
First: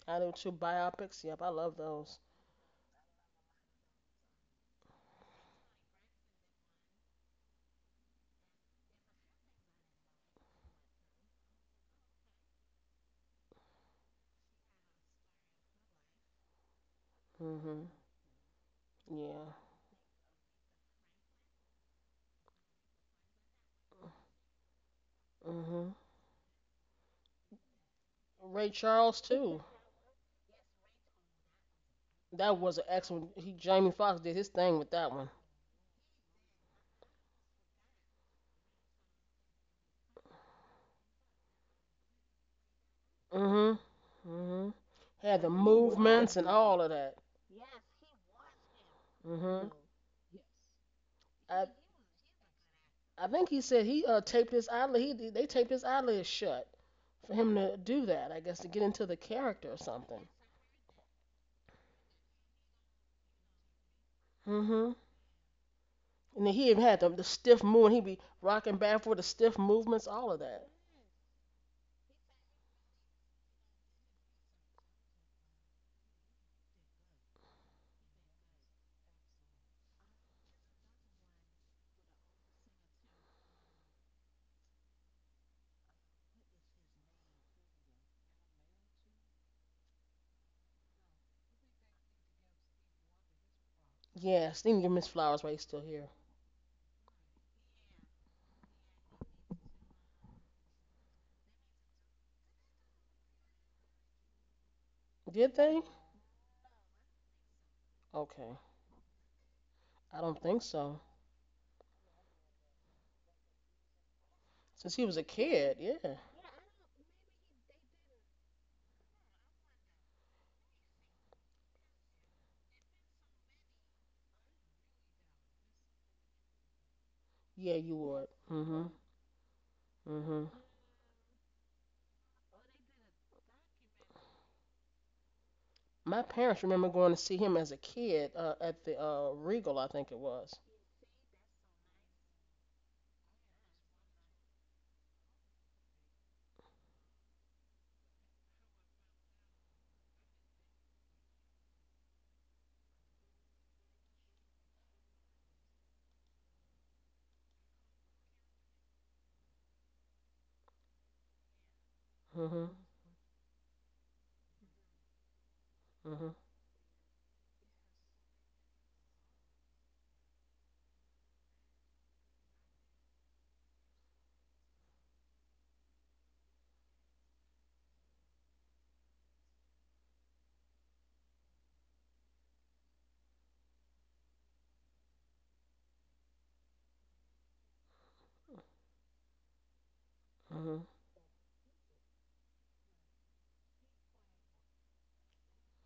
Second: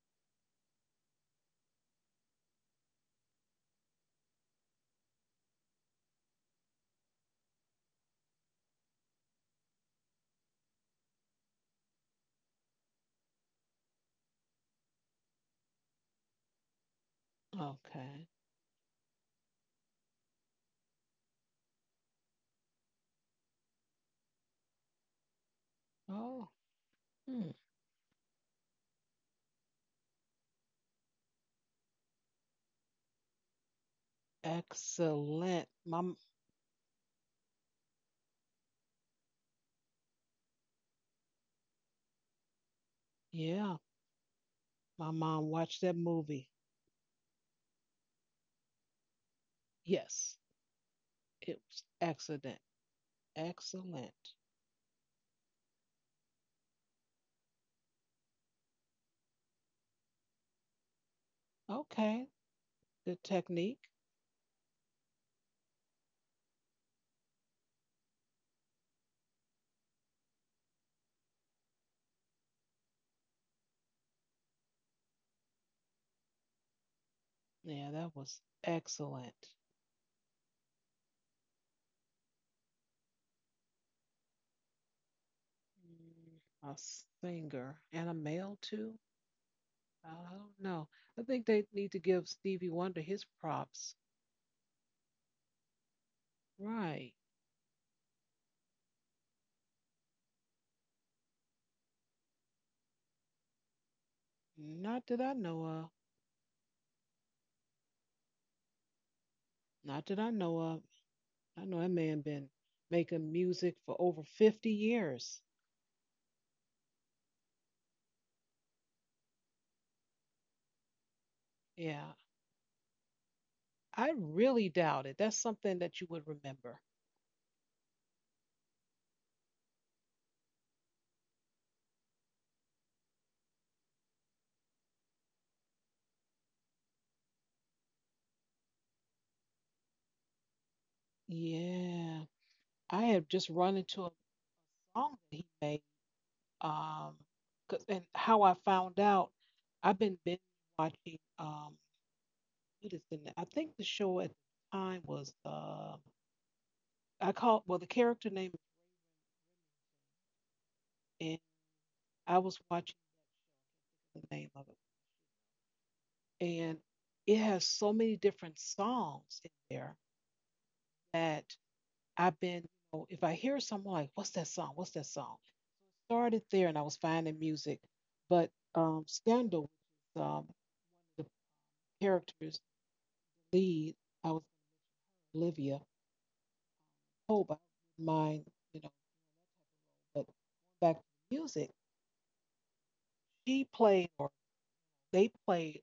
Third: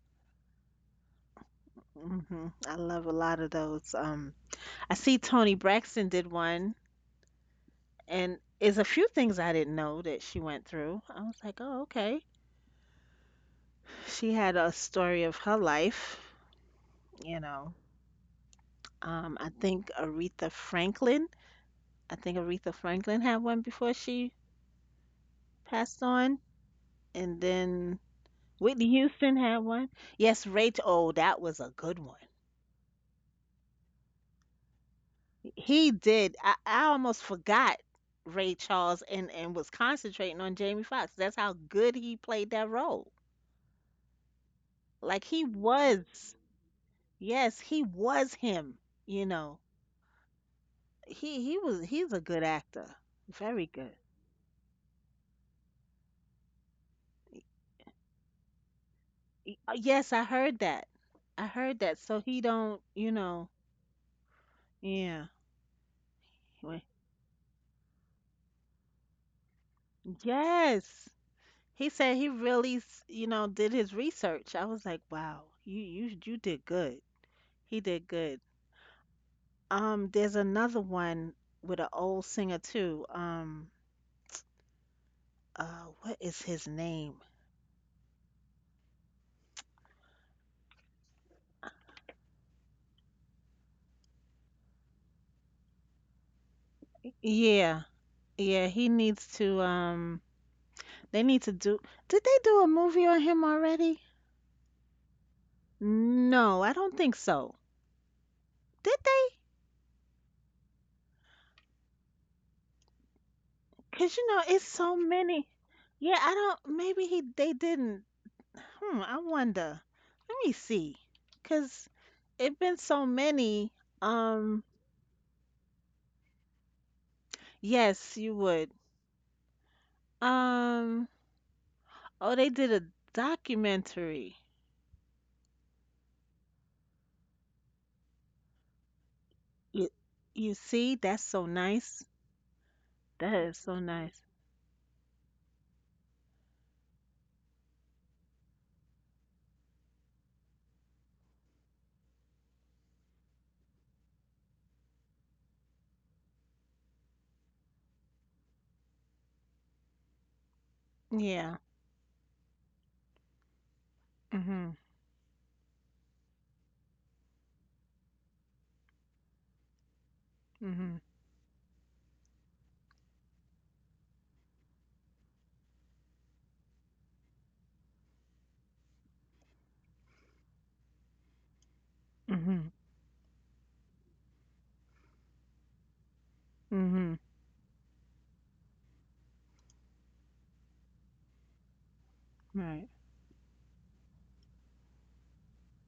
[SPEAKER 2] I do two biopics. Yep, I love those.
[SPEAKER 3] Hmm. I love a lot of those. I see Toni Braxton did one, and is a few things I didn't know that she went through. I was like, oh, okay. She had a story of her life, you know.
[SPEAKER 2] Mhm.
[SPEAKER 1] Okay.
[SPEAKER 3] I
[SPEAKER 2] Yeah.
[SPEAKER 3] think Aretha Franklin. I think Aretha Franklin had one before she
[SPEAKER 2] Mhm.
[SPEAKER 3] passed on,
[SPEAKER 1] Oh.
[SPEAKER 3] and
[SPEAKER 1] Hmm.
[SPEAKER 3] then
[SPEAKER 2] Ray
[SPEAKER 3] Whitney
[SPEAKER 2] Charles
[SPEAKER 3] Houston had
[SPEAKER 2] too.
[SPEAKER 3] one. Yes, Rachel. Oh, that was a good one.
[SPEAKER 2] That was an excellent. He Jamie Foxx did his thing with that one.
[SPEAKER 1] Excellent.
[SPEAKER 3] He
[SPEAKER 1] My
[SPEAKER 3] did. I almost forgot Ray Charles, and was concentrating on Jamie Foxx. That's how good he played that role.
[SPEAKER 1] Yeah,
[SPEAKER 2] Mhm. Mhm.
[SPEAKER 1] my
[SPEAKER 3] Like
[SPEAKER 2] Had
[SPEAKER 3] he
[SPEAKER 1] mom
[SPEAKER 2] the
[SPEAKER 1] watched that
[SPEAKER 3] was,
[SPEAKER 2] movements and
[SPEAKER 1] movie.
[SPEAKER 2] all of that.
[SPEAKER 3] yes, he was him. You know,
[SPEAKER 2] Mhm.
[SPEAKER 1] Yes,
[SPEAKER 3] he
[SPEAKER 1] it
[SPEAKER 2] I
[SPEAKER 1] was
[SPEAKER 3] was. He's a good
[SPEAKER 1] excellent.
[SPEAKER 3] actor.
[SPEAKER 2] I think he
[SPEAKER 3] Very
[SPEAKER 2] said
[SPEAKER 3] good.
[SPEAKER 2] he
[SPEAKER 1] Excellent.
[SPEAKER 2] taped his eyelid. He they taped his eyelids shut for him to do that, I guess, to get into the character or
[SPEAKER 3] Yes, I
[SPEAKER 2] something.
[SPEAKER 3] heard that. I heard that. So
[SPEAKER 1] Okay,
[SPEAKER 3] he don't. You
[SPEAKER 1] good
[SPEAKER 3] know.
[SPEAKER 1] technique.
[SPEAKER 2] Hmm
[SPEAKER 3] Yeah.
[SPEAKER 2] And then he even
[SPEAKER 3] Wait.
[SPEAKER 2] had the stiff movement. He'd be rocking back for the stiff movements, all of that.
[SPEAKER 3] Yes. He said he really, you know, did his research. I was like, wow, you you did good. He
[SPEAKER 1] Yeah,
[SPEAKER 3] did
[SPEAKER 1] that
[SPEAKER 3] good.
[SPEAKER 1] was excellent.
[SPEAKER 3] There's another one with an old singer too. What is
[SPEAKER 1] Mm.
[SPEAKER 3] his
[SPEAKER 1] A
[SPEAKER 3] name?
[SPEAKER 1] singer and a male too. I don't know. I think they need to give Stevie Wonder his props.
[SPEAKER 2] Yeah, they didn't give Miss Flowers while he's still here.
[SPEAKER 1] Right.
[SPEAKER 3] Yeah, yeah, he needs to, they need to do, did they do a movie on him already?
[SPEAKER 1] Not that I
[SPEAKER 2] Did
[SPEAKER 1] know
[SPEAKER 2] they?
[SPEAKER 1] of.
[SPEAKER 3] No, I don't think so.
[SPEAKER 2] Okay.
[SPEAKER 3] Did they?
[SPEAKER 1] Not
[SPEAKER 2] I
[SPEAKER 1] that I
[SPEAKER 2] don't
[SPEAKER 1] know
[SPEAKER 2] think
[SPEAKER 1] of.
[SPEAKER 2] so.
[SPEAKER 1] I know that man been making music for
[SPEAKER 3] Cause
[SPEAKER 1] over
[SPEAKER 3] you know, it's
[SPEAKER 1] 50
[SPEAKER 2] Since
[SPEAKER 3] so
[SPEAKER 2] he was a
[SPEAKER 1] years.
[SPEAKER 3] many.
[SPEAKER 2] kid, yeah.
[SPEAKER 3] Yeah, I don't, maybe he, they didn't. Hmm, I wonder. Let me see. Cause
[SPEAKER 1] Yeah.
[SPEAKER 3] it been so many.
[SPEAKER 1] I
[SPEAKER 3] Um,
[SPEAKER 1] really doubt it. That's something that you would remember.
[SPEAKER 2] Yeah, you
[SPEAKER 3] yes,
[SPEAKER 2] would.
[SPEAKER 3] you would.
[SPEAKER 2] Hmm hmm
[SPEAKER 3] Um, Oh, they did a documentary.
[SPEAKER 2] My parents remember going to see him as a kid at the Regal, I
[SPEAKER 3] You,
[SPEAKER 2] think it
[SPEAKER 3] you
[SPEAKER 2] was.
[SPEAKER 3] see, that's so nice.
[SPEAKER 1] Yeah. I have
[SPEAKER 3] That
[SPEAKER 1] just
[SPEAKER 3] is so
[SPEAKER 1] run into a
[SPEAKER 3] nice.
[SPEAKER 1] song that he made. Um, and how I found out, I've been binge watching. What is the? I think the show at the time was, I called, well, the character name, and
[SPEAKER 3] Yeah.
[SPEAKER 1] I was
[SPEAKER 2] Hmm
[SPEAKER 1] watching the name of
[SPEAKER 3] Mhm.
[SPEAKER 1] it.
[SPEAKER 2] hmm
[SPEAKER 1] And it has so many different songs in there
[SPEAKER 3] Mhm.
[SPEAKER 1] that I've been, you know, if I hear someone like, what's that song? What's that song? Started there and I was finding music. But, Scandal, um the characters
[SPEAKER 3] Mhm.
[SPEAKER 1] lead, I was Olivia
[SPEAKER 3] Mhm.
[SPEAKER 1] Pope. I don't mind, you know, but
[SPEAKER 2] hmm
[SPEAKER 1] back to music,
[SPEAKER 3] Right.
[SPEAKER 1] she played or they played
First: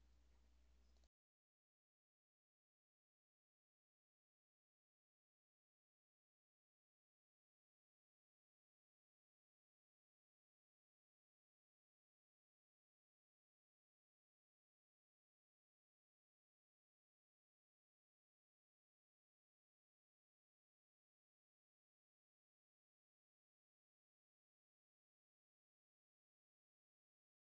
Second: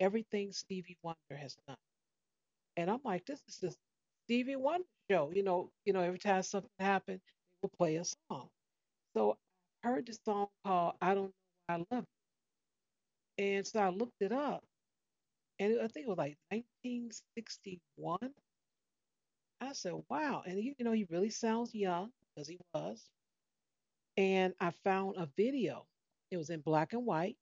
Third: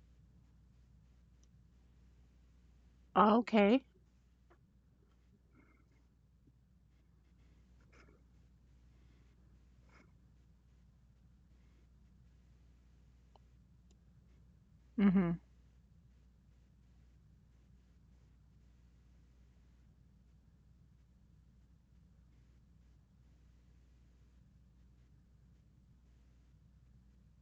[SPEAKER 1] everything Stevie Wonder has done. And I'm like, this is the
[SPEAKER 3] Okay.
[SPEAKER 1] Stevie Wonder show. You know, every time something happened, they would play a song. So I heard this song called I Don't Know Why I Love You. And so I looked it up
[SPEAKER 3] Mhm.
[SPEAKER 1] and I think it was like 1961. I said, wow. And he, you know, he really sounds young because he was. And I found a video. It was in black and white.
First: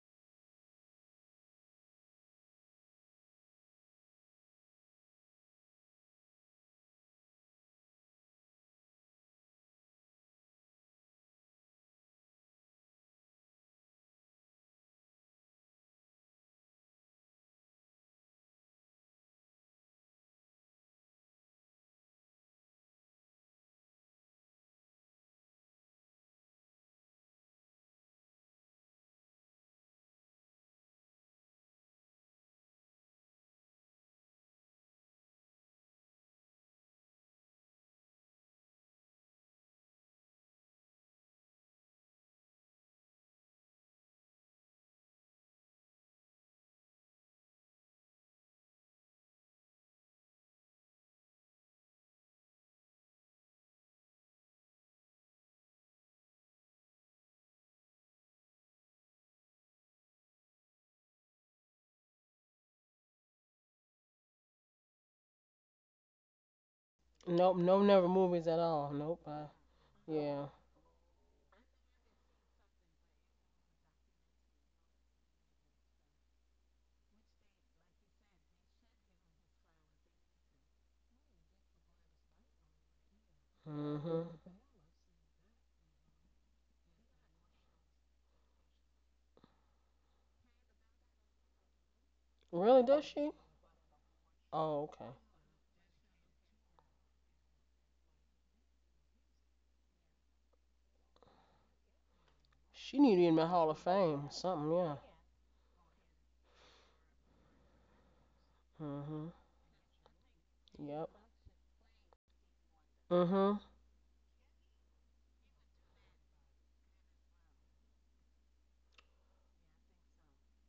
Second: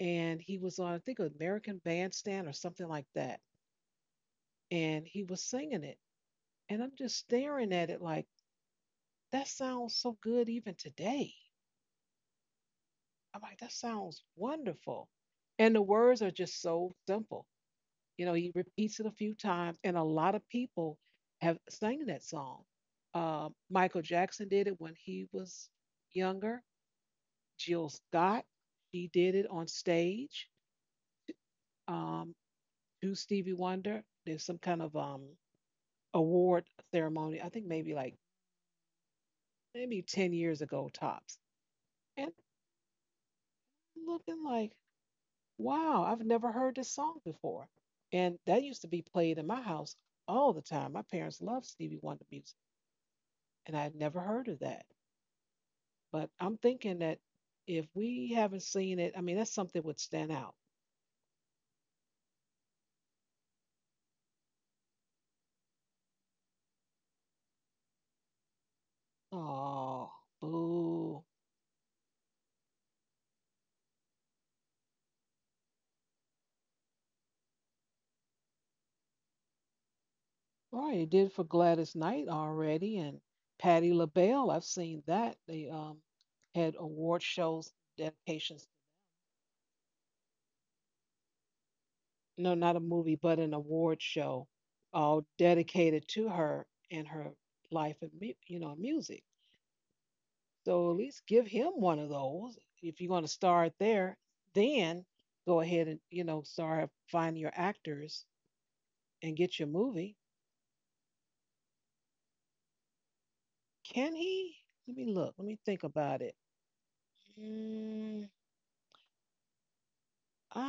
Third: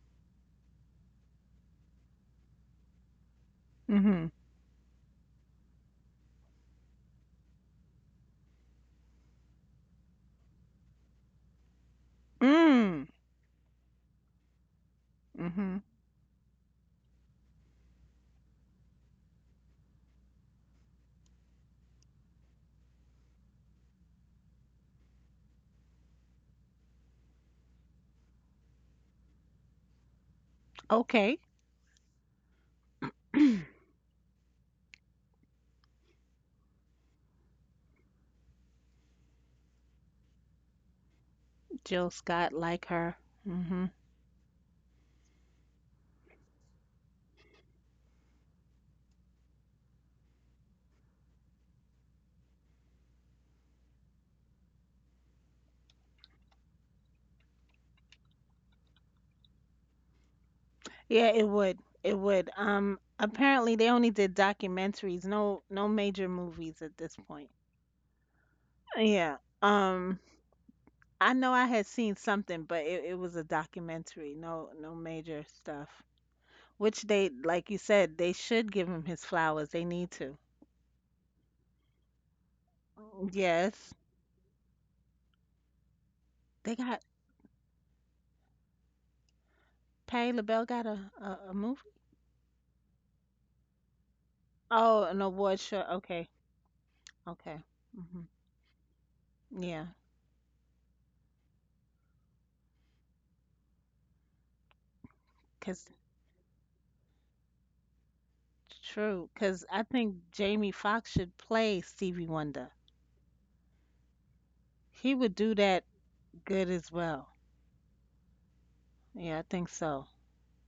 [SPEAKER 1] And he was on, I think, American Bandstand or something like that.
[SPEAKER 3] Mhm.
[SPEAKER 1] And he was singing it. And I'm just staring at it like, that sounds so good even today.
[SPEAKER 3] Mm.
[SPEAKER 1] I'm like, that sounds wonderful. And the
[SPEAKER 3] Mhm.
[SPEAKER 1] words are just so simple. You know, he repeats it a few times, and a lot of people have sang that song. Michael Jackson did it when he was younger. Jill Scott, she did it on stage,
[SPEAKER 3] Okay.
[SPEAKER 1] um, to Stevie Wonder. There's some kind of, award ceremony, I think maybe 10 years ago, tops.
[SPEAKER 3] Jill
[SPEAKER 1] And
[SPEAKER 3] Scott, like her. Mhm.
[SPEAKER 1] looking like, wow, I've never heard this song before. And that used to be played in my house all the time. My parents loved Stevie Wonder music, and I had never heard of that. But I'm thinking that if we haven't seen it, I mean, that's something that would stand out.
[SPEAKER 3] Yeah, it would. It would. Apparently they only did documentaries, no no major movies at this point.
[SPEAKER 2] Nope, no never movies at all. Nope.
[SPEAKER 3] Yeah.
[SPEAKER 1] Oh,
[SPEAKER 3] Um,
[SPEAKER 2] Yeah.
[SPEAKER 1] boo.
[SPEAKER 3] I know I had seen something, but it was a documentary. No, no major stuff. Which they, like you said, they should give him his flowers. They need to.
[SPEAKER 1] All right, it did for Gladys Knight already, and Patti
[SPEAKER 3] Yes,
[SPEAKER 2] hmm
[SPEAKER 1] LaBelle. I've seen that. They, had
[SPEAKER 3] they got
[SPEAKER 1] award shows, dedications,
[SPEAKER 3] Patti LaBelle got a movie.
[SPEAKER 1] no, not a
[SPEAKER 2] Really, does
[SPEAKER 1] movie,
[SPEAKER 2] she?
[SPEAKER 1] but an award show,
[SPEAKER 2] Oh,
[SPEAKER 3] Oh,
[SPEAKER 2] okay.
[SPEAKER 3] an
[SPEAKER 1] all
[SPEAKER 3] award show.
[SPEAKER 1] dedicated
[SPEAKER 3] Okay,
[SPEAKER 1] to her and her
[SPEAKER 3] okay.
[SPEAKER 1] life and
[SPEAKER 3] Hmm.
[SPEAKER 1] you know, music.
[SPEAKER 3] Yeah,
[SPEAKER 1] So at least give him one of those if
[SPEAKER 2] She
[SPEAKER 1] you're
[SPEAKER 2] need to
[SPEAKER 1] going
[SPEAKER 2] be
[SPEAKER 1] to
[SPEAKER 2] in the Hall
[SPEAKER 1] start
[SPEAKER 2] of
[SPEAKER 1] there.
[SPEAKER 2] Fame, or something, yeah.
[SPEAKER 1] Then go ahead
[SPEAKER 3] cause
[SPEAKER 1] and you know start finding your actors
[SPEAKER 3] true.
[SPEAKER 2] Mhm.
[SPEAKER 1] and get
[SPEAKER 3] Cause
[SPEAKER 1] your
[SPEAKER 3] I think
[SPEAKER 1] movie.
[SPEAKER 3] Jamie
[SPEAKER 2] Yep.
[SPEAKER 3] Foxx should play Stevie Wonder.
[SPEAKER 2] Mhm.
[SPEAKER 1] Can he? Let me
[SPEAKER 3] He
[SPEAKER 1] look.
[SPEAKER 3] would
[SPEAKER 1] Let
[SPEAKER 3] do
[SPEAKER 1] me think
[SPEAKER 3] that
[SPEAKER 1] about it.
[SPEAKER 3] good as well.
[SPEAKER 1] Mm,
[SPEAKER 3] Yeah, I think so.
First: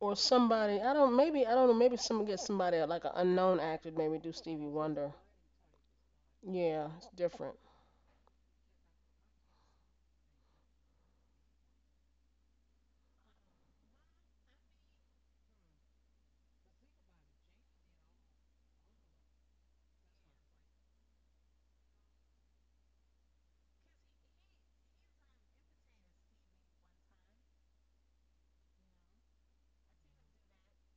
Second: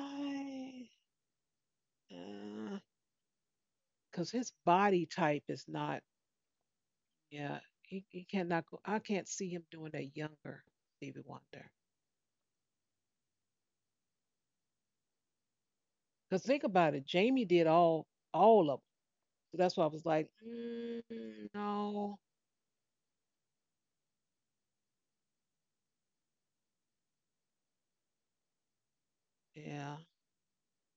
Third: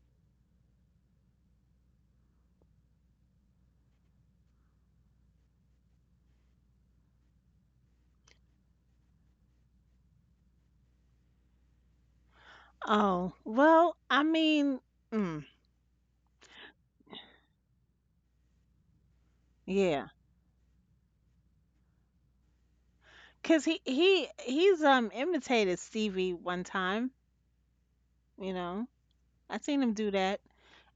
[SPEAKER 2] Or somebody, I don't. Maybe I don't know. Maybe someone get somebody like an unknown actor to Maybe
[SPEAKER 1] because
[SPEAKER 2] do
[SPEAKER 1] his
[SPEAKER 2] Stevie
[SPEAKER 1] body
[SPEAKER 2] Wonder.
[SPEAKER 1] type is not.
[SPEAKER 2] Yeah, it's different.
[SPEAKER 1] Yeah, he cannot go. I can't see him doing a younger Stevie Wonder.
[SPEAKER 3] Oh well, I mean, mm,
[SPEAKER 1] Because think about it, Jamie did all of them. So that's why I was
[SPEAKER 3] yeah.
[SPEAKER 1] like, mm, no,
[SPEAKER 3] 'Cause he he's, imitated Stevie one time, you know? I seen him
[SPEAKER 1] yeah.
[SPEAKER 3] do that,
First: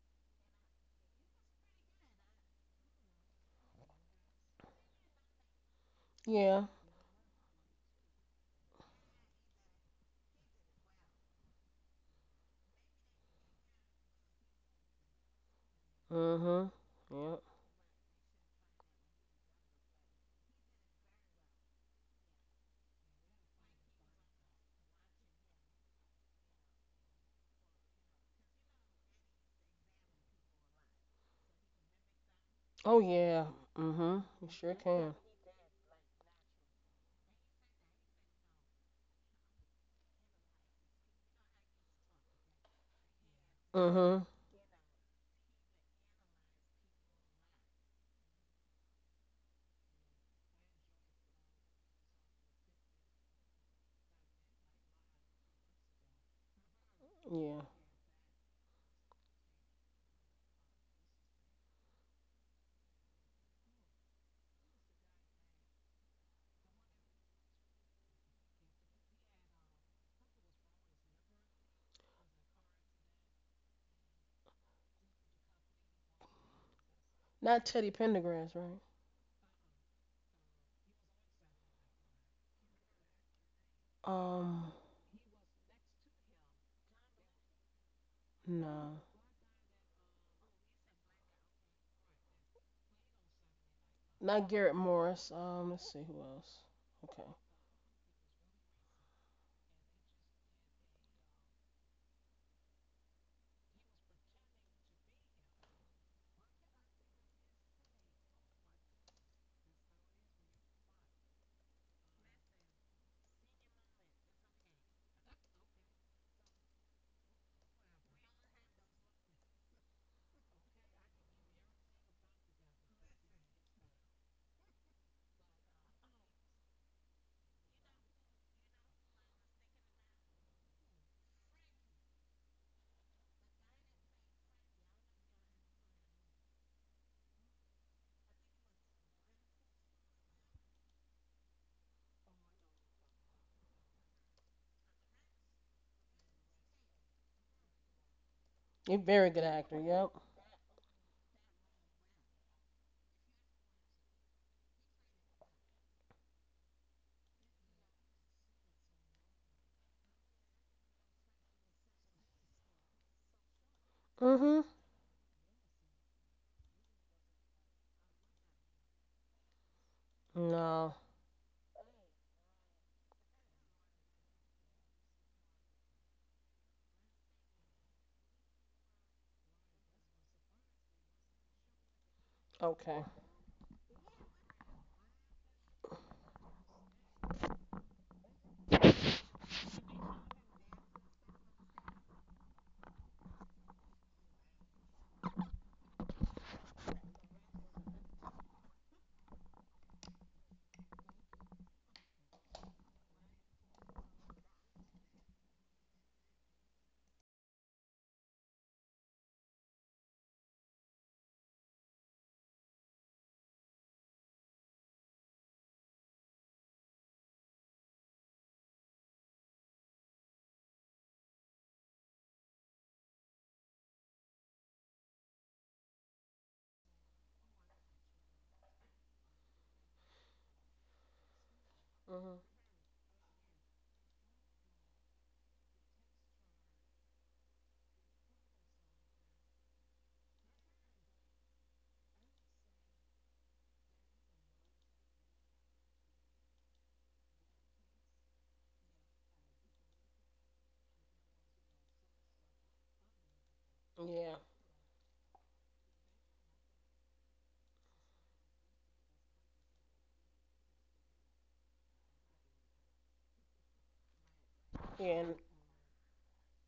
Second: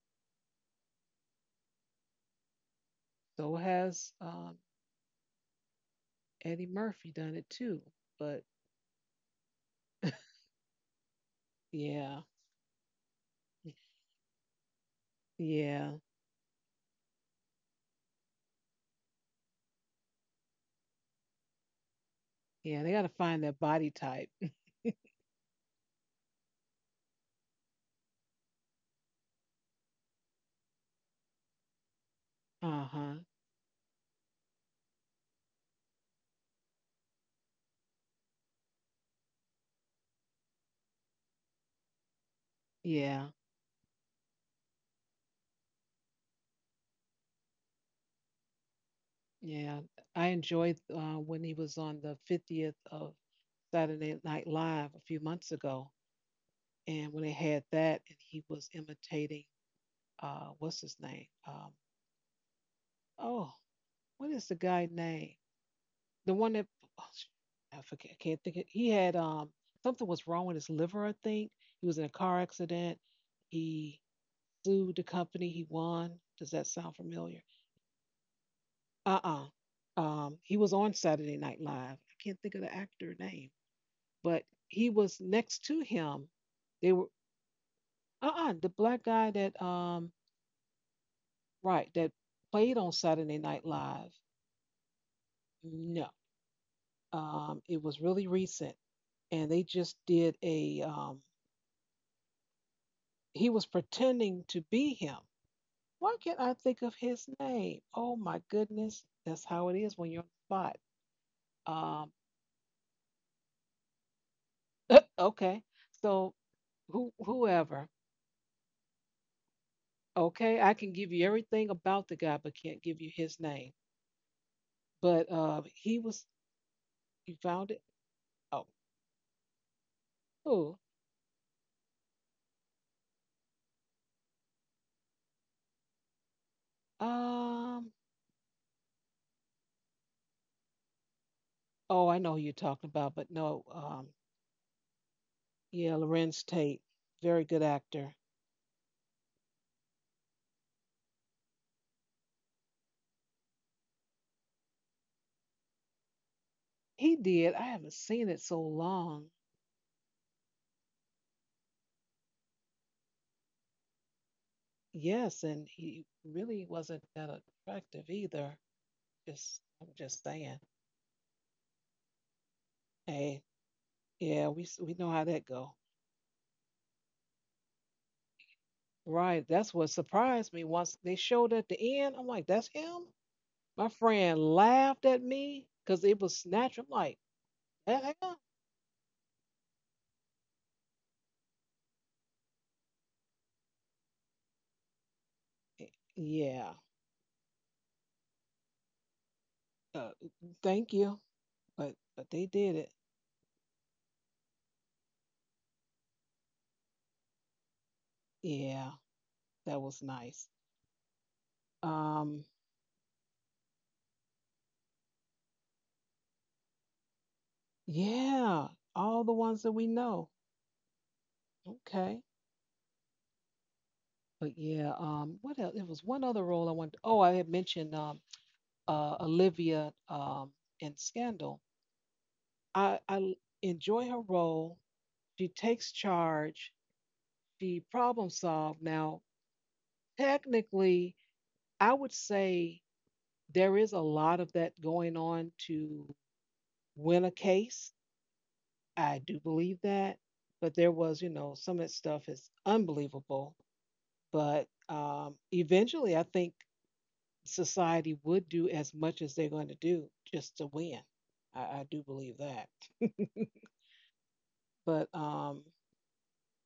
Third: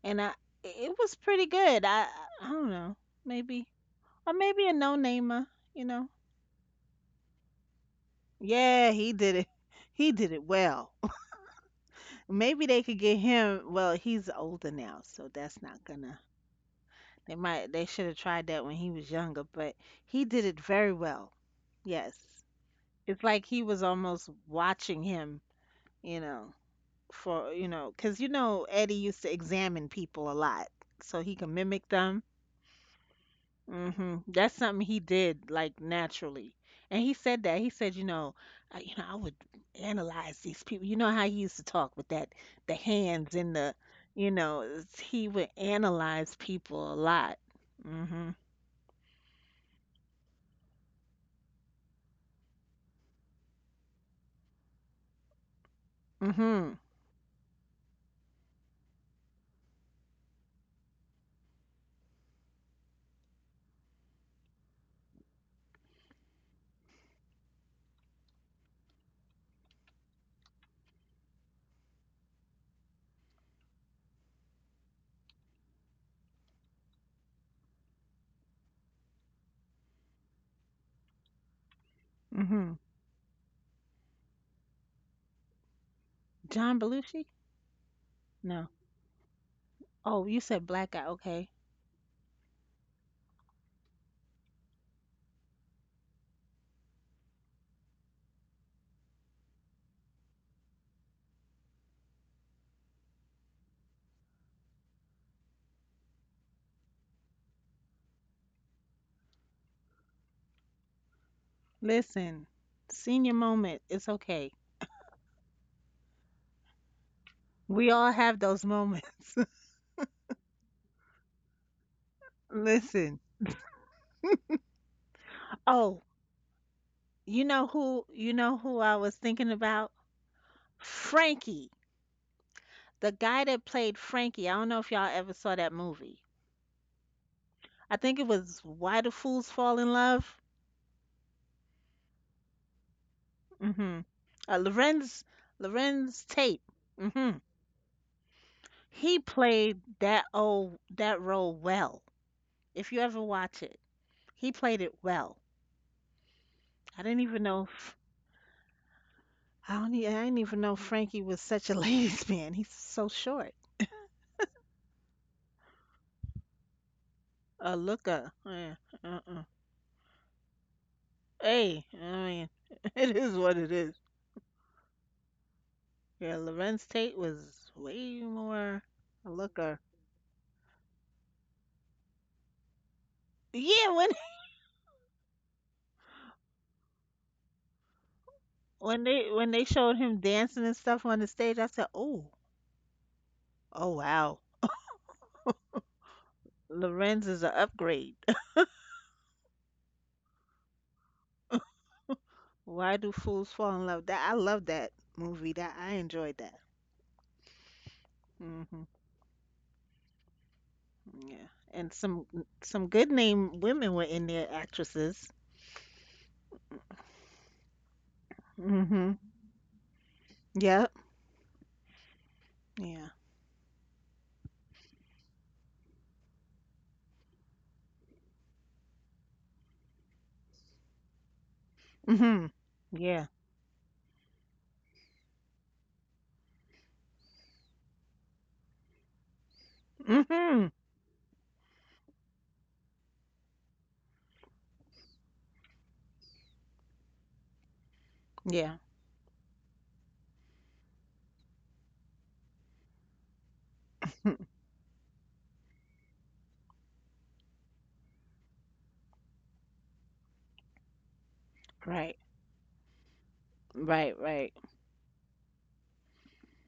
[SPEAKER 3] and I it was pretty good. I don't know,
[SPEAKER 1] So
[SPEAKER 3] maybe,
[SPEAKER 1] has,
[SPEAKER 3] or maybe a no-namer, you know?
[SPEAKER 2] Yeah.
[SPEAKER 1] Eddie Murphy done it too? But
[SPEAKER 3] Yeah, he did it. He did it well.
[SPEAKER 1] yeah,
[SPEAKER 3] Maybe they could get him, well, he's older now, so that's not
[SPEAKER 1] yeah,
[SPEAKER 3] gonna,
[SPEAKER 2] Mhm.
[SPEAKER 3] they
[SPEAKER 2] Yep.
[SPEAKER 3] might, they should have tried that when he was younger, but he did it very well. Yes.
[SPEAKER 1] yeah. They got to
[SPEAKER 3] It's like
[SPEAKER 1] find that
[SPEAKER 3] he was
[SPEAKER 1] body
[SPEAKER 3] almost
[SPEAKER 1] type.
[SPEAKER 3] watching him, you know? For you know because you know Eddie used to examine people a lot, so he can mimic them.
[SPEAKER 1] Uh
[SPEAKER 2] Oh
[SPEAKER 1] huh.
[SPEAKER 2] yeah.
[SPEAKER 3] Hmm,
[SPEAKER 2] Mhm. You
[SPEAKER 3] that's
[SPEAKER 2] sure
[SPEAKER 3] something he
[SPEAKER 2] can.
[SPEAKER 3] did like naturally. And he said that, he said, you know, you know, I would analyze these people, you know how he used to talk with that, the hands
[SPEAKER 1] Yeah,
[SPEAKER 3] and the,
[SPEAKER 2] Mhm.
[SPEAKER 3] you know, it's- he would analyze people a lot. Hmm.
[SPEAKER 1] yeah. I enjoyed, when he was on the 50th of Saturday Night Live a few months ago,
[SPEAKER 3] Hmm.
[SPEAKER 1] and when they
[SPEAKER 2] Yeah.
[SPEAKER 1] had that, and he was imitating, what's his name? Oh, what is the guy name? The one that I forget, I can't think. Of, he had something was wrong with his liver. I think he was in a car accident. He sued the company. He won. Does that sound familiar?
[SPEAKER 2] Not Teddy Pendergrass, right?
[SPEAKER 1] He was on Saturday Night Live. I can't think of
[SPEAKER 3] Hmm.
[SPEAKER 1] the actor name, but
[SPEAKER 2] Um.
[SPEAKER 1] he was next to him.
[SPEAKER 3] John
[SPEAKER 1] They were
[SPEAKER 3] Belushi. No.
[SPEAKER 1] the
[SPEAKER 2] No.
[SPEAKER 1] black guy that
[SPEAKER 3] Oh, you said black guy, okay.
[SPEAKER 1] right that played on Saturday Night Live.
[SPEAKER 2] Not Garrett Morris. Let's see
[SPEAKER 1] No,
[SPEAKER 2] who else. Okay.
[SPEAKER 1] it was really recent, and they just did a he was pretending to be him. Why can't I think of his name? Oh my goodness, that's how it is when you're on the spot. Um,
[SPEAKER 3] Listen, senior moment, it's okay.
[SPEAKER 1] okay, so
[SPEAKER 3] We
[SPEAKER 1] whoever,
[SPEAKER 3] all have those moments.
[SPEAKER 1] okay, I can give you everything about the guy, but can't give you
[SPEAKER 3] Listen.
[SPEAKER 1] his name. But he
[SPEAKER 3] Oh,
[SPEAKER 1] was, you
[SPEAKER 3] you know
[SPEAKER 1] found it.
[SPEAKER 3] who, you know
[SPEAKER 1] Oh,
[SPEAKER 3] who I was thinking about?
[SPEAKER 1] who?
[SPEAKER 3] Frankie, the guy that played Frankie. I don't know if y'all ever saw that movie.
[SPEAKER 1] Um,
[SPEAKER 3] I think it was Why Do Fools Fall in Love?
[SPEAKER 1] oh, I know who you're talking about, but no,
[SPEAKER 3] Hmm. Uh, Lorenz
[SPEAKER 1] yeah,
[SPEAKER 3] Lorenz
[SPEAKER 1] Lorenz
[SPEAKER 3] Tate.
[SPEAKER 1] Tate,
[SPEAKER 3] Hmm.
[SPEAKER 1] very good actor.
[SPEAKER 2] You're a
[SPEAKER 3] He
[SPEAKER 2] very good
[SPEAKER 3] played
[SPEAKER 2] actor. Yep.
[SPEAKER 3] that old that role well. If you ever watch it, he played it well. I
[SPEAKER 1] He
[SPEAKER 3] didn't even
[SPEAKER 1] did.
[SPEAKER 3] know
[SPEAKER 1] I haven't
[SPEAKER 3] if-
[SPEAKER 1] seen it so long.
[SPEAKER 3] I don't e- I didn't even know Frankie was such a ladies' man. He's so short.
[SPEAKER 2] Mhm.
[SPEAKER 1] Yes, and he really wasn't that
[SPEAKER 3] A
[SPEAKER 1] attractive
[SPEAKER 3] looker.
[SPEAKER 1] either.
[SPEAKER 3] Yeah, uh-uh.
[SPEAKER 1] Just, I'm just saying.
[SPEAKER 2] No.
[SPEAKER 3] Hey, I mean, it is
[SPEAKER 1] Hey,
[SPEAKER 3] what it is.
[SPEAKER 1] yeah, we know how that go.
[SPEAKER 3] Yeah, Lorenz Tate was way more a
[SPEAKER 1] Right, that's
[SPEAKER 3] looker.
[SPEAKER 1] what surprised me once they showed at the end. I'm like, that's
[SPEAKER 2] Okay.
[SPEAKER 1] him. My
[SPEAKER 3] Yeah, when
[SPEAKER 1] friend laughed at me because it was snatch. I'm like, "That him?"
[SPEAKER 3] when they showed him dancing and stuff on the stage, I said, "Oh, oh wow,
[SPEAKER 1] Yeah.
[SPEAKER 3] Lorenz is an upgrade."
[SPEAKER 1] Uh, thank you, but they did it.
[SPEAKER 3] Why do fools fall in love? That I love that movie. That I enjoyed that. Hmm.
[SPEAKER 1] Yeah, that was nice.
[SPEAKER 3] Yeah, and
[SPEAKER 1] Um,
[SPEAKER 3] some good name women were in there, actresses.
[SPEAKER 1] yeah,
[SPEAKER 3] Hmm.
[SPEAKER 1] all the ones that we know.
[SPEAKER 3] Yep.
[SPEAKER 1] Okay.
[SPEAKER 3] Yeah.
[SPEAKER 1] But yeah, what else? There was one other role I wanted. Oh, I had mentioned Olivia in Scandal.
[SPEAKER 2] Mhm.
[SPEAKER 3] Hmm.
[SPEAKER 1] I
[SPEAKER 3] Yeah.
[SPEAKER 1] I enjoy her role. She takes charge. She problem solves. Now,
[SPEAKER 3] Hmm.
[SPEAKER 1] technically, I would say there is a lot of that going on to win a case.
[SPEAKER 3] Yeah.
[SPEAKER 1] I do believe that. But there was, you know, some of that stuff is unbelievable.
[SPEAKER 2] Yeah.
[SPEAKER 1] But eventually, I think society would do as much as they're going to do just to win. I do
[SPEAKER 3] Right.
[SPEAKER 1] believe that.
[SPEAKER 3] Right, right.
[SPEAKER 1] But
[SPEAKER 2] And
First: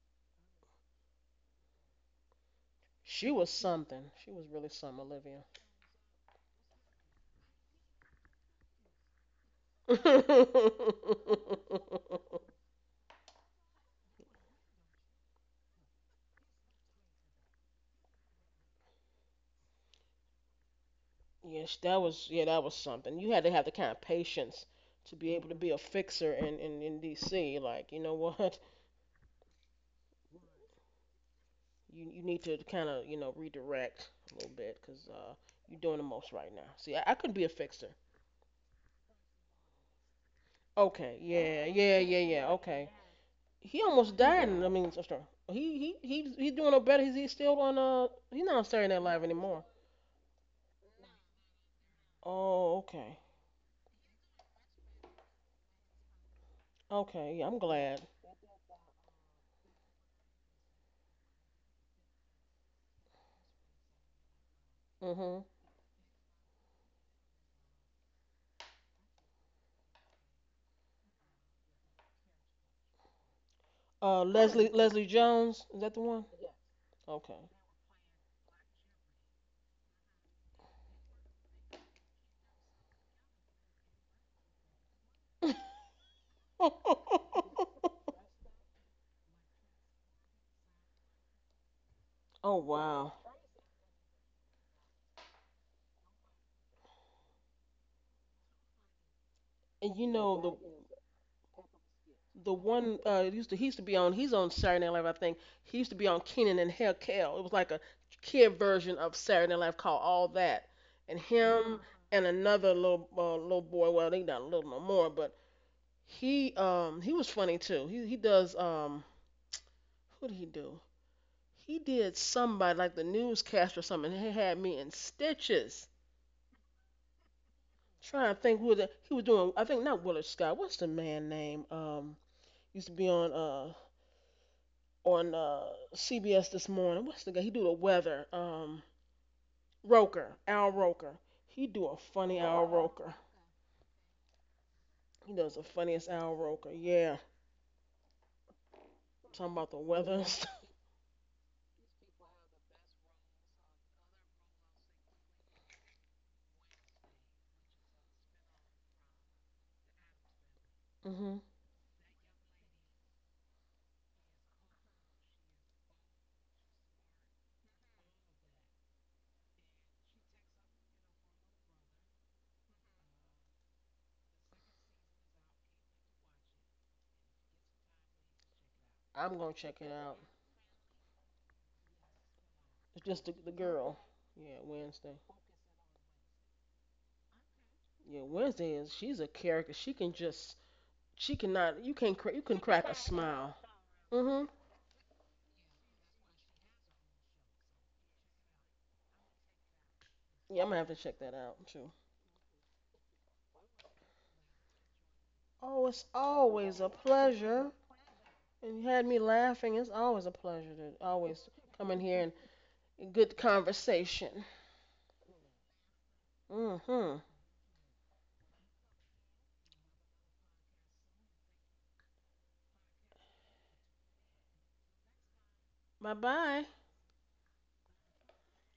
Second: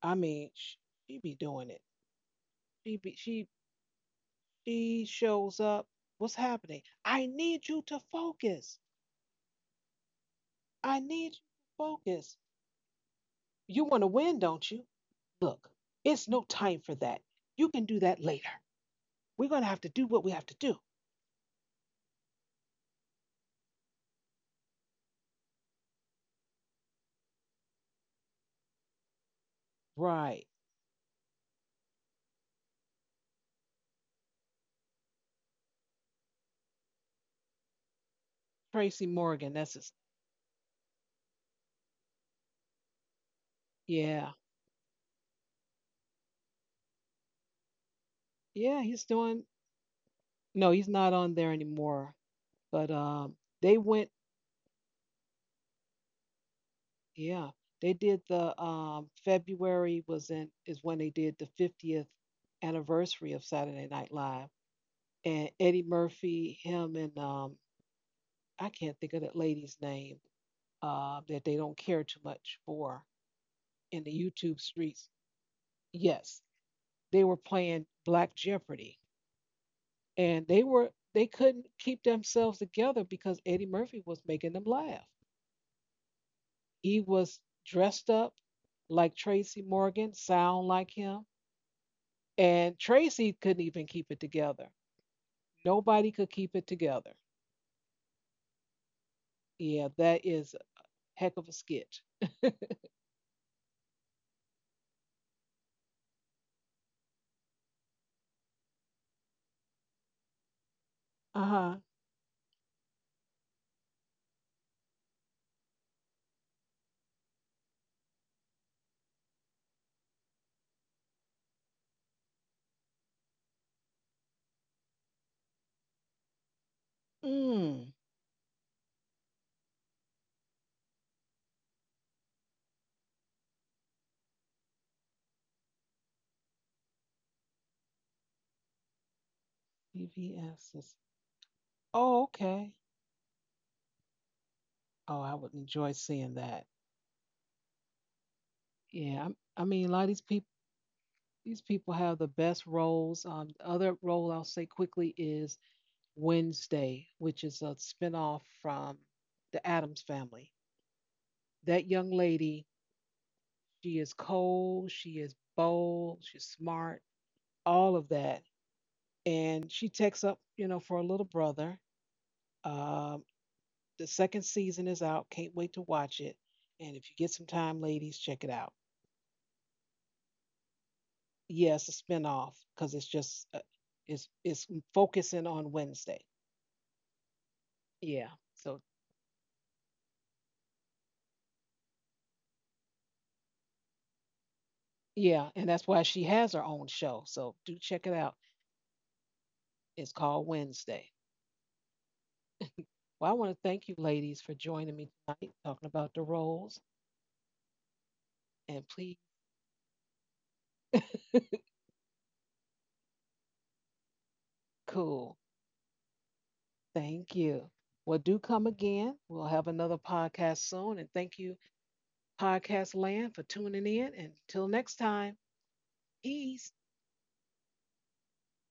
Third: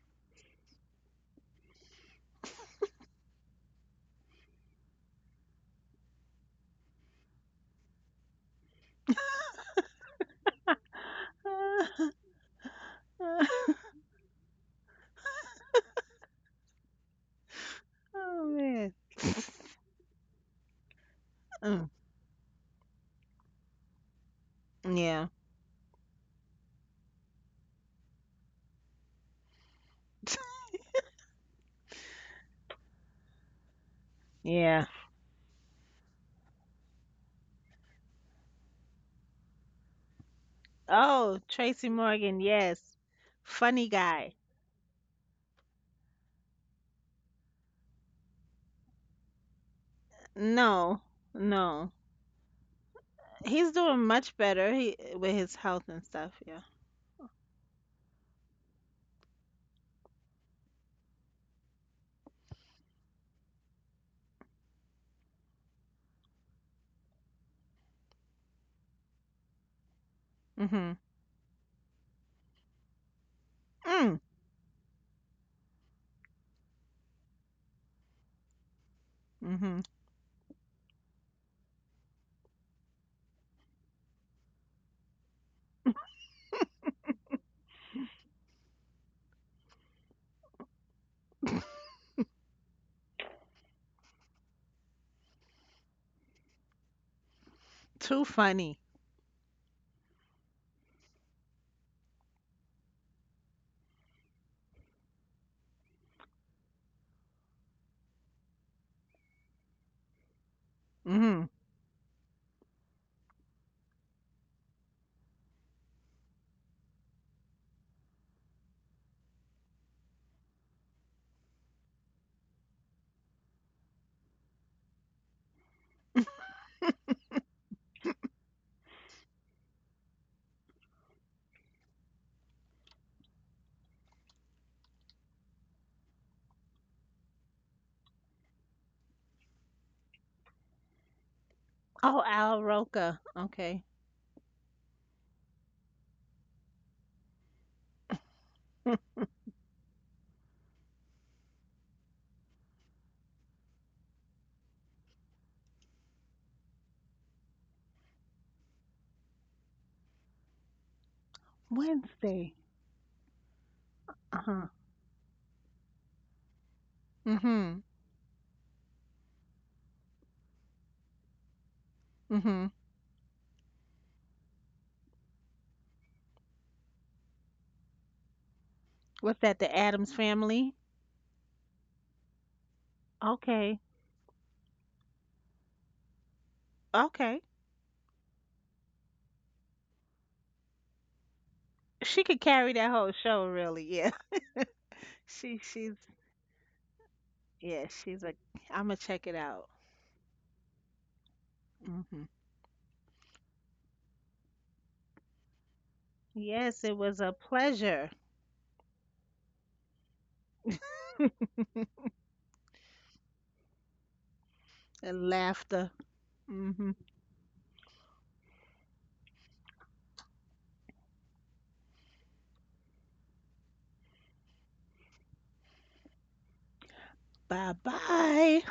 [SPEAKER 1] I mean, she be doing it. She be,
[SPEAKER 2] she was something. She was really something,
[SPEAKER 1] she
[SPEAKER 2] Olivia.
[SPEAKER 1] shows up. What's happening? I need you to focus. I need you to focus.
[SPEAKER 3] Oh
[SPEAKER 1] You want to win, don't you? Look, it's no time for that. You can do that later.
[SPEAKER 3] man.
[SPEAKER 1] We're gonna have to do what we have to do.
[SPEAKER 2] yes,
[SPEAKER 3] Mm,
[SPEAKER 2] that was something. You had to have the kind of patience to
[SPEAKER 3] yeah.
[SPEAKER 2] be able to be a fixer in, in DC. Like, you know what?
[SPEAKER 1] Right.
[SPEAKER 2] You need to kind of you know redirect a little bit
[SPEAKER 3] Yeah.
[SPEAKER 2] because you're doing the most right now. See, I couldn't be a fixer.
[SPEAKER 1] Tracy Morgan. That's his.
[SPEAKER 2] Okay.
[SPEAKER 3] Oh,
[SPEAKER 2] Yeah. Yeah.
[SPEAKER 3] Tracy
[SPEAKER 2] Yeah.
[SPEAKER 3] Morgan,
[SPEAKER 2] Yeah. Okay.
[SPEAKER 3] yes.
[SPEAKER 2] He
[SPEAKER 3] Funny
[SPEAKER 2] almost
[SPEAKER 1] Yeah.
[SPEAKER 3] guy.
[SPEAKER 2] died. And, I mean, I'm sorry. He's doing no better. He's still on He's not on
[SPEAKER 1] Yeah.
[SPEAKER 2] Saturday Night
[SPEAKER 1] He's
[SPEAKER 2] Live
[SPEAKER 1] doing.
[SPEAKER 2] anymore.
[SPEAKER 1] No, he's
[SPEAKER 3] No.
[SPEAKER 1] not on there
[SPEAKER 3] No.
[SPEAKER 1] anymore.
[SPEAKER 2] Oh,
[SPEAKER 1] But
[SPEAKER 2] okay.
[SPEAKER 1] they
[SPEAKER 3] He's doing
[SPEAKER 1] went,
[SPEAKER 3] much better, he, with his health and stuff, yeah.
[SPEAKER 2] Okay, yeah,
[SPEAKER 1] yeah,
[SPEAKER 2] I'm
[SPEAKER 1] they
[SPEAKER 2] glad.
[SPEAKER 1] did the February was in is when they did the 50th anniversary of Saturday Night Live,
[SPEAKER 2] Mhm.
[SPEAKER 1] and Eddie Murphy, him and I can't think of that lady's name
[SPEAKER 3] Mhm.
[SPEAKER 1] that they don't care too much for in the
[SPEAKER 3] Mm.
[SPEAKER 1] YouTube streets.
[SPEAKER 2] Leslie Jones, is that the one?
[SPEAKER 1] Yes, they were
[SPEAKER 2] Okay.
[SPEAKER 1] playing Black Jeopardy,
[SPEAKER 3] Mhm.
[SPEAKER 1] and they couldn't keep themselves together because Eddie Murphy was making them laugh.
[SPEAKER 2] oh
[SPEAKER 1] He was dressed up like Tracy Morgan, sound like him. And
[SPEAKER 2] wow.
[SPEAKER 1] Tracy couldn't even keep it together. Nobody could keep it together.
[SPEAKER 3] Too funny.
[SPEAKER 1] Yeah,
[SPEAKER 2] And you
[SPEAKER 1] that is
[SPEAKER 2] know
[SPEAKER 1] a heck of a sketch.
[SPEAKER 2] the one it used to he used to be on he's on Saturday Night Live I think. He used to be on Kenan and Kel. It was like a kid version of Saturday Night Live called All That. And
[SPEAKER 1] Uh
[SPEAKER 3] Mhm.
[SPEAKER 2] him
[SPEAKER 1] huh.
[SPEAKER 2] and another little little boy, well they not little no more, but he was funny too. He does what did he do? He did somebody like the newscaster or something. And he had me in stitches.
[SPEAKER 1] Mm.
[SPEAKER 2] I'm trying to think who he was doing. I think not Willard Scott. What's the man name? Used to be on on uh CBS this morning. What's the guy? He do the weather. Roker, Al
[SPEAKER 1] PBS is.
[SPEAKER 2] Roker. He do a
[SPEAKER 1] Oh,
[SPEAKER 3] Oh,
[SPEAKER 2] funny Al
[SPEAKER 3] Al
[SPEAKER 1] okay.
[SPEAKER 2] Roker.
[SPEAKER 3] Roker. Okay.
[SPEAKER 1] Oh,
[SPEAKER 2] He
[SPEAKER 1] I
[SPEAKER 2] does
[SPEAKER 1] would
[SPEAKER 2] the
[SPEAKER 1] enjoy
[SPEAKER 2] funniest Al
[SPEAKER 1] seeing that.
[SPEAKER 2] Roker. Yeah,
[SPEAKER 1] Yeah,
[SPEAKER 2] talking
[SPEAKER 1] I
[SPEAKER 2] about the
[SPEAKER 1] mean, a lot of
[SPEAKER 2] weather and stuff.
[SPEAKER 1] these people have the best roles. The other role I'll say quickly is Wednesday, which is a spinoff from The Adams Family.
[SPEAKER 2] Mhm.
[SPEAKER 1] That young
[SPEAKER 3] Wednesday.
[SPEAKER 1] lady she is
[SPEAKER 3] Uh-huh.
[SPEAKER 1] cold, she is bold, she's smart,
[SPEAKER 3] Mhm.
[SPEAKER 1] all of that. And she takes up, you know, for a little brother.
[SPEAKER 3] Mhm.
[SPEAKER 1] Um, the second season is out. Can't wait to watch it. And if you get some time, ladies, check it out.
[SPEAKER 2] I'm
[SPEAKER 3] What's
[SPEAKER 2] gonna
[SPEAKER 3] that? The
[SPEAKER 2] check it
[SPEAKER 3] Adams
[SPEAKER 2] out.
[SPEAKER 3] family?
[SPEAKER 1] Yes, it's a spinoff because
[SPEAKER 2] It's
[SPEAKER 1] it's
[SPEAKER 2] just
[SPEAKER 1] just
[SPEAKER 2] the
[SPEAKER 3] Okay.
[SPEAKER 2] girl. Yeah,
[SPEAKER 1] it's
[SPEAKER 2] Wednesday.
[SPEAKER 1] focusing on Wednesday.
[SPEAKER 3] Okay.
[SPEAKER 2] Yeah,
[SPEAKER 1] Yeah.
[SPEAKER 2] Wednesday
[SPEAKER 1] So
[SPEAKER 2] is she's a character. She cannot. You can't.
[SPEAKER 3] She
[SPEAKER 2] You
[SPEAKER 3] could
[SPEAKER 2] can
[SPEAKER 3] carry
[SPEAKER 2] crack a
[SPEAKER 3] that whole show,
[SPEAKER 2] smile.
[SPEAKER 3] really. Yeah.
[SPEAKER 2] Mhm.
[SPEAKER 1] yeah,
[SPEAKER 3] She
[SPEAKER 1] and that's
[SPEAKER 3] she's
[SPEAKER 1] why she has her own show. So do
[SPEAKER 3] yeah,
[SPEAKER 1] check it
[SPEAKER 3] she's
[SPEAKER 1] out.
[SPEAKER 3] like, I'm gonna check it out.
[SPEAKER 1] It's called
[SPEAKER 2] Yeah, I'm gonna have to
[SPEAKER 1] Wednesday.
[SPEAKER 2] check that out too.
[SPEAKER 3] Hmm.
[SPEAKER 1] Well, I want to thank you, ladies, for joining me tonight,
[SPEAKER 2] Oh,
[SPEAKER 1] talking
[SPEAKER 2] it's
[SPEAKER 1] about the
[SPEAKER 2] always
[SPEAKER 1] roles.
[SPEAKER 2] a
[SPEAKER 3] Yes, it was a
[SPEAKER 2] pleasure.
[SPEAKER 3] pleasure
[SPEAKER 2] And you
[SPEAKER 1] And
[SPEAKER 2] had me
[SPEAKER 1] please
[SPEAKER 2] laughing. It's always a pleasure to always come in here and good conversation.
[SPEAKER 3] and
[SPEAKER 1] cool.
[SPEAKER 3] laughter. Hmm.
[SPEAKER 2] Mhm.
[SPEAKER 1] Thank you. Well, do come again. We'll have another podcast soon. And thank you, Podcast Land, for tuning in. Until next time,
[SPEAKER 2] Bye bye.
[SPEAKER 1] peace.
[SPEAKER 3] Bye bye.